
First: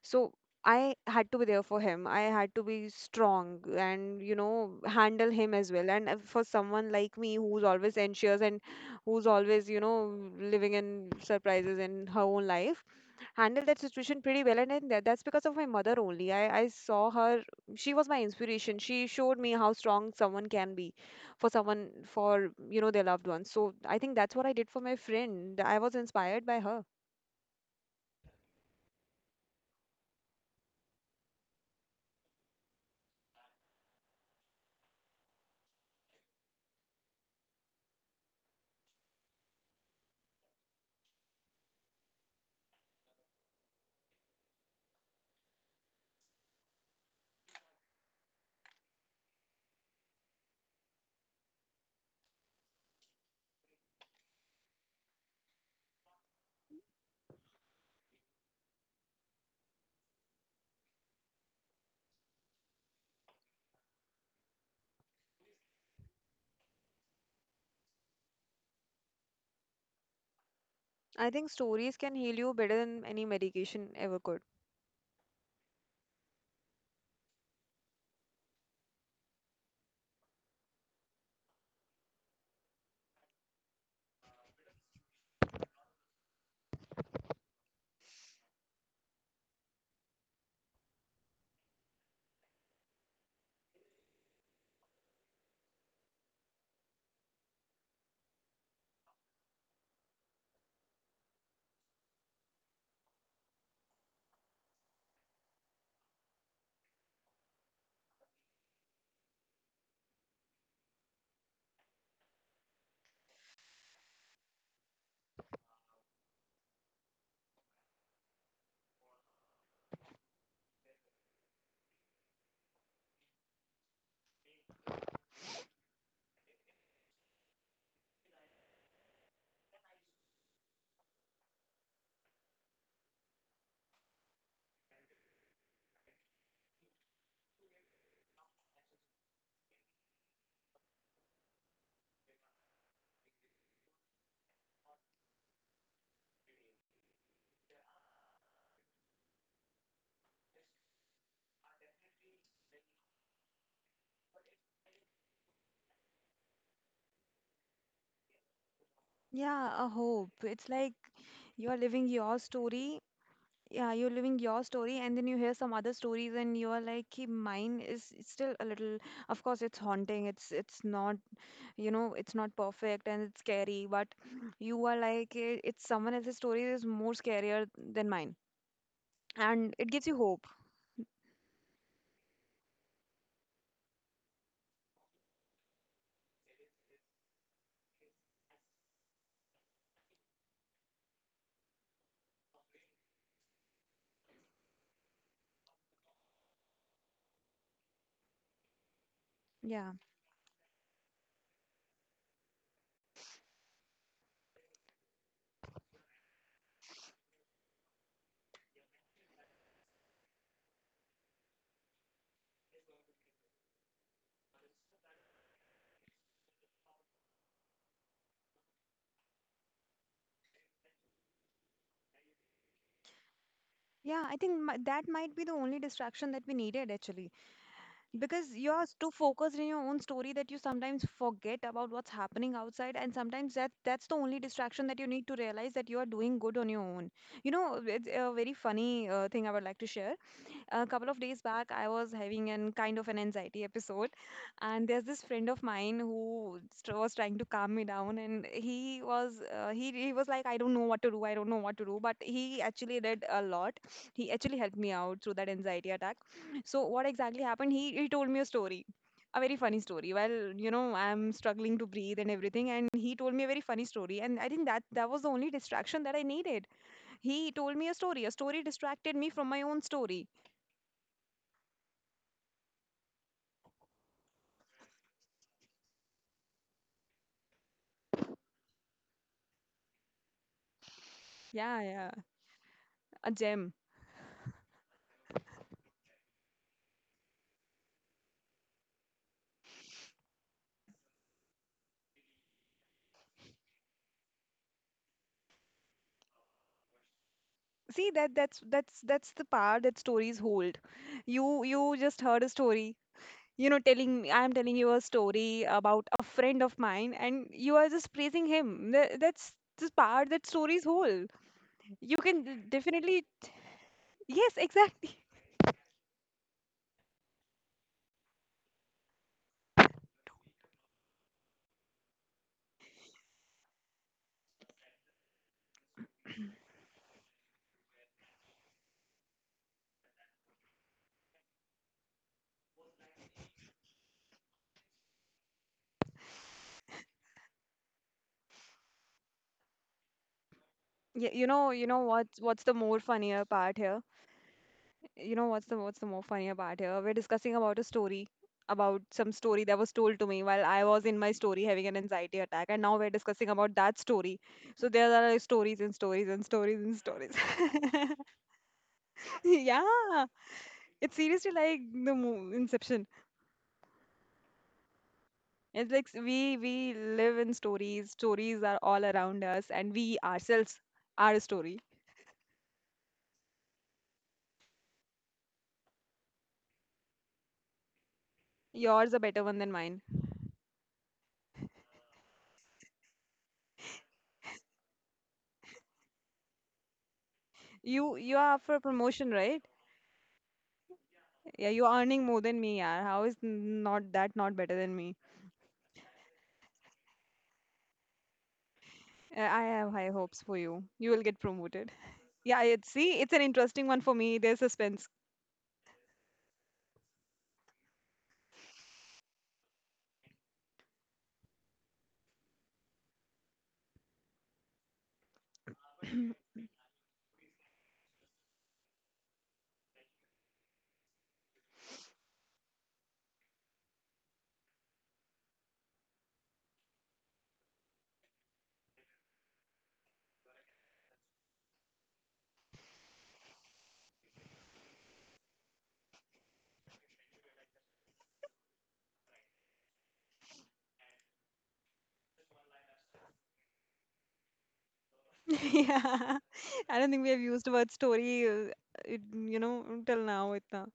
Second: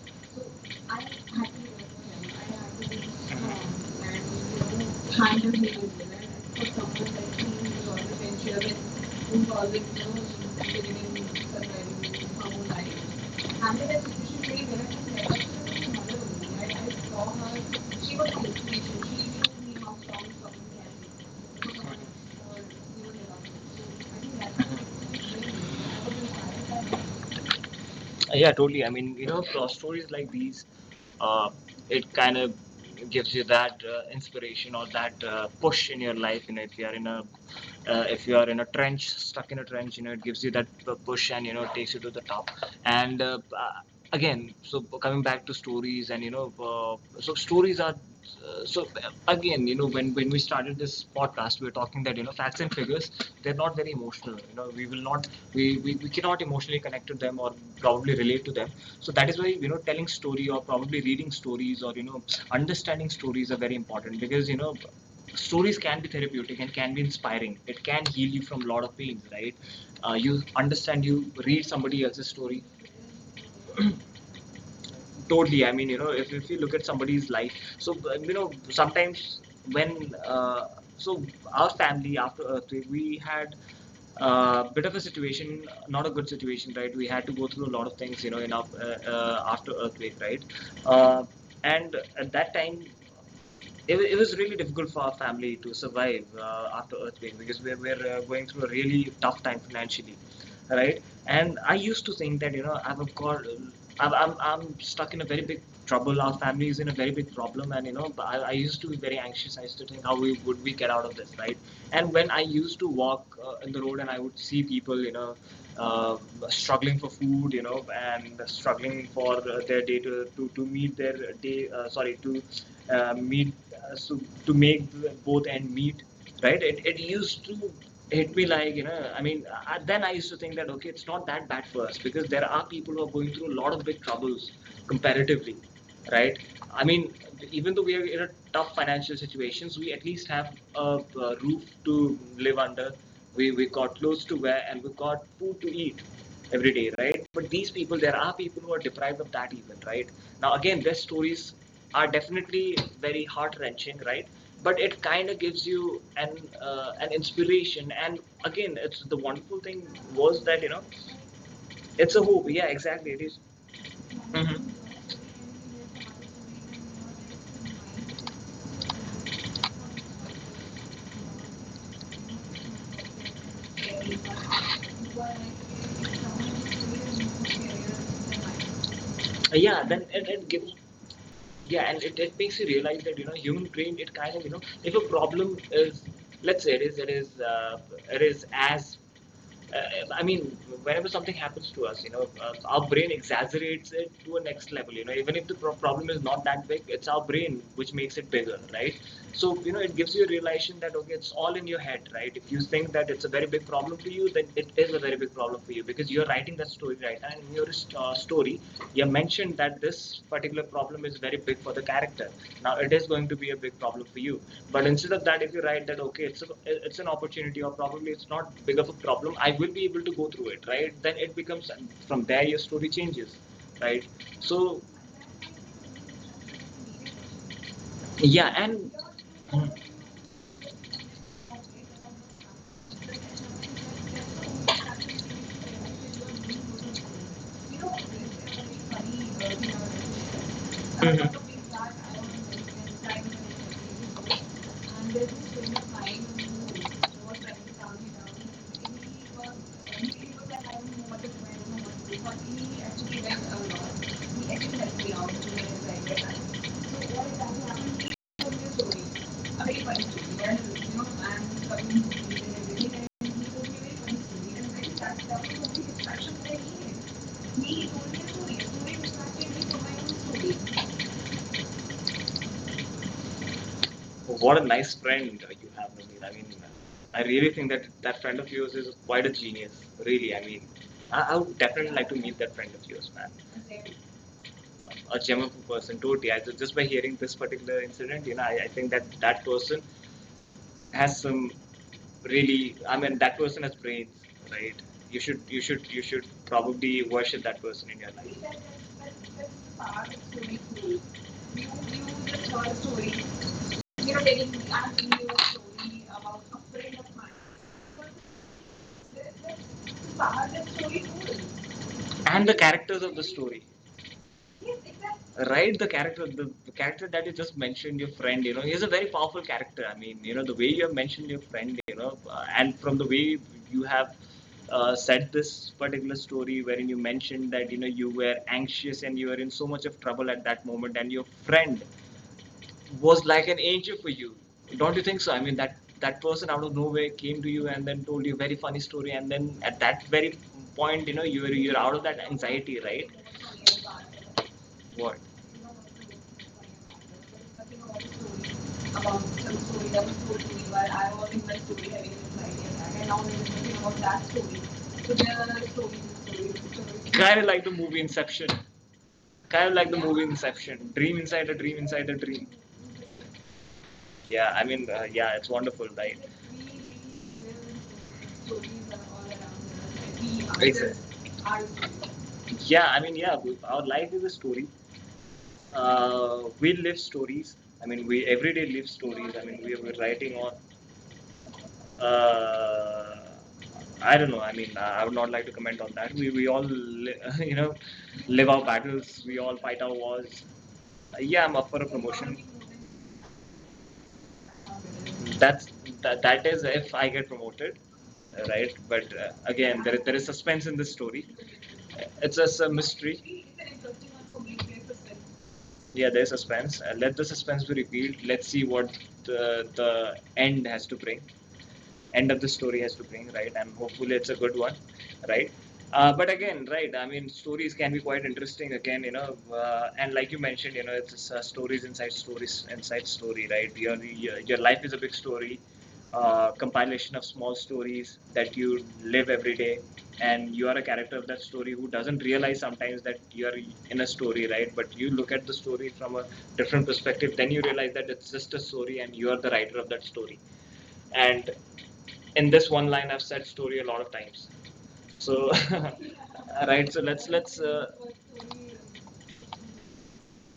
So I I had to be there have. for him. I had to be हाँ, strong नहीं and, you know, तो handle खाने him के लिए as well. And नहीं है, for तो someone like me समोसे, who's नूडल्स, always और anxious फैंसी and वाले, who's फूड always, बाज़ार you के know, तो living फिर in भी सब surprises in her like, own खाऊँ life, लाइक। handled हम that लोग ऐसे situation pretty कुछ भी well. नहीं And then करेंगे, तो that's यार because of अच्छा my लगेगा mother ना तो मगर only. वो नहीं I है, ऐसे saw वो her, हमारे she was किसी को my भी नहीं inspiration. She चाहिए। showed me how strong someone can be for someone, for, you know, their loved ones. So I think that's what I did for my friend. I was inspired by her. Yeah, totally. I mean, you know, cross stories like these, uh, it kind of gives you that inspiration or that push in your life. You know, if you are in a if you are in a trench, stuck in a trench, you know, it gives you that push, and you know, takes you to the top. And again, so coming back to stories, and you know, so stories are again, you know, when we started this podcast, we were talking that, you know, facts and figures, they're not very emotional. You know, we will not, we we cannot emotionally connect to them, or probably relate to them. So that is why, you know, telling story, or probably reading stories, or you know, understanding stories are very important, because you know, stories can be therapeutic and can be inspiring. It can heal you from a lot of pain, right? You understand, you I think read somebody stories else's can heal story. you better than any medication ever could. Totally, I mean, you know, if you look at somebody's life, so you know, sometimes when uh, so our family after earth, we had a bit of a situation, not a good situation, right? We had to go through a lot of things, you know, in our, after earthquake, right? uh, and at that time, it was really difficult for our family to survive after earthquake, because we were going through a really tough time financially, right? And I used to think that, you know, I've got I'm stuck in a very big trouble, our family is in a very big problem, and you know, I used to be very anxious, I used to think how we would we get out of this, right? And when I used to walk in the road, and I would see people, you know, uh, struggling for food, you know, and struggling for their day to meet their day sorry uh, meet uh, so to make both end meet, right? It used to hit me, like, you know, I mean, then I used to think that okay, it's not that bad for us, because there are people who are going through a lot of big troubles comparatively, right? I mean, even though we are in a tough financial situations, we at least have a roof to live under, we got clothes to wear, and we got food to eat every day, right? But these people, there are people who are deprived of that even, right? Now, again, their stories are definitely very heart wrenching, right? But it kind of gives you an inspiration, and again, it's the wonderful Yeah, a was hope. that, you It's know, like you're it's living a hope. your Yeah, exactly, story. it is. Yeah, you're living Mhm. your story, and then you hear some other stories, and you're like, "Hey, mine is it's still a little." Of course, it's haunting. It's not, you know, it's not perfect and it's scary. But you are like, "Eh, it's someone else's story is more scarier than mine," yeah, and it then gives you it hope. gives. Yeah, and it makes you realize that, you know, human brain, it kind of, you know, if a problem is, let's say it is, it is it is as I mean, whenever something happens to us, you know, our brain exaggerates it to a next level. You know, even if the problem is not that big, it's our brain which makes it bigger, right? So, you know, it Yeah, gives you a realization that okay, it's all in your head, right? If you think that it's a very big problem for you, then it is a very big problem for you, because you're writing that story, right? And in your story, you mentioned that this particular problem is very big for the character. Now it is going to be a big problem for you. But instead of that, if you write that okay, it's a, it's an opportunity, or probably it's not big of a problem, I will be able to go through it, right? Then it becomes, from there your story changes, right? yeah. I think So that might be the only distraction that we needed actually. yeah, Because and you're too focused in your own story that you sometimes forget about what's happening outside, and sometimes that's the only distraction that you need to realize that you are doing good on your own. You know, it's a very funny thing I would like to share. A couple of days back I was having an kind of an anxiety episode, and there's this friend of mine who was trying to calm me down, and he was like, "I don't know what to do, I don't know what to do," but he actually did a lot. He actually helped me out through that anxiety attack. So what Mhm. exactly happened, he told me a story, a very funny story. Well, you know, I'm struggling to breathe and everything, and he told me a very funny story, and I think that that was the only distraction that I needed. He told me a story. A story distracted me from my own story. What a nice friend you have, Naveed. I mean, I really think that that friend of yours is quite a genius. Really, I mean, I would Yeah, definitely like yeah, to meet that friend of yours, man. a gem. A gem of a person, totally. Just by hearing this particular incident, you know, I think that that person has some really, I mean that person has brains, right? You should probably worship that person in your See, that life. that's that's that's the power that stories hold. You just heard a story. You know, telling I'm telling you a story about a friend of mine, and you are just praising him. That's the power that stories hold. You And the can characters of the definitely, story. yes, Yes, exactly. exactly. Right, the character, the character that you just mentioned, your friend, you know, he's a very powerful character. I mean, you know, the way you have mentioned your friend, you know, and from the way you have said this particular story, wherein you mentioned that, you know, you were anxious, and you were in so much of trouble at that moment, and your friend was like an angel for you. Don't you think so? I mean, that that person out of nowhere came to you and then told you a very funny story, and then at that very point, you know, Yeah, you're out you of know that what's anxiety, the right? more funnier part here? What? You know what's the more funny about here? We're discussing about a story, about About some some story that story, was that told to me while I was I in was my in that story story having an having anxiety anxiety attack, and attack, now and we're now I'm discussing thinking about about that that story. story. So So there there are, like, are stories stories and stories and stories stories and stories. Kind of stories. like Inception. Kind of like the movie Yeah, Inception. Dream it's inside seriously like inside the the dream. Inception. Yeah, I mean, yeah, it's wonderful, It's right? like we live in stories. Stories are all around us, and we We are ourselves Exactly. are a story. Yeah, I mean, yeah, our life is a story. uh, we live stories. I mean, we everyday live Yours stories. a better one than We're mine. writing on. uh, I don't know. I mean, I would not like to comment on that. We all li- you know, You live you our are up battles. for We promotion, all right? fight our wars. Yeah, I'm up for Yeah, a you're earning more than me, yeah. How is not that not better than me? promotion. That's that is if I get promoted, right? But I again, there is have there high is hopes suspense for in this you. You story. will get promoted. It's a Yeah, it's, see, it's an interesting one for me. There's suspense. Yeah, there's suspense. Let the suspense be revealed. Let's see what the end has to bring. End of the story has to bring, right? And hopefully it's a good one, right? But again, right? I mean, stories can be quite interesting. Again, you know, and like you mentioned, you know, it's stories inside story, right? Your life is a big story, compilation of small stories that you live every day, and you are a character of that story who doesn't realize sometimes that you're in a story, right? But you look at the story from a different perspective, then you realize that it's just a story and you are the writer of that story. And in this one line I've said story a lot of times, Yeah, so I don't right, think so we have let's used the word let's story, it, you know, until now. Itna.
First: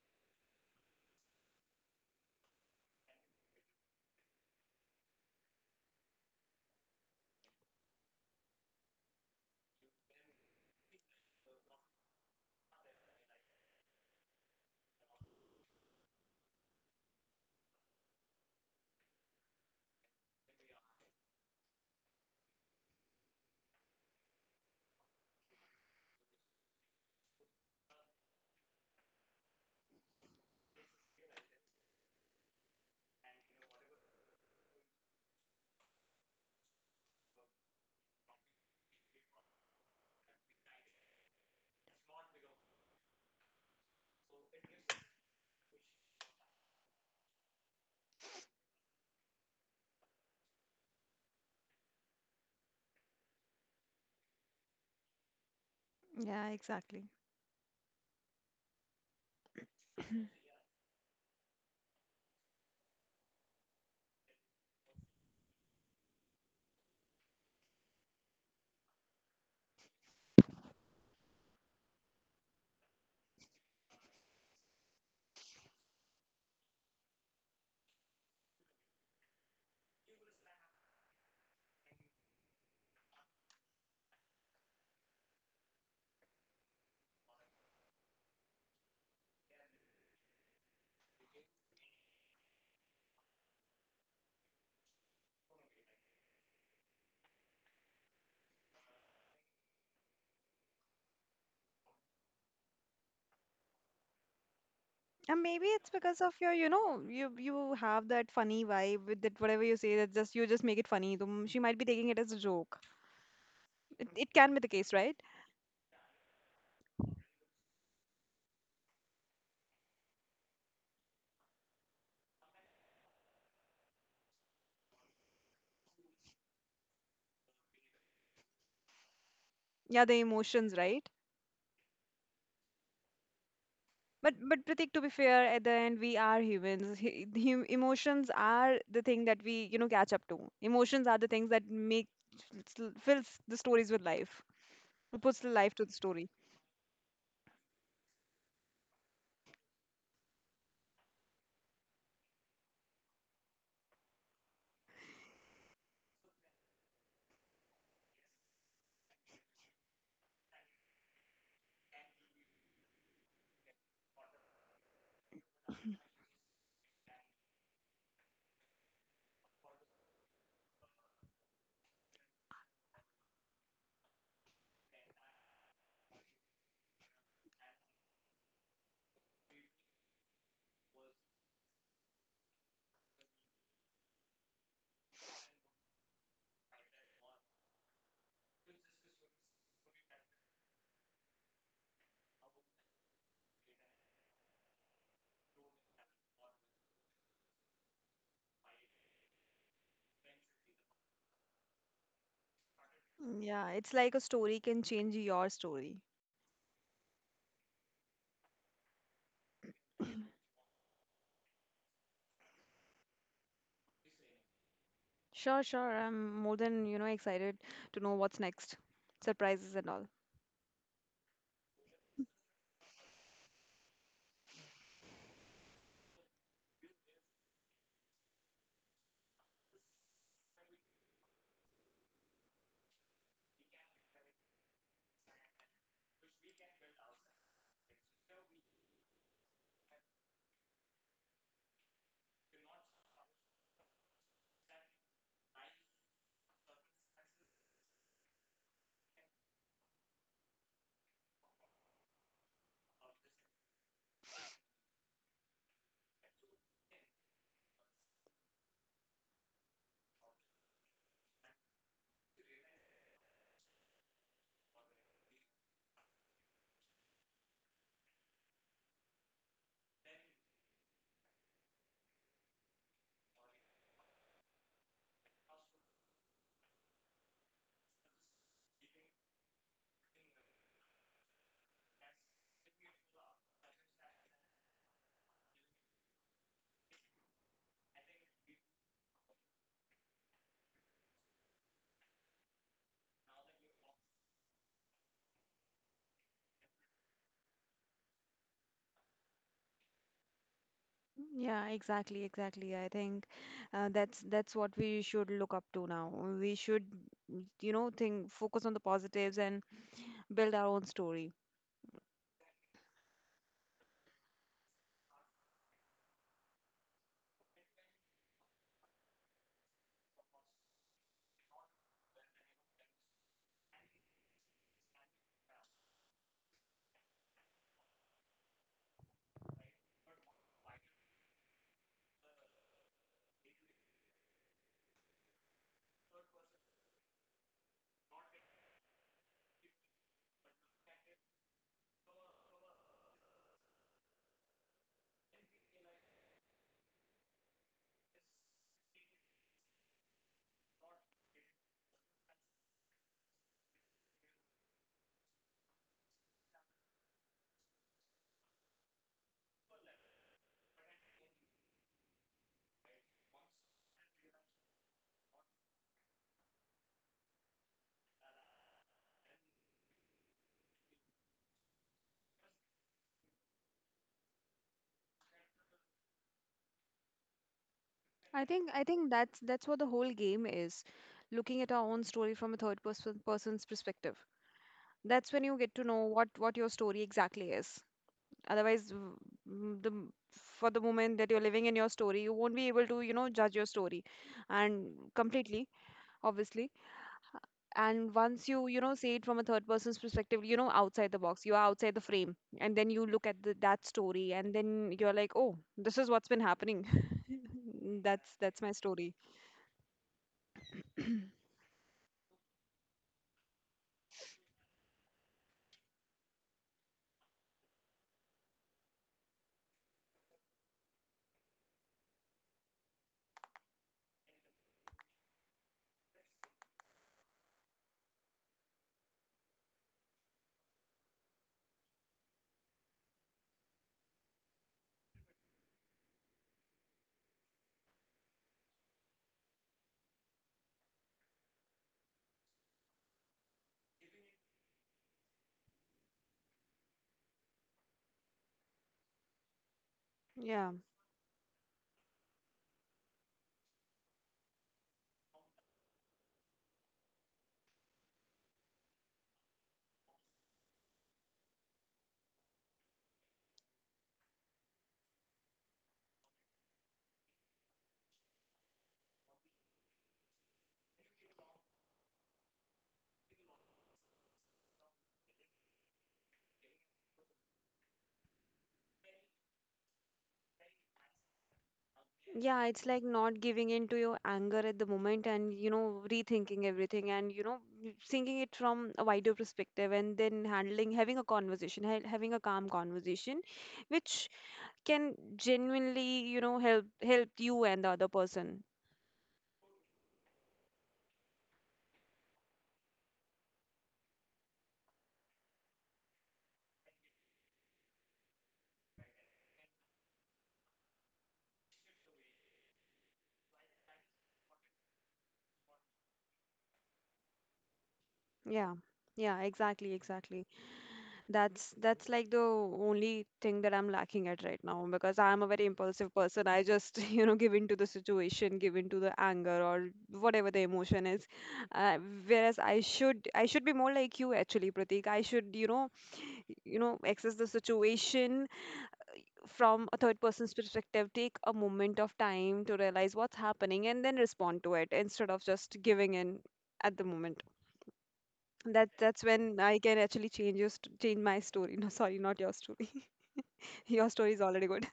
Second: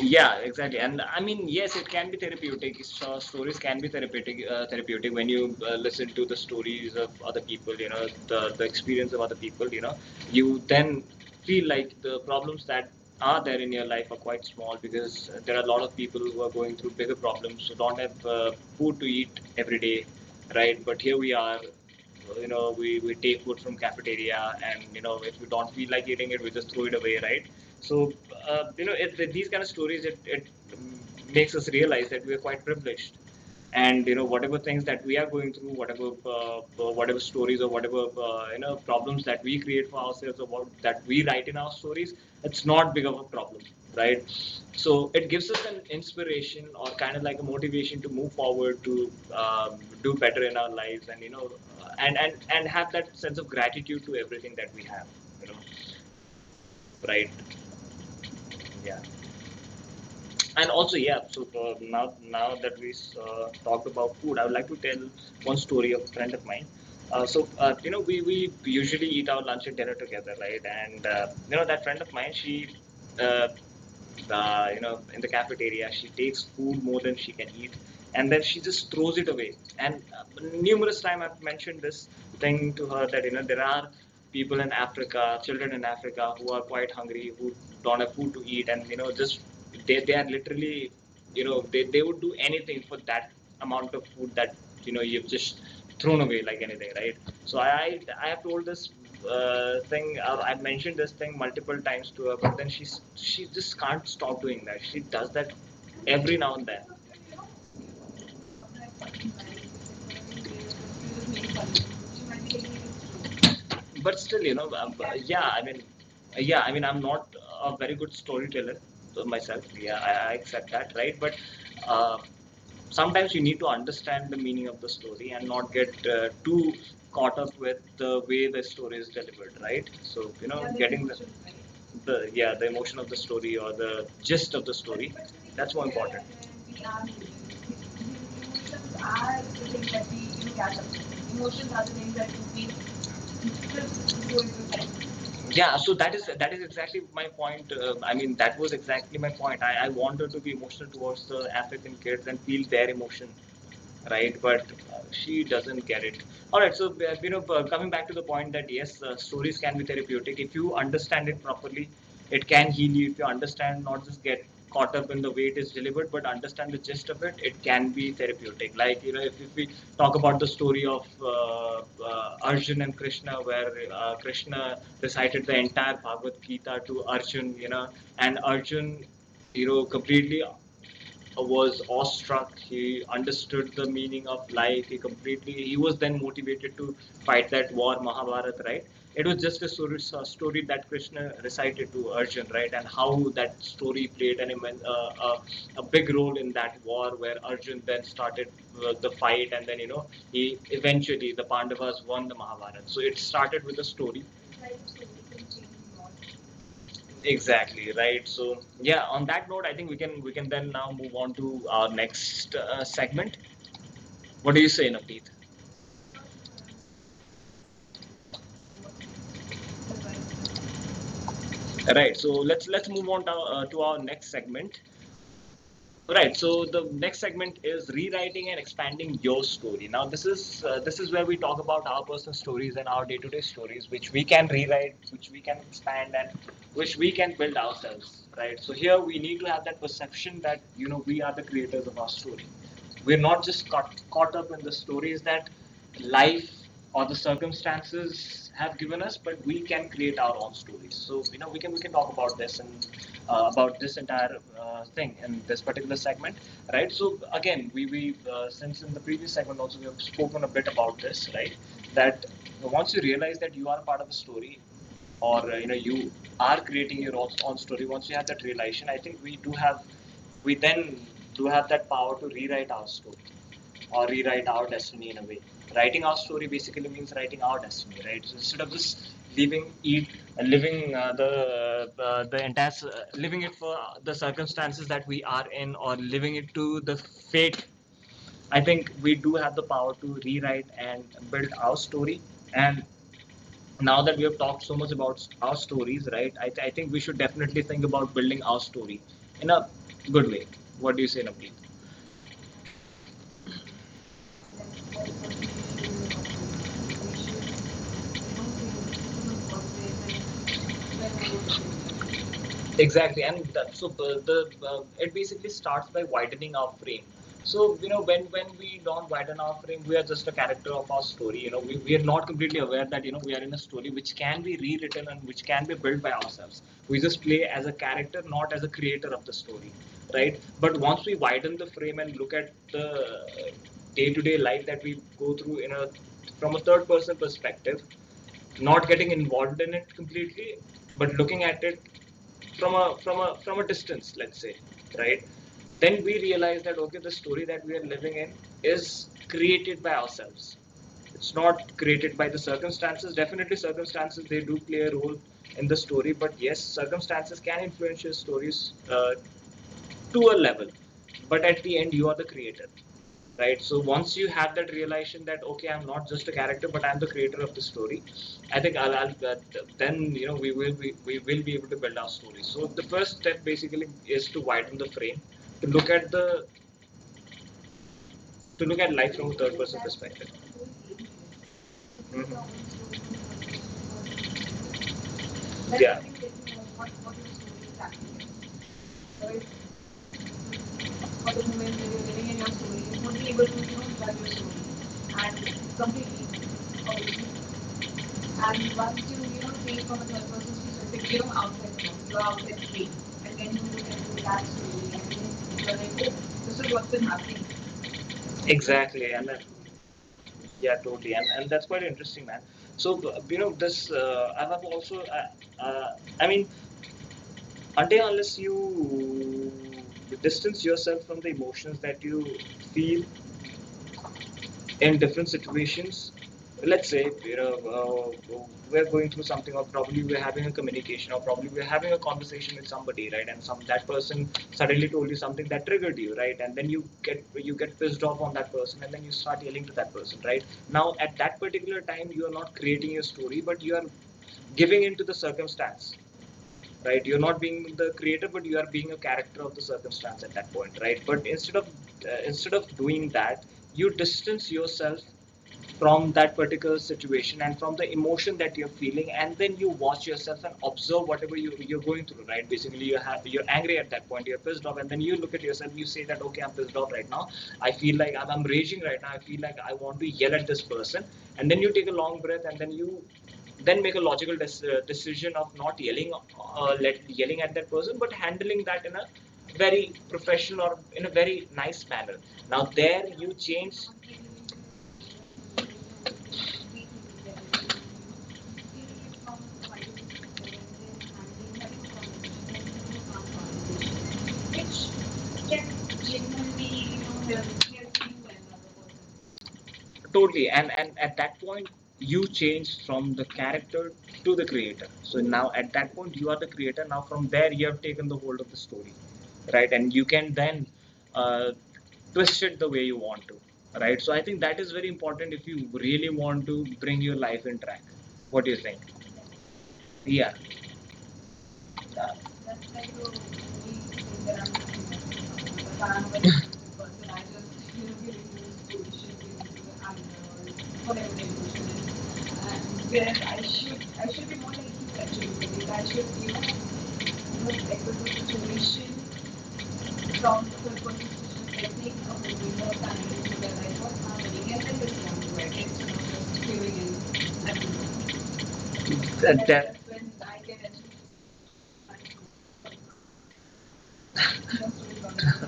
yeah, exactly. And I mean, yes, it can be therapeutic. So stories can be therapeutic, therapeutic when you listen to the stories of other people, you know, the experience of other people, you know, you then feel like the problems that are there in your life are quite small, because there are a lot of people who are going through bigger problems, who don't have food to eat every day, right? But here we are, you know, we take food from cafeteria, and, you know, if we don't feel like eating it, we just throw it away, right? So, you know, these kind of stories, it makes us realize that we are quite privileged. And, you know, whatever things that we are going through, whatever, whatever stories, or whatever, you know, problems that we create for ourselves, or what, that we write in our stories, it's not big of a problem, right? So it gives us an inspiration or kind of like a motivation to move forward, to do better in our lives, and, you know, and have that sense of gratitude to everything that we have, you know, Yeah, right, exactly. yeah. And also, yeah, so now that we talked about food, I would like to tell one story of a friend of mine. So you know, we usually eat our lunch and dinner together, right? And you know, that friend of mine, she, uh, you know, in the cafeteria, she takes food more than she can eat, and then she just throws it away. And numerous times I've mentioned this thing to her, that you know there are people in Africa, children in Africa who are quite hungry, who don't have food to eat, and you know, just they are literally, you know, they would do anything for that amount of food that you know you've just thrown away like anything, right? So have told this thing, I mentioned this thing multiple times to her, but then she just can't stop doing that. She does that And maybe every it's now and because then. of your, you know, you have that funny vibe with that, whatever you say, that just you just make it funny. Tum- She might be taking it as a joke. But still, you know, It can be the case, yeah, I right? mean, yeah, I mean, I'm not a very good storyteller myself, yeah. I accept that, right? But uh, sometimes you need to understand the meaning of the story and not get too caught up with the way the story is delivered, right? So you Yeah, know, the getting emotions, right? the yeah, the emotion of the story or the gist of the story, But Pratik, to be that's more fair, at the end we are humans. He, emotions are the important, thing that that we, we, you know, you know, catch up catch up. to. Emotions are Emotions the are the things things that that make, we fills the feel stories going with through time. life. Yeah, It so puts that is life to the story. exactly my point. I mean, that was exactly my point. I wanted to be emotional towards the African kids and feel their emotion, right? But she doesn't get it. All right, so you know, coming back to the point, that yes, stories can be therapeutic if you understand it properly. It can heal you if you understand, not just get caught up in the way it is delivered, but understand the gist of it. It can be therapeutic. Like, you know, if we talk about the story of Arjun and Krishna, where Krishna recited the entire Bhagavad Gita to Arjun, you know, and Arjun, you know, completely was awestruck. He understood the meaning of life. He completely. He was then motivated to fight that war, Mahabharata, right? It was just a story, story that Krishna recited to Arjun, right? And how that story played an immense, uh, a big role in that war, where Arjun then started the fight, and then you know he eventually the Pandavas won the Mahabharata. So it started with a Yeah, story, it's like a story can change your story. exactly, right? So yeah, on that note, I think we can then now move on to our next segment. What do you say, Navdeep? Sure, sure. I'm more than you know excited to know what's next, surprises and all. Right, so let's move on to our next segment. Right, so the next segment is rewriting and expanding your story. Now this is where we talk about our personal stories and our day-to-day stories, which we can rewrite, which we can expand, and which we can build ourselves. Right, so here we need to have that perception that you know we are the creators of our story. We're not just caught up in the stories that life or the circumstances have given us, but we can create our own stories. So you know, we can talk about this, and about this entire thing in this particular segment, right? So again, we since in the previous segment also we have spoken a bit about this, right? That once you realize that you are a part of a story, or you know you are creating your own story, once you have that realization, I think we do have, we then do have that power to rewrite our story, or rewrite our destiny in a way. Writing our story basically means writing our destiny, right? So instead of just leaving eat living the entire, living it for the circumstances that we are in, or living it to the fate, I think we do have the power to rewrite and build our story. And now that we have talked so much about our stories, right? I think we should definitely think about building our story in a good way. What do you say, Navneet? Yeah, exactly, exactly. I think that's what we should look up to now. We should, you know, think focus on the positives and build our own story. Exactly, and so the it basically starts by widening our frame. So you know, when we don't widen our frame, we are just a character of our story. You know we are not completely aware that you know we are in a story which can be rewritten and which can be built by ourselves. We just play as a character, not as a creator of the story, right? But once we widen the frame and look at the day-to-day life that we go through in a, from a third person perspective, not getting involved in it completely, but looking at it from a from a distance, let's say, right? Then we realize that okay, the story that we are living in is created by ourselves. It's not created by the circumstances. Definitely, circumstances they do play a role in the story, but yes, circumstances can influence your stories to a level, but at the end you are the creator, right? So once you have that realization that okay, I'm not just a character but I'm the creator of the story, I'll that, then you know we will be able to build our story. So the first step basically is to widen the frame, to look at the, to look at I life think from a I third think person that's perspective. what the whole game is, looking at our own story Mhm. from a third person's perspective. That's when Yeah. you get to know what your story exactly is. So, Otherwise, the for for the the moment moment, that you're you're living living in in, your story, you you won't would be be able able to, to you know, use judge your one machine story, and and completely, completely obviously. automate. And And once once you, you, you you know, know, see it take from a from a third person's perspective, specific, you you know, outside the box, you are out outside the it's free. frame, and And then then you you can look at do that that story, slowly, and and then then you're you're like, like, oh, oh, this this is is what's what's been been happening. happening. Exactly, that's my and story. yeah, totally, and that's quite interesting, man. So you know this, I've also, I mean, until unless you distance yourself from the emotions that you feel in different situations. Let's say uh, uh, we're going through something, or probably we're having a communication, or probably we're having a conversation with somebody, right? And some that person suddenly told you something that triggered you, right? And then you get pissed off on that person, and then you start yelling to that person, right? Now, at that particular time, you are not creating your story, but you are giving into the circumstance, right? You're not being the creator, but you are being a character of the circumstance at that point, right? Yeah. But instead of doing that, you distance yourself from that particular situation and from the emotion that you're feeling, and then you watch yourself and observe whatever you're going through, right? Basically, you're angry at that point, you're pissed off, and then you look at yourself, you say that, okay, I'm pissed off right now, I feel like I'm raging right now, I feel like I want to yell at this person. And then you take a long breath, and then you then make a logical decision of not yelling, yelling at that person, but handling that in a very professional or in a very nice manner. Now there Yeah, you it's like change. not giving in to your anger at the moment and, you know, rethinking everything and, you know, thinking it from a wider perspective and then handling, having a conversation, ha having a calm conversation, which can genuinely, you know, help you and the other person. Totally, and at that point you changed from the character to the creator. So now at that point you are the creator, now from there you have taken the hold of the story, right? And you can then uh, twist it the way you want to, right? So I think that is very important if you really want to bring your life in track. What do you think? Yeah. Yeah, Yeah. exactly, exactly. That's like the only thing that I'm lacking at right now because I'm a very impulsive person. I just, you know, give in to the situation, give in to the anger or whatever the emotion is. Uh, whereas Yes, I should, I should be more like you that actually, Pratik. I should should, you know, give good access the equitable solution situation from from a third person's the perspective, take technique a of the moment of window panel time to to the realize what's what's happening happening, and and then then it's respond to not it it's instead not of just just giving queuing in at in the at moment. the That moment. that's That, when when I I can get it. actually change your st change my story. No, sorry, not your story. Your story is already good.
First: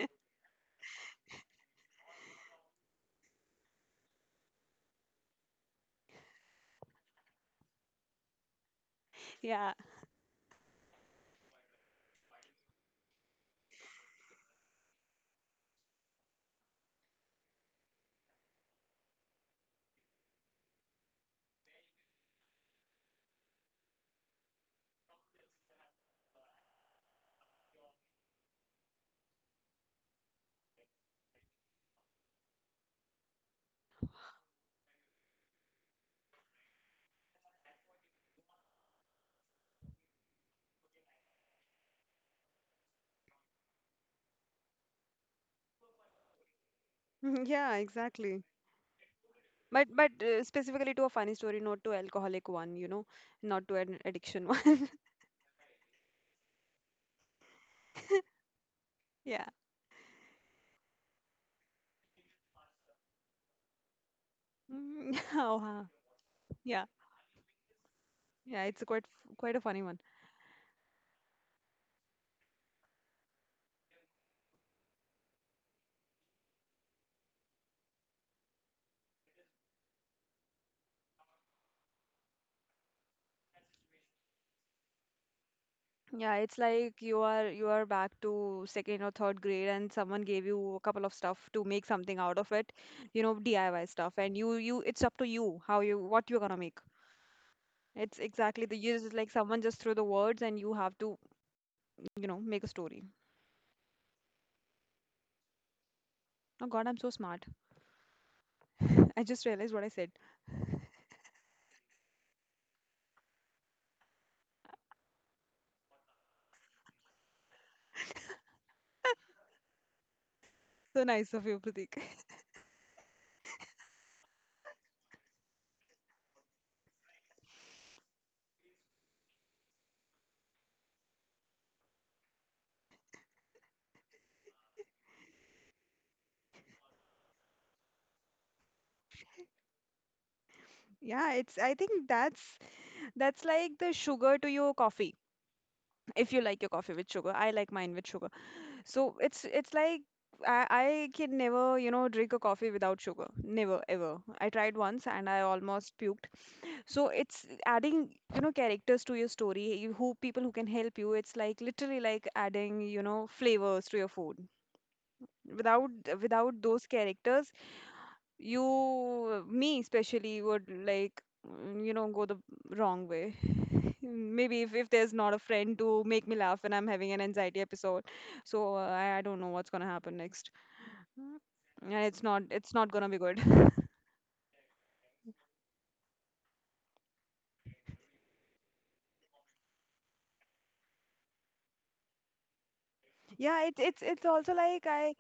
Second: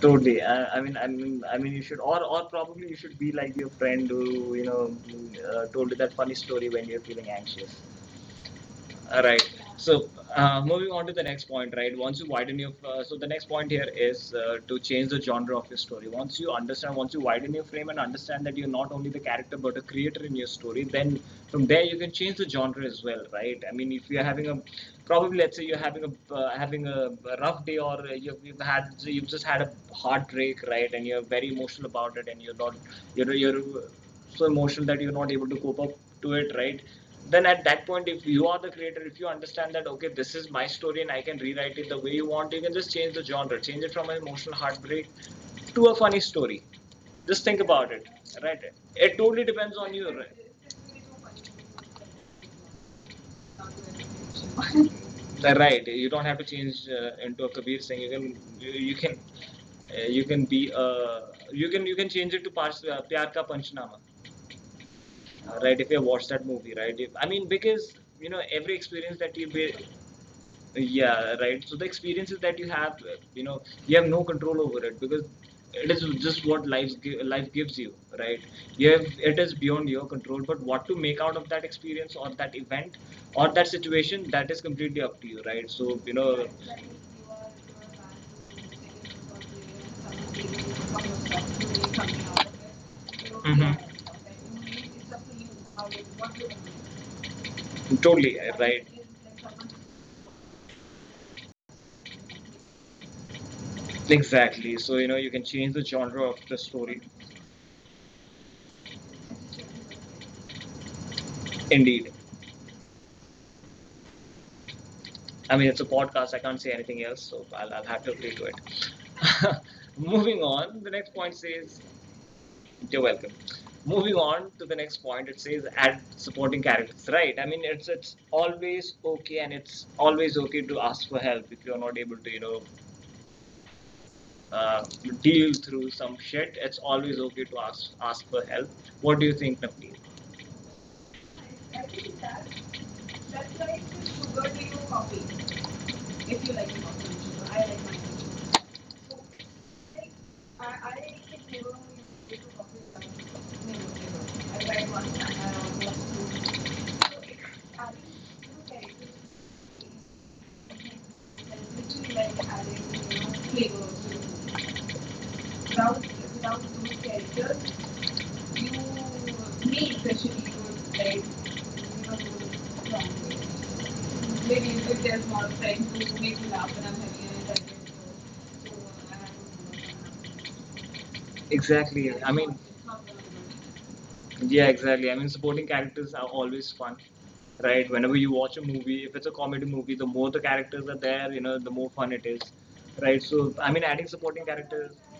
Totally. I mean, you should, or probably you should be like your friend who you know told you that funny story when you're feeling anxious. All right. Yeah. So, moving on to the next point, right? Once you widen your, So the next point here is to change the genre of your story. Once you understand, once you widen your frame and understand that you're not only the character but a creator in your story, then from there you can change the genre as well, right? I mean, if you're probably let's say you're having a rough day, or you've had, you've just had a heartbreak, right? And you're very emotional about it, and you're so emotional that you're not able to cope up to it, right? Then at that point, if you are the creator, if you understand that, okay, this is my story and I can rewrite it the way you want, you can just change the genre, change it from an emotional heartbreak to a funny story. Just think Yeah, about it, exactly. right? It totally depends on you, But specifically to right? a funny story, not to alcoholic one, you know, not to an addiction one. Right, you don't have to change into a Kabir Singh. You can you, Yeah. You can be you can change it to pyar ka panchnama, Mm, oh, right? huh. If you watch that movie, Yeah. right? If, I mean, because you know Yeah, every it's quite experience that you quite a be, funny one. yeah, right. So the experiences that you have, you know, you have no control over it, because it is just what life life gives you, right? You have It is beyond your control, but what to make out of that experience, or that event, or that situation, that is completely up to you, right? So you Yeah, know. it's like you are back to second or third grade and someone gave you a couple of stuff to make something out of it, you know, Mhm. DIY stuff, and you, it's up to you how you what you're gonna make. It's Totally, exactly the, right. you just, like someone just threw the words and you have to, you know, make a story. Exactly. So, you know, you can change the genre of the Oh God, I'm story. so smart. I just realized what I said. Indeed. I mean, it's a podcast, I can't say anything else, so I'll have to agree to it. Moving on, the So next nice point of you, says, Pratik. you're welcome. Moving on to the next point, it says, add supporting characters. Right. I mean, it's always okay, and it's always okay to ask for help if you're not able to, uh, deal through some shit. It's always okay to ask for help. What do you think, Navneet? Yeah, it's I think that's like the sugar to your coffee. If you If you like your like. It. coffee with sugar, I like mine with sugar. So it's like I can never, you know, drink a coffee without sugar. Never, ever. I I tried read one, once and I almost was puked. So it's to, adding, you know, characters to your story, who people who can help you. It's like literally like like adding, adding, you know, flavors flavor to to your food. it. Without, without, without those without those characters, characters, you you, me me especially would, especially like, would like, you know, go the wrong go way. wrong. Maybe if Maybe there's not a if there's friend more, to like, make me laugh make and me I'm having laugh, an anxiety like, episode, so so. I don't know what's gonna happen next. Mm, and it's Exactly. not, I it's mean, not gonna be good. yeah, exactly. I mean, supporting characters are always fun, right? Whenever you watch a movie, if it's a comedy movie, the more the characters are there, the more fun it is, right? So, Yeah, I it's mean, it's adding it's supporting also like characters. I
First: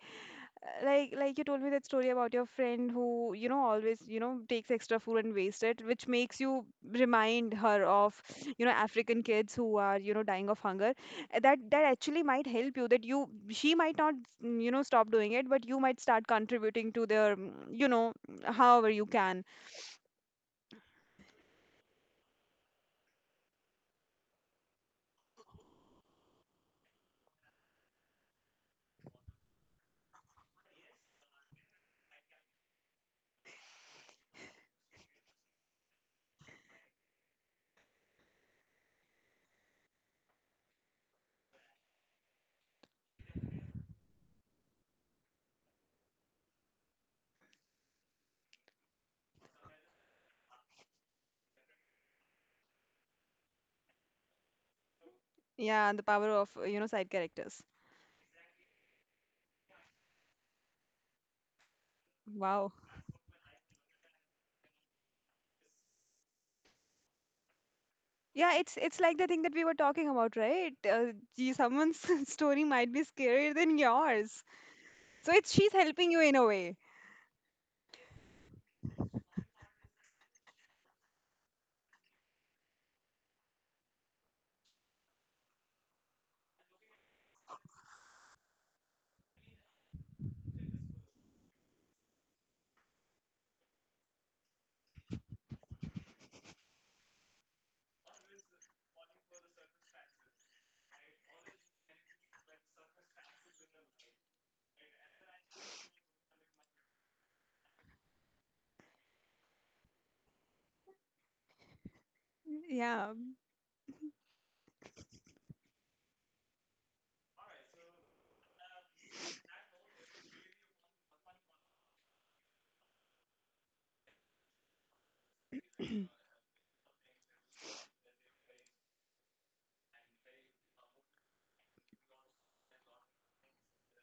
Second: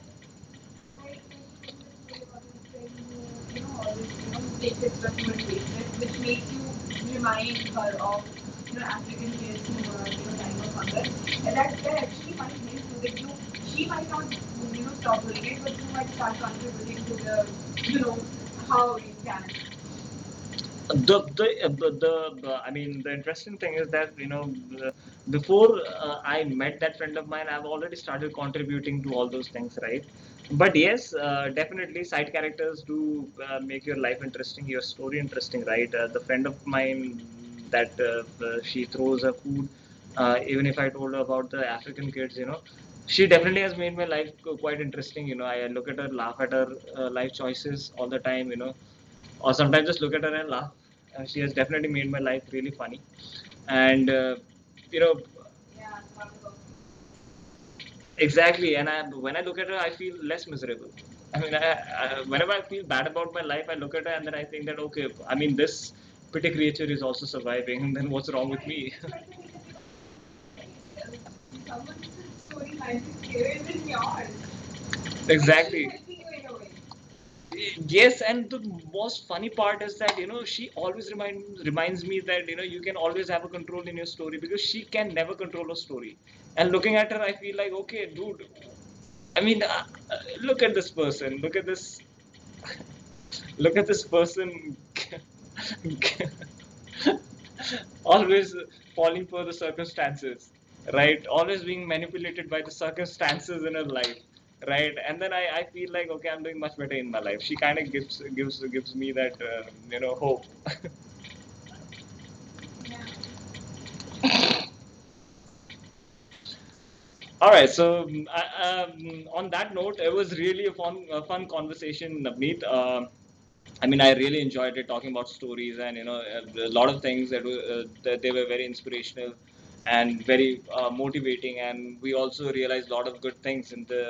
like you told me that story about your friend who, you know, always, you know, takes extra food and waste it, which makes you remind her of, you know, African kids who are, you know, dying of hunger. That that actually might help you, that you, she might not you know, stop doing it, but you might start contributing to their you know, however you can. The I mean, the interesting thing is that, before, I met that friend of mine, I've already started contributing to all those things, right? But yes, definitely side characters do make your life interesting, your story interesting, right? The friend of mine that, she throws her food, even if I told her about the African kids. She definitely has made my life quite interesting. I look at her, laugh at her life choices all the time, or sometimes just look at her and laugh. She has definitely made my life really funny, and you know, Yeah, and the power of you know, side characters. exactly. And I, when I look at her, I feel less miserable. I mean, whenever I Wow. feel bad about my life, I look at her and then I think that, okay, I mean, this pretty creature is also surviving. And then what's wrong Yeah, with me? it's like the thing that we were talking about, right? Uh, gee, someone's story might be scarier than yours. So it's she's Exactly. helping you in a way. Yes, and the most funny part is that, she always reminds me that, you can always have a control in your story, because she can never control her story. And looking at her, I feel like, okay, dude. I mean, uh, look at this person. Look at this person always falling for the circumstances, right? Always being manipulated by the circumstances in her life, right? And then I feel like, okay, I'm doing much better in my life. She kind of gives me that, hope. Yeah. Yeah. All right. So, I, on that note, it was really a fun, conversation, Navneet. I mean, I really enjoyed it talking about stories, and, a lot of things that were that they were very inspirational and very motivating. And we also realized a lot of good things in the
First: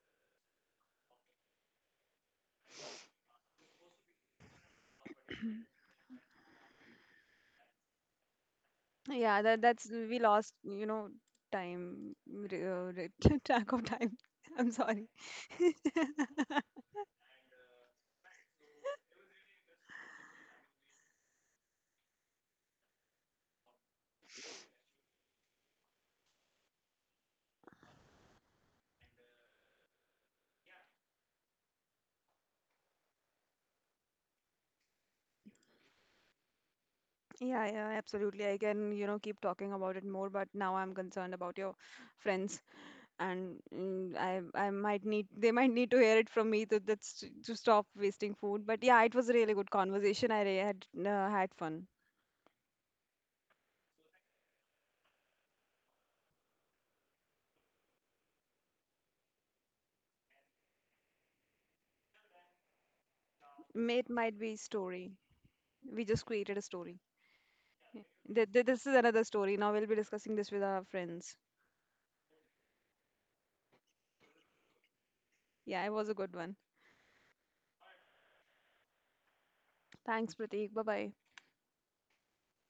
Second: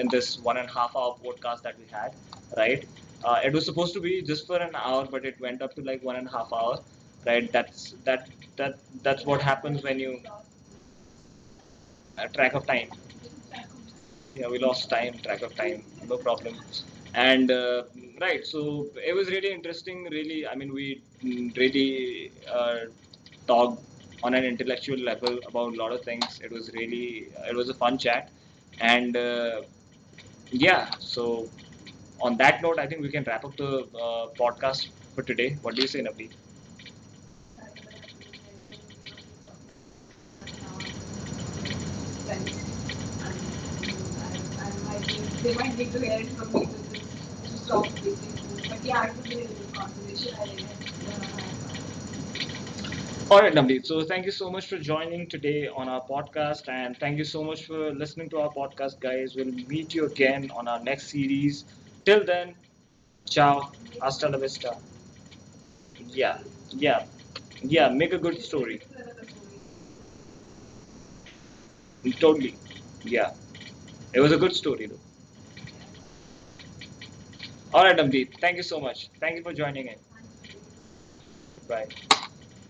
in this 1.5 hour podcast that we had, right? It was supposed to be just for an hour, but it went up to like 1.5 hour, right? That's that that that's what Yeah, that happens that's when we you lost, you know, time track of time. Track of time. Yeah, we I'm lost sorry. time track of time. No problem. And right, so it was really interesting, really. I mean, we, really, talked on an intellectual level about a lot of things. It was a fun chat. And yeah, so on that note, I think we can wrap up the podcast for today. What do you say, Navneet? Yeah, yeah, absolutely. I can, you know, keep talking about it more, but now I'm concerned about your Well, friends, and mm, I might need, they they might might need make to the... hear it from me to, that's to stop wasting food. But yeah, it was a really good conversation. Had had fun. All right, Navneet. So thank you so much for joining today on our podcast, and thank you so much for listening to our podcast, guys. We'll meet you again on our next series. Till then, ciao, May- It hasta might la be vista. story. We just Yeah, created a story. yeah, yeah. Yeah. Make a good this is another story. Now we'll be discussing this with our friends. story. Totally. Yeah, it was a good story though. Yeah, it was a good one. All right, Navneet. Thank you so much. Thank you for joining in. Thanks, Pratik. Bye bye. Bye.